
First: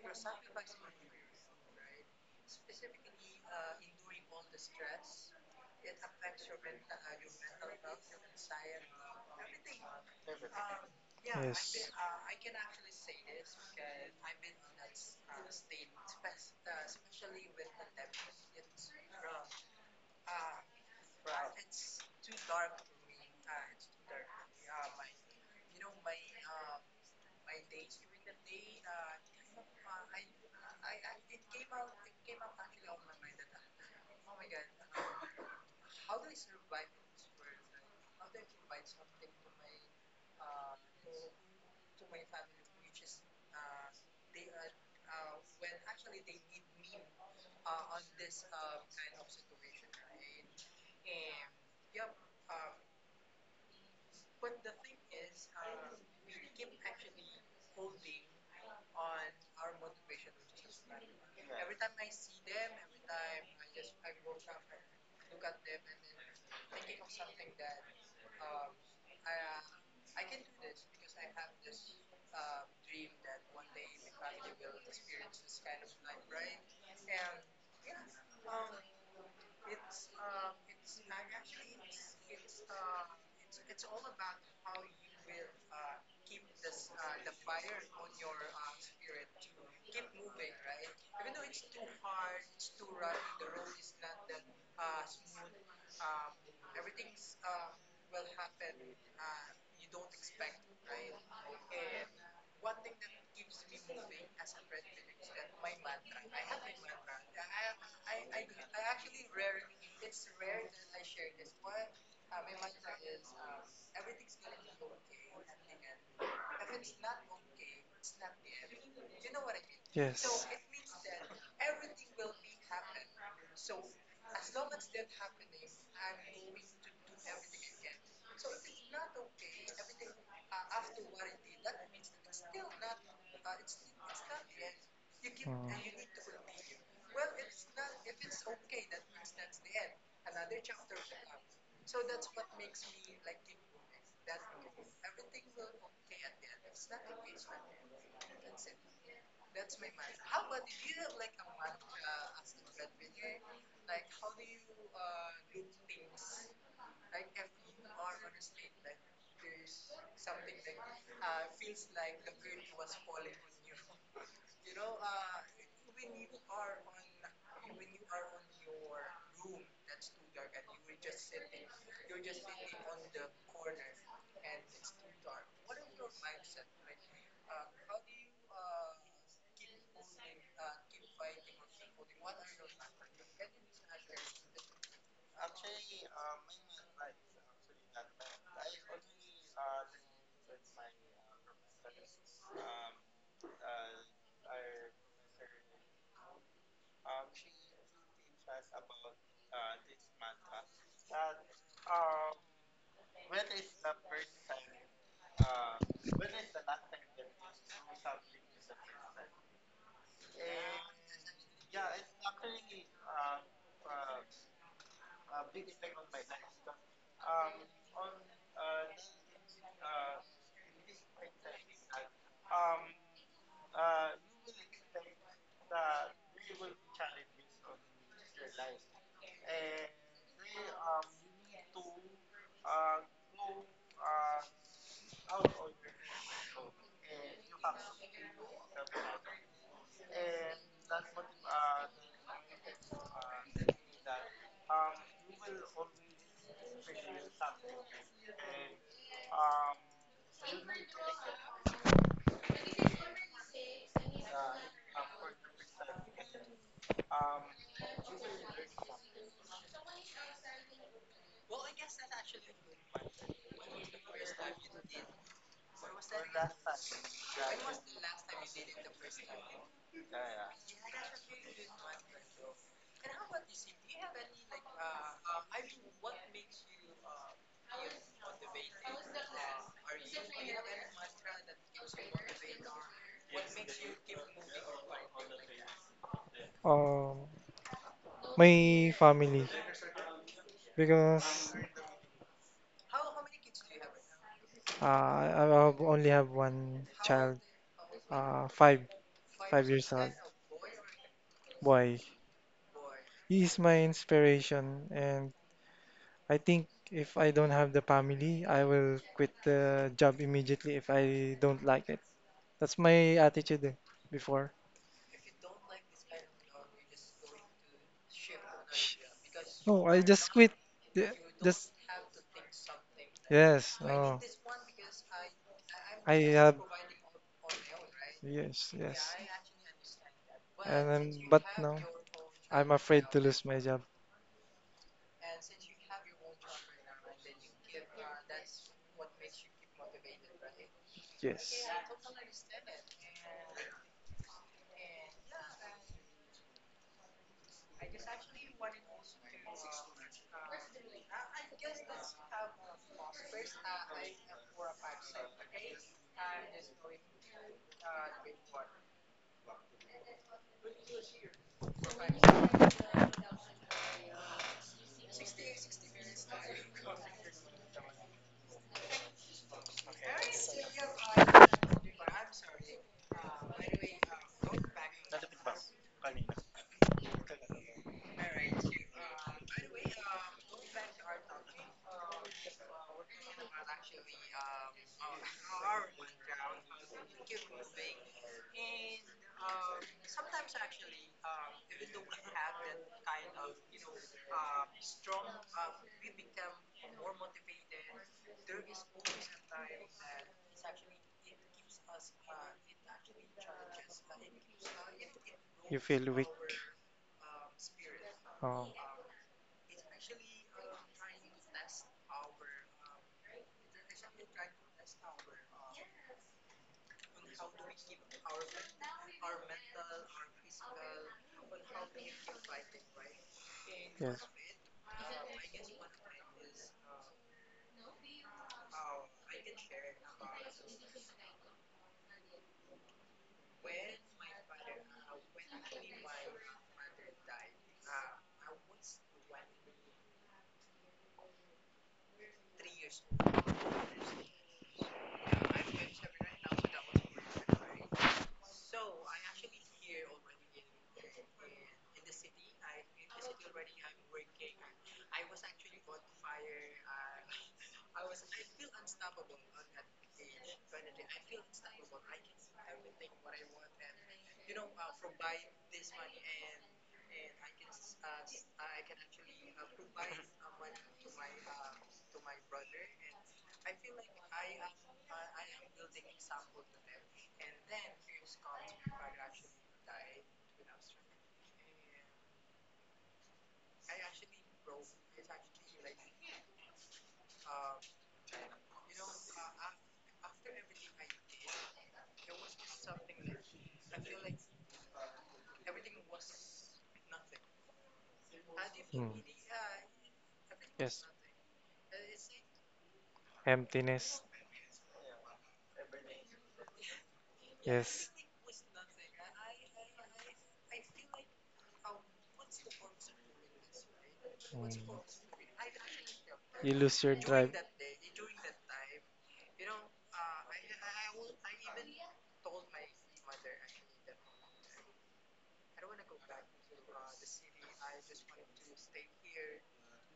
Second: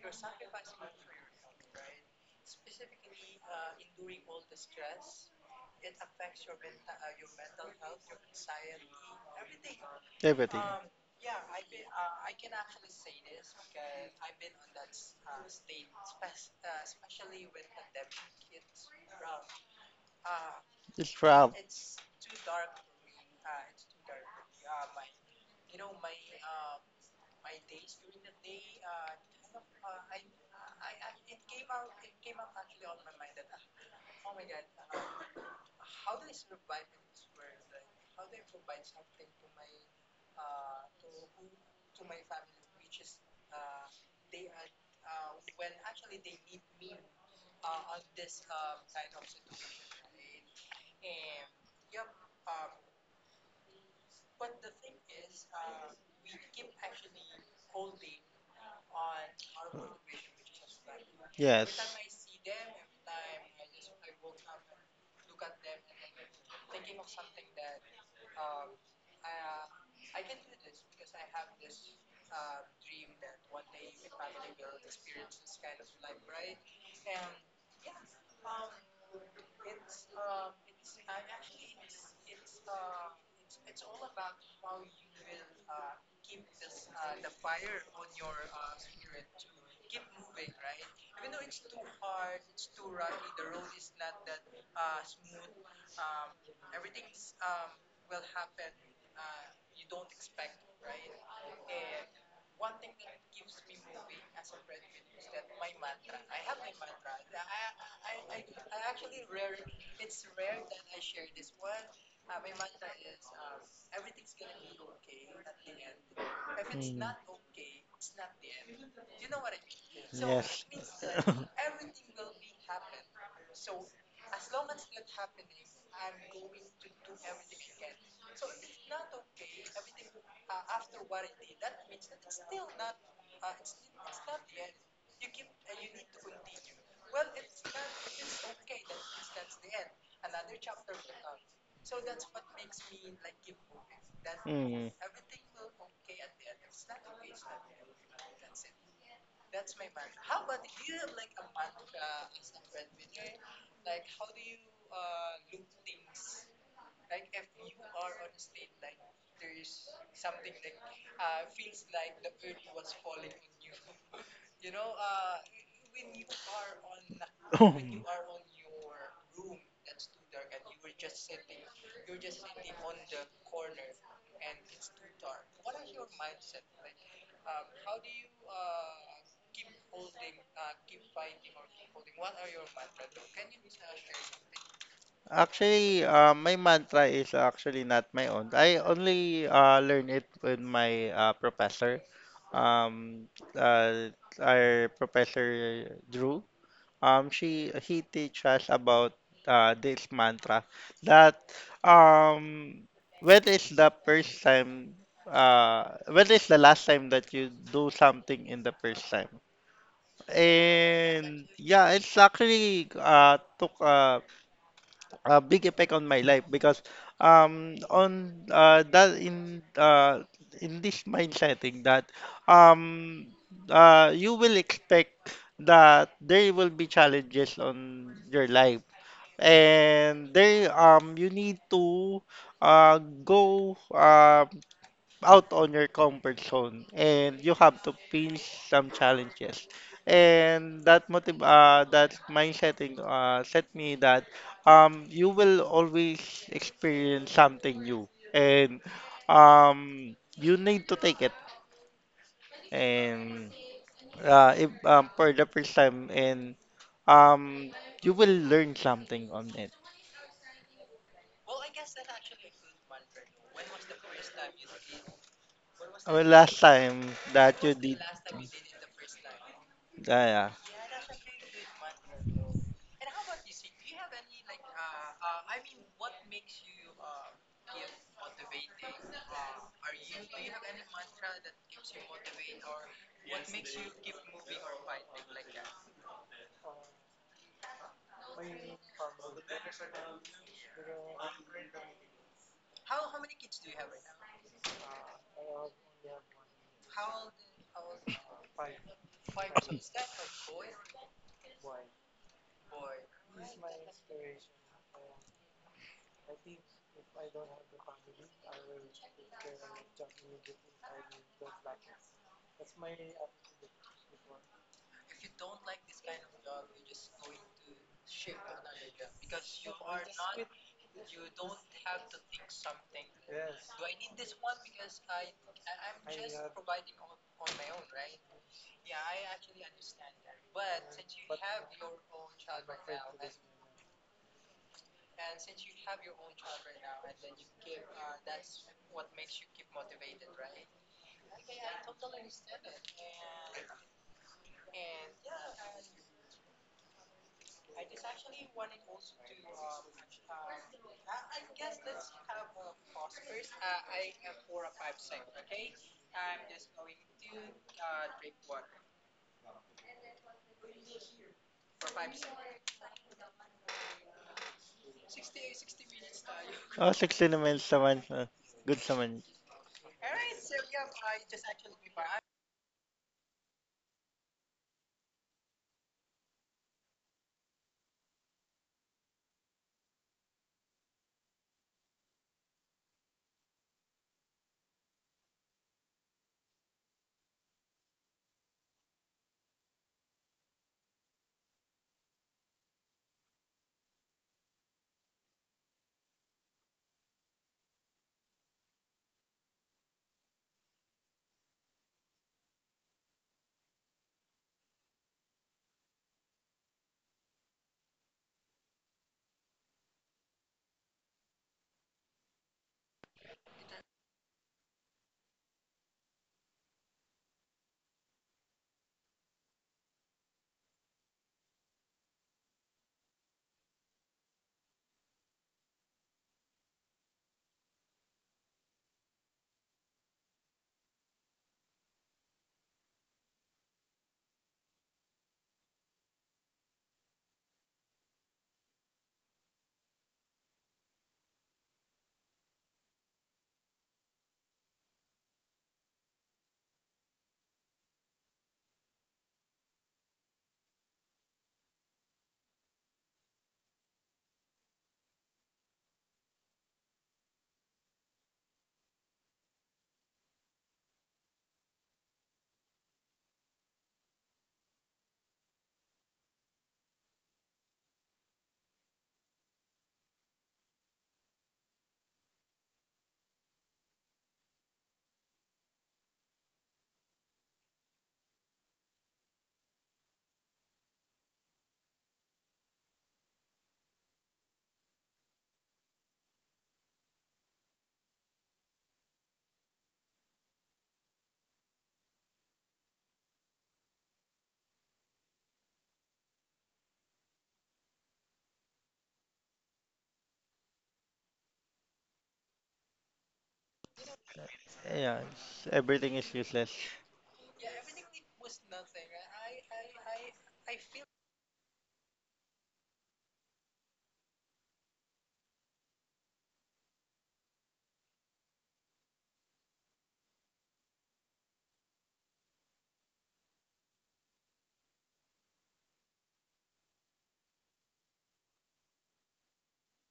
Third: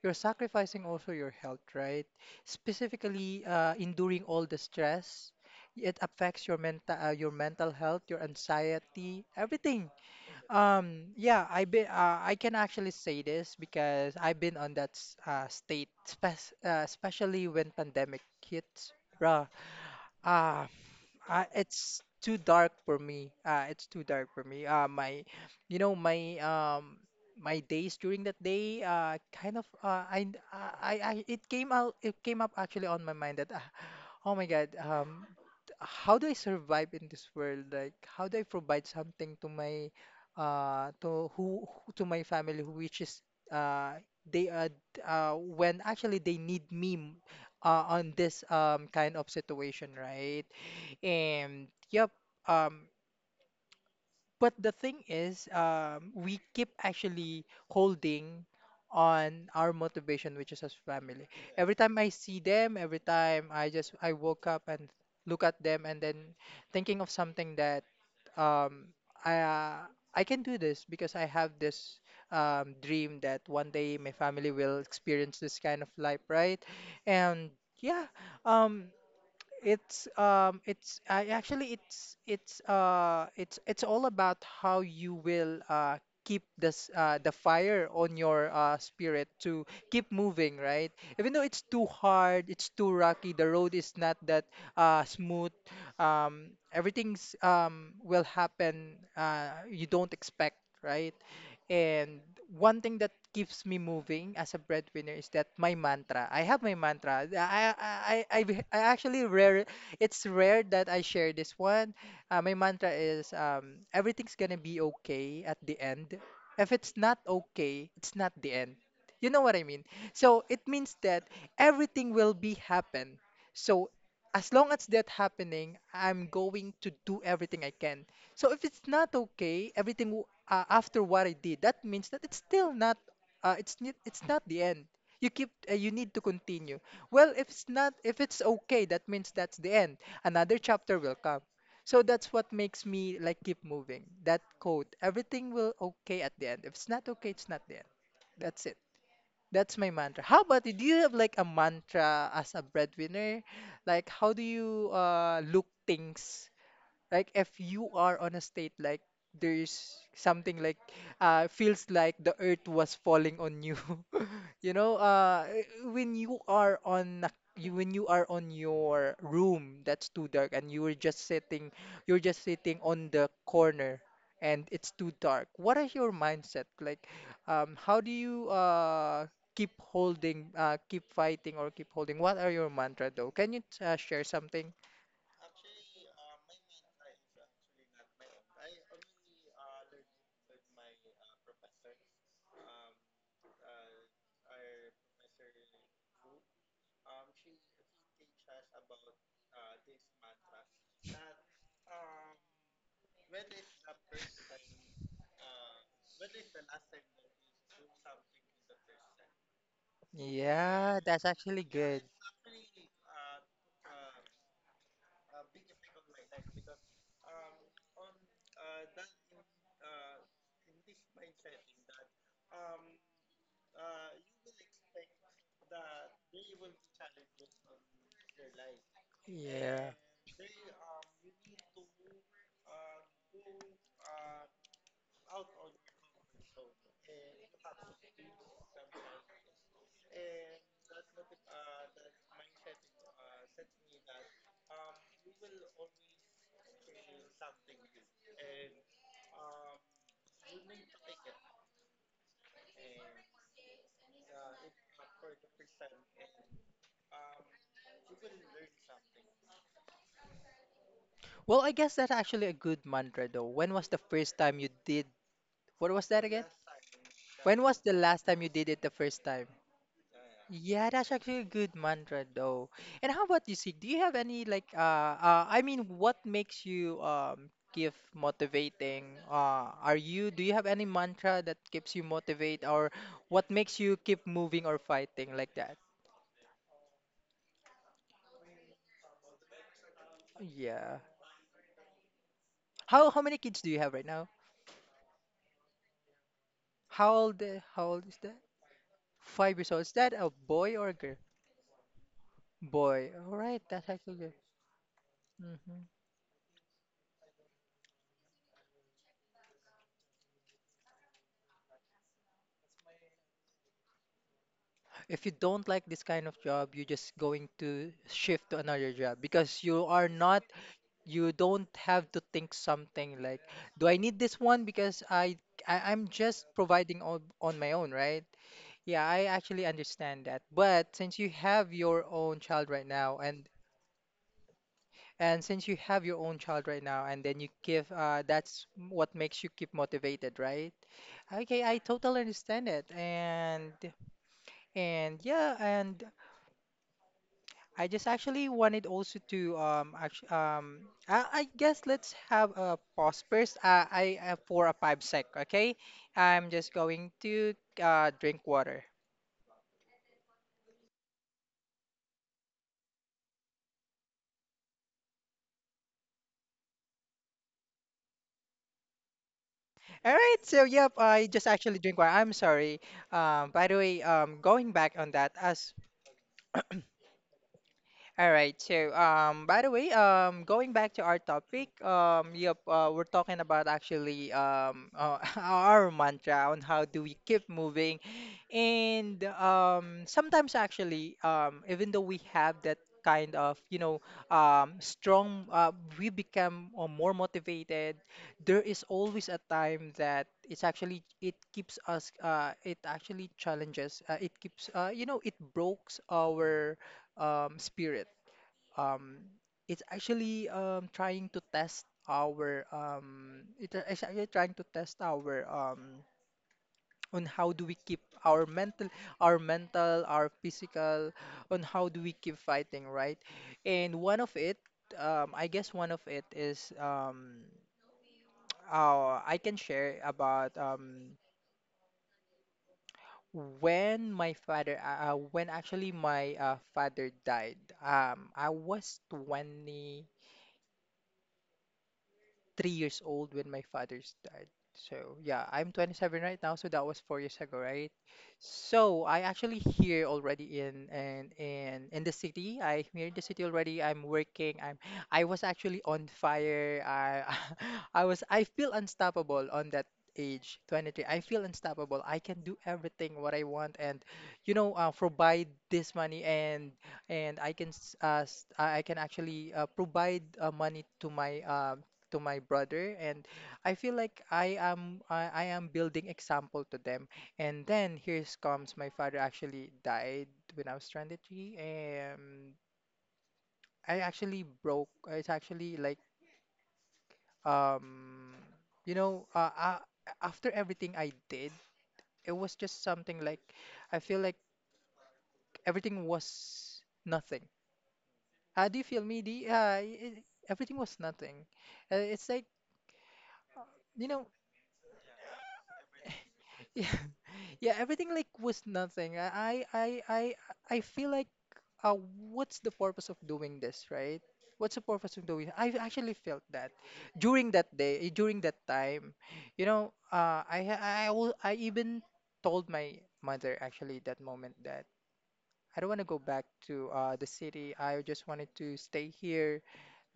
Speaker 1: You're sacrificing also your health, right? Specifically, enduring all the stress. It affects your mental health, your anxiety, everything.
Speaker 3: everything.
Speaker 1: Yeah,
Speaker 2: Yes.
Speaker 1: I can actually say this because I've been on that state, especially when pandemic hits. Bruh, ah,
Speaker 3: It's proud.
Speaker 1: it's too dark for me. It's too dark for me. My, you know, my my days during that day, kind of, I, it came out, it came up actually on my mind that, oh my God, how do I survive in this world? Like, how do I provide something to my, to to my family, which is, they, d- when actually they need me, on this kind of situation, right? And yep, um, but the thing is, we keep actually holding on our motivation, which is as family.
Speaker 3: Yes.
Speaker 1: Every time I see them, every time I woke up and look at them, and then thinking of something that um, I uh, I can do this because I have this dream that one day my family will experience this kind of life, right? And yeah, um, it's I actually it's all about how you will keep this the fire on your spirit to keep moving, right? Even though it's too hard, it's too rocky, the road is not that smooth, everything's will happen you don't expect, right? And one thing that keeps me moving as a breadwinner is that my mantra. I have my mantra. I actually rare. It's rare that I share this one. My mantra is everything's gonna be okay at the end. If it's
Speaker 3: Mm.
Speaker 1: not okay, it's not the end. You know what I mean? So
Speaker 2: Yes.
Speaker 1: it
Speaker 3: Yes.
Speaker 1: means that everything will be happen. So as long as that happening, I'm going to do everything I can. So if it's not okay, everything after what I did, that means that it's still not it's not the end. You keep you
Speaker 2: Mm.
Speaker 1: need to continue. Well, if it's okay, that means that's the end. Another chapter will come. So that's what makes me like keep moving. That
Speaker 3: Mm.
Speaker 1: quote, everything will okay at the end. If it's not okay, it's not the end. That's it. That's my mantra. How about you? Do you have like a mantra as a breadwinner? Like how do you look things like if you are on a state like there's something like feels like the earth was falling on you. You know, when you are you when you are on your room that's too dark and you were just sitting, you're just sitting on the corner and it's too dark. What is your mindset? Like how do you keep holding, keep fighting or keep holding? What are your mantra though? Can you share something?
Speaker 3: Actually, my mantra is actually not my own. I only learn it with my professor. Um, our professor Drew. She he teach us about this mantra that um, when is the first time when is the last time that you do something in the first time?
Speaker 1: Yeah, that's
Speaker 3: And
Speaker 1: actually
Speaker 3: yeah,
Speaker 1: good.
Speaker 3: it's actually took a big impact on my life because on that in this mind setting that um you will expect that there will be challenges on your life,
Speaker 1: Yeah.
Speaker 3: and there um, you need to uh go out on your comfort zone and you have to face some challenges. And that mindset set me that you will always experience something new and you need to take it, and if, for the first time, and um, you will learn something on it.
Speaker 1: Well, I guess that's actually a good mantra though. When was the first time you did? What was that again?
Speaker 3: Last time
Speaker 1: When
Speaker 3: that you
Speaker 1: was the
Speaker 3: did,
Speaker 1: last time you did it the first time?
Speaker 3: ah, yeah.
Speaker 1: Yeah, that's actually a good mantra though. And how about you, Sig? Do you have any like I mean what makes you give motivating? Are you do you have any mantra that keeps you motivate or what makes you keep moving or fighting like that?
Speaker 2: Um, my family
Speaker 1: Yeah.
Speaker 2: because
Speaker 1: How many kids do you have right now?
Speaker 2: I have only have one
Speaker 1: How
Speaker 2: child.
Speaker 1: old uh, how old is that?
Speaker 2: uh, five
Speaker 1: Five
Speaker 2: five
Speaker 1: years old.
Speaker 2: years
Speaker 1: Is
Speaker 2: old
Speaker 1: that a boy or a girl?
Speaker 2: boy.
Speaker 1: Boy. All
Speaker 2: He is
Speaker 1: right,
Speaker 2: my
Speaker 1: that's actually good.
Speaker 2: inspiration, and
Speaker 1: hmm
Speaker 2: I think if I don't have the family, I will quit the job immediately if I don't like it. That's my attitude eh, before.
Speaker 1: If you don't like this kind of job, you're just going to shift to another
Speaker 2: Sh-
Speaker 1: job because you
Speaker 2: No, I
Speaker 1: are
Speaker 2: just
Speaker 1: not,
Speaker 2: quit. Yeah,
Speaker 1: you don't
Speaker 2: just
Speaker 1: have to think something like,
Speaker 2: yes.
Speaker 1: do I
Speaker 2: Oh,
Speaker 1: need this one? Because I'm
Speaker 2: I
Speaker 1: just
Speaker 2: have
Speaker 1: providing on my own, right?
Speaker 2: yes,
Speaker 1: Yeah,
Speaker 2: yes.
Speaker 1: I actually understand that.
Speaker 2: And
Speaker 1: But since
Speaker 2: then,
Speaker 1: you
Speaker 2: but
Speaker 1: have
Speaker 2: no,
Speaker 1: your own
Speaker 2: I'm
Speaker 1: child right
Speaker 2: afraid to
Speaker 1: now,
Speaker 2: lose
Speaker 1: and
Speaker 2: my job.
Speaker 1: and since you have your own child right now, and then you give that's what makes you keep motivated, right? Okay,
Speaker 2: Yes.
Speaker 1: I totally understand it. And yeah, and I just actually wanted also to actually I guess let's have a pause first. I for a 5 sec, okay? I'm just going to drink water.
Speaker 3: Oh, 16 naman naman. Good naman.
Speaker 1: All right, so yep, I just actually drink water. I'm sorry. By the way, going back on that, as All right. So, by the way, going back to our topic, yep, we're talking about actually our mantra on how do we keep moving, and sometimes actually, even though we have that kind of strong, we become more motivated. There is always a time that it's actually it keeps us, it actually challenges, it keeps, it
Speaker 2: You
Speaker 1: breaks
Speaker 2: feel weak.
Speaker 1: our spirit,
Speaker 2: Oh,
Speaker 1: um, it's actually trying to test our it's actually trying to test our on how do we keep our mental, our physical, on how do we keep fighting, right? And one
Speaker 2: yes.
Speaker 1: of it, I guess one of it is I can share about when actually my father died. I was 20, 3 years old when my father's died. So yeah, I'm 27 right now, so that was 4 years ago, right? So I actually here already in the city. I'm here in the city already. I'm working. I was actually on fire. I I feel unstoppable on that age, 23. I feel unstoppable. I can do everything what I want and provide this money, and I can s- s- I can actually provide money to my brother, and I feel like I am building example to them, and then here comes my father actually died when I was stranded G, and I actually broke it's actually like um you know uh, uh, after everything I did it was just something like I feel like everything was nothing, do you feel
Speaker 2: Mm.
Speaker 1: me? Everything was
Speaker 2: Yes.
Speaker 1: nothing, it's like, you
Speaker 2: Emptiness.
Speaker 1: know,
Speaker 3: Yeah, it's- everything is useless.
Speaker 1: yeah, yeah,
Speaker 2: Yes.
Speaker 1: everything like was nothing. I feel like uh what's the purpose of doing this, right? What's the
Speaker 2: Mm.
Speaker 1: purpose of doing? I actually felt that
Speaker 2: You lose your
Speaker 1: during
Speaker 2: drive.
Speaker 1: that day, during that time. You know, I ha- I will I even told my mother actually that moment that I don't want to go back to the city. I just wanted to stay here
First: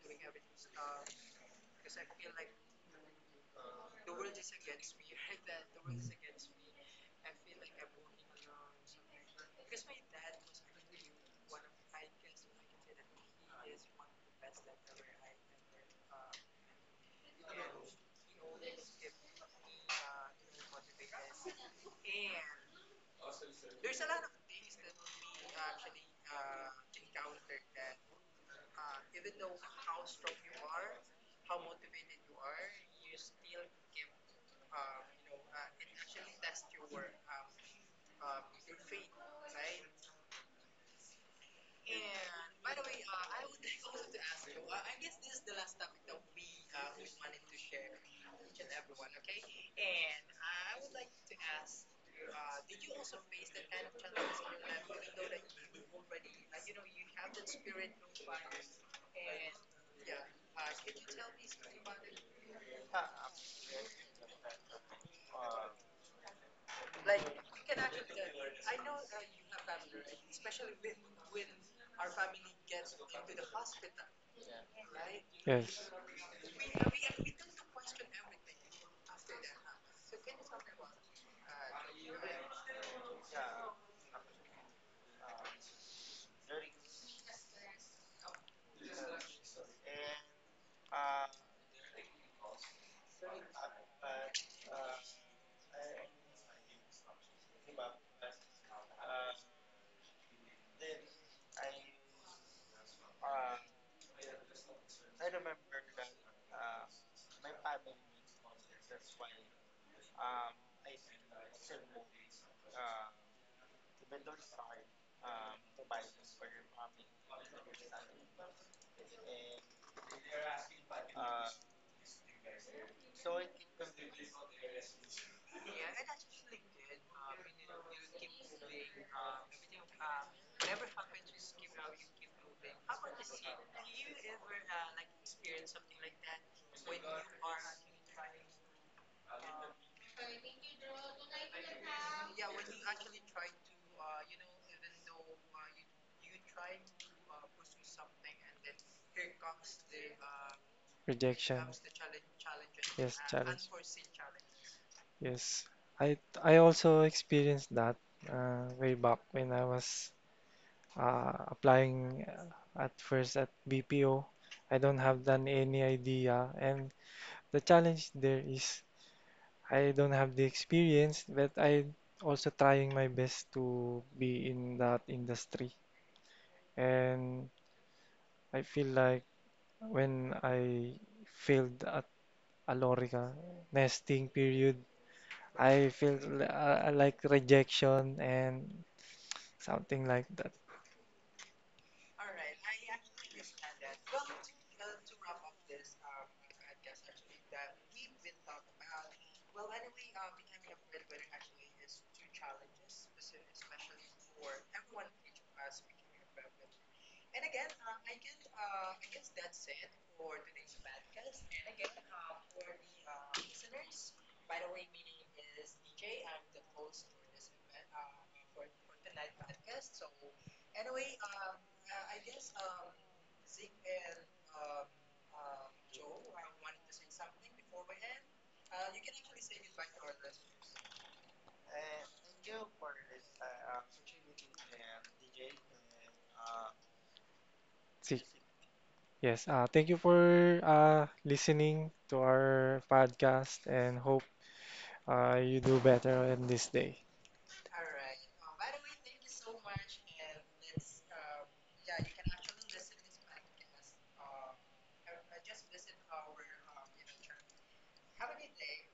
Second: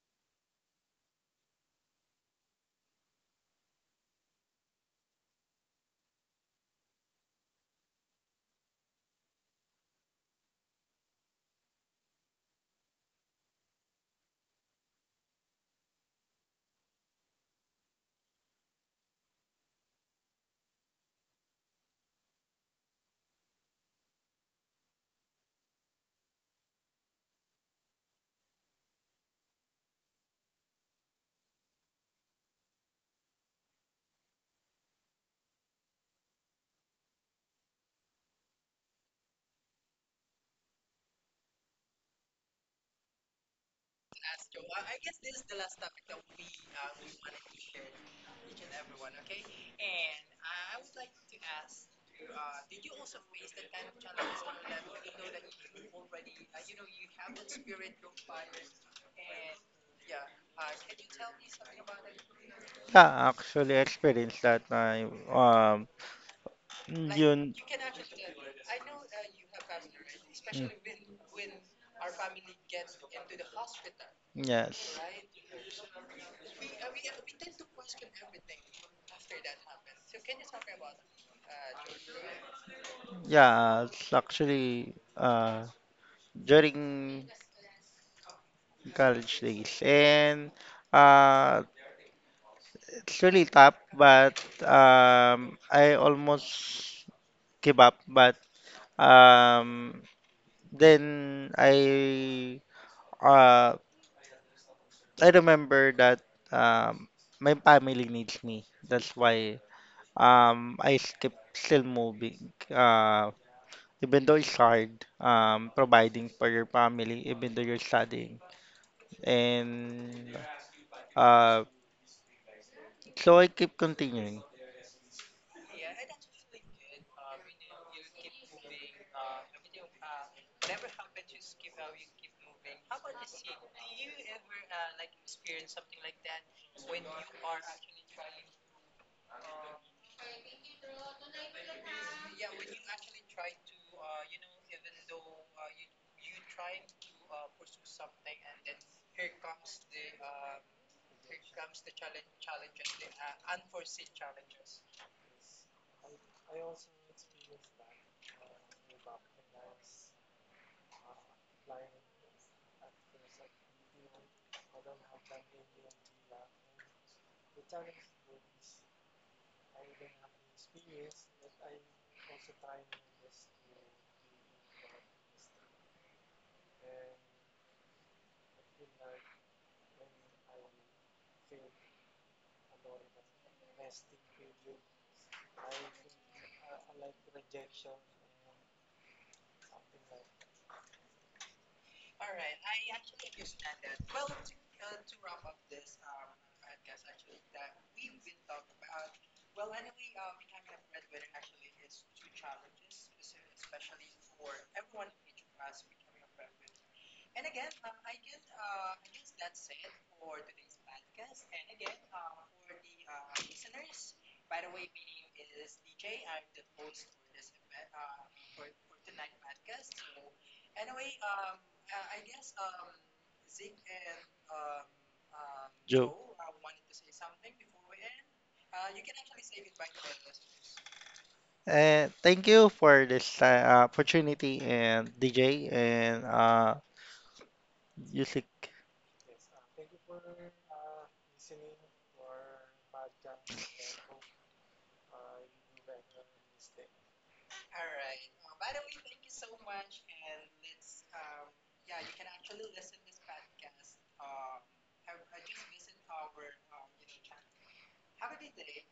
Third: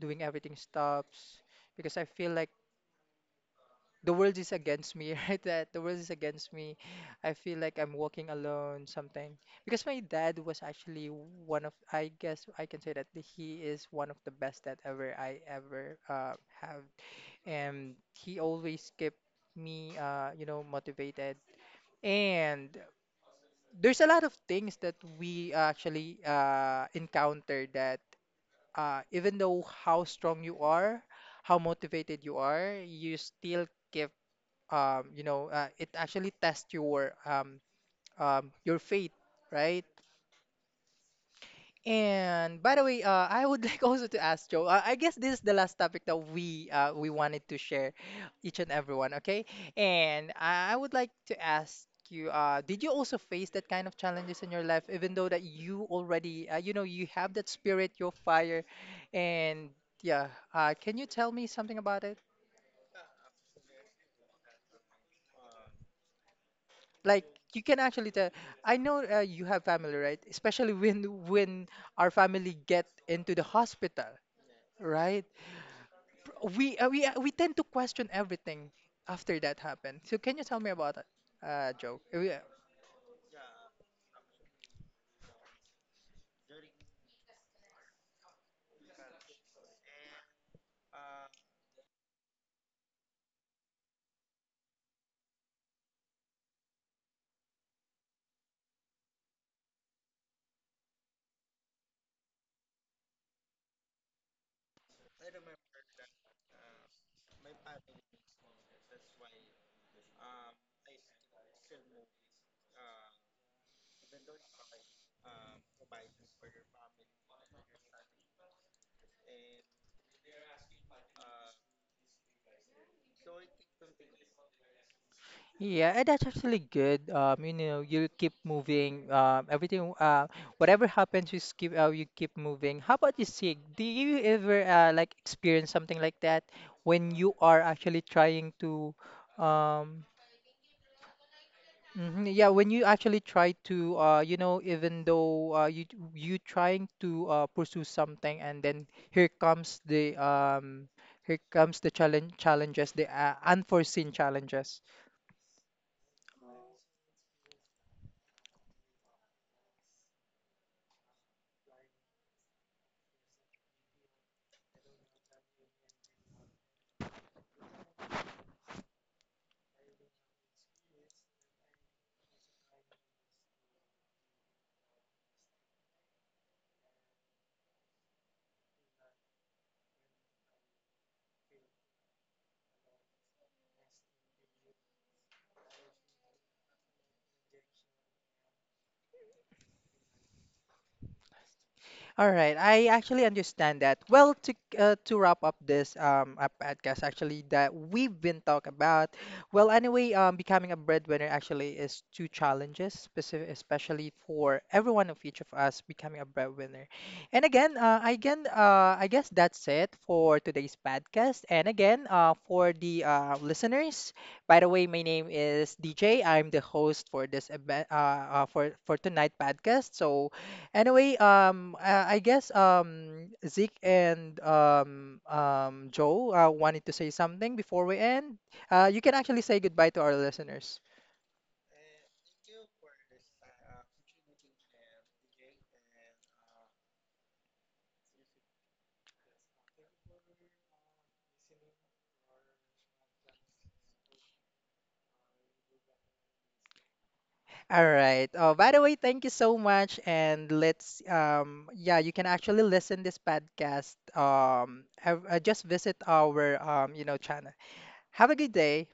Speaker 1: doing everything stops because I feel like the world is against me, right? That the world is against me. I feel like I'm walking alone, something. Because my dad was actually one of, I guess I can say that he is one of the best that ever I ever have, and he always kept me, motivated. And there's a lot of things that we actually encounter that, even though how strong you are, how motivated you are, you still keep, it actually tests your faith, right? And by the way, I would like also to ask Joe. I guess this is the last topic that we wanted to share, each and everyone. Okay, and I would like to ask you. Did you also face that kind of challenges in your life, even though that you already, you have that spirit, your fire, and yeah. Can you tell me something about it?
Speaker 3: Yeah, I actually experienced that. I um,
Speaker 1: Like
Speaker 3: yun.
Speaker 1: you can actually tell. I know you have family, right? Especially
Speaker 3: Mm,
Speaker 1: when our family get into the hospital,
Speaker 3: yes.
Speaker 1: right?
Speaker 2: Yes.
Speaker 1: We tend to question everything after that happened. So can you tell me about that, Joe?
Speaker 3: Yeah, it's actually during college days, and uh it's really tough, but um, I almost give up, but um, then uh I remember that um, my family needs me. That's why I keep still moving. Even though it's hard, providing for your family, even though you're studying. And uh, so I keep continuing.
Speaker 1: Yeah, and that's actually good. You keep moving. Everything, whatever happens, you keep moving. How about you, Sig? Do you ever like experience something like that when you are actually trying to, um, hmm yeah, when you actually try to, even though you trying to pursue something, and then here
Speaker 2: Rejection.
Speaker 1: comes the challenges, the
Speaker 2: Yes. Challenge.
Speaker 1: unforeseen challenges.
Speaker 2: Yes. I I also experienced that way back when I was applying at first at BPO. I don't have done any idea, and the challenge there is I don't have the experience, but I also trying my best to be in that industry. And I feel like when I failed at Alorica nesting period, I feel like rejection and something like that.
Speaker 1: All right, I actually understand that. Well, to wrap up this podcast actually that we've been talking about. Well, anyway, becoming a breadwinner actually is two challenges, especially for every one of each of us becoming a breadwinner. And again, again, I guess that's it for today's podcast. And again, for the listeners, by the way, my name is DJ. I'm the host for this event, for tonight podcast. So, anyway, I guess Zeke and
Speaker 3: Joe.
Speaker 1: Joe wanted to say something before we end. You can actually say goodbye to our listeners.
Speaker 3: And thank you for this opportunity and DJ, and
Speaker 2: See,
Speaker 3: music.
Speaker 2: yes. Thank you for listening to our podcast and hope you do better on this day.
Speaker 1: All right. Oh, by the way, thank you so much. And let's yeah, you can actually listen this podcast. Just visit our channel. Have a good day.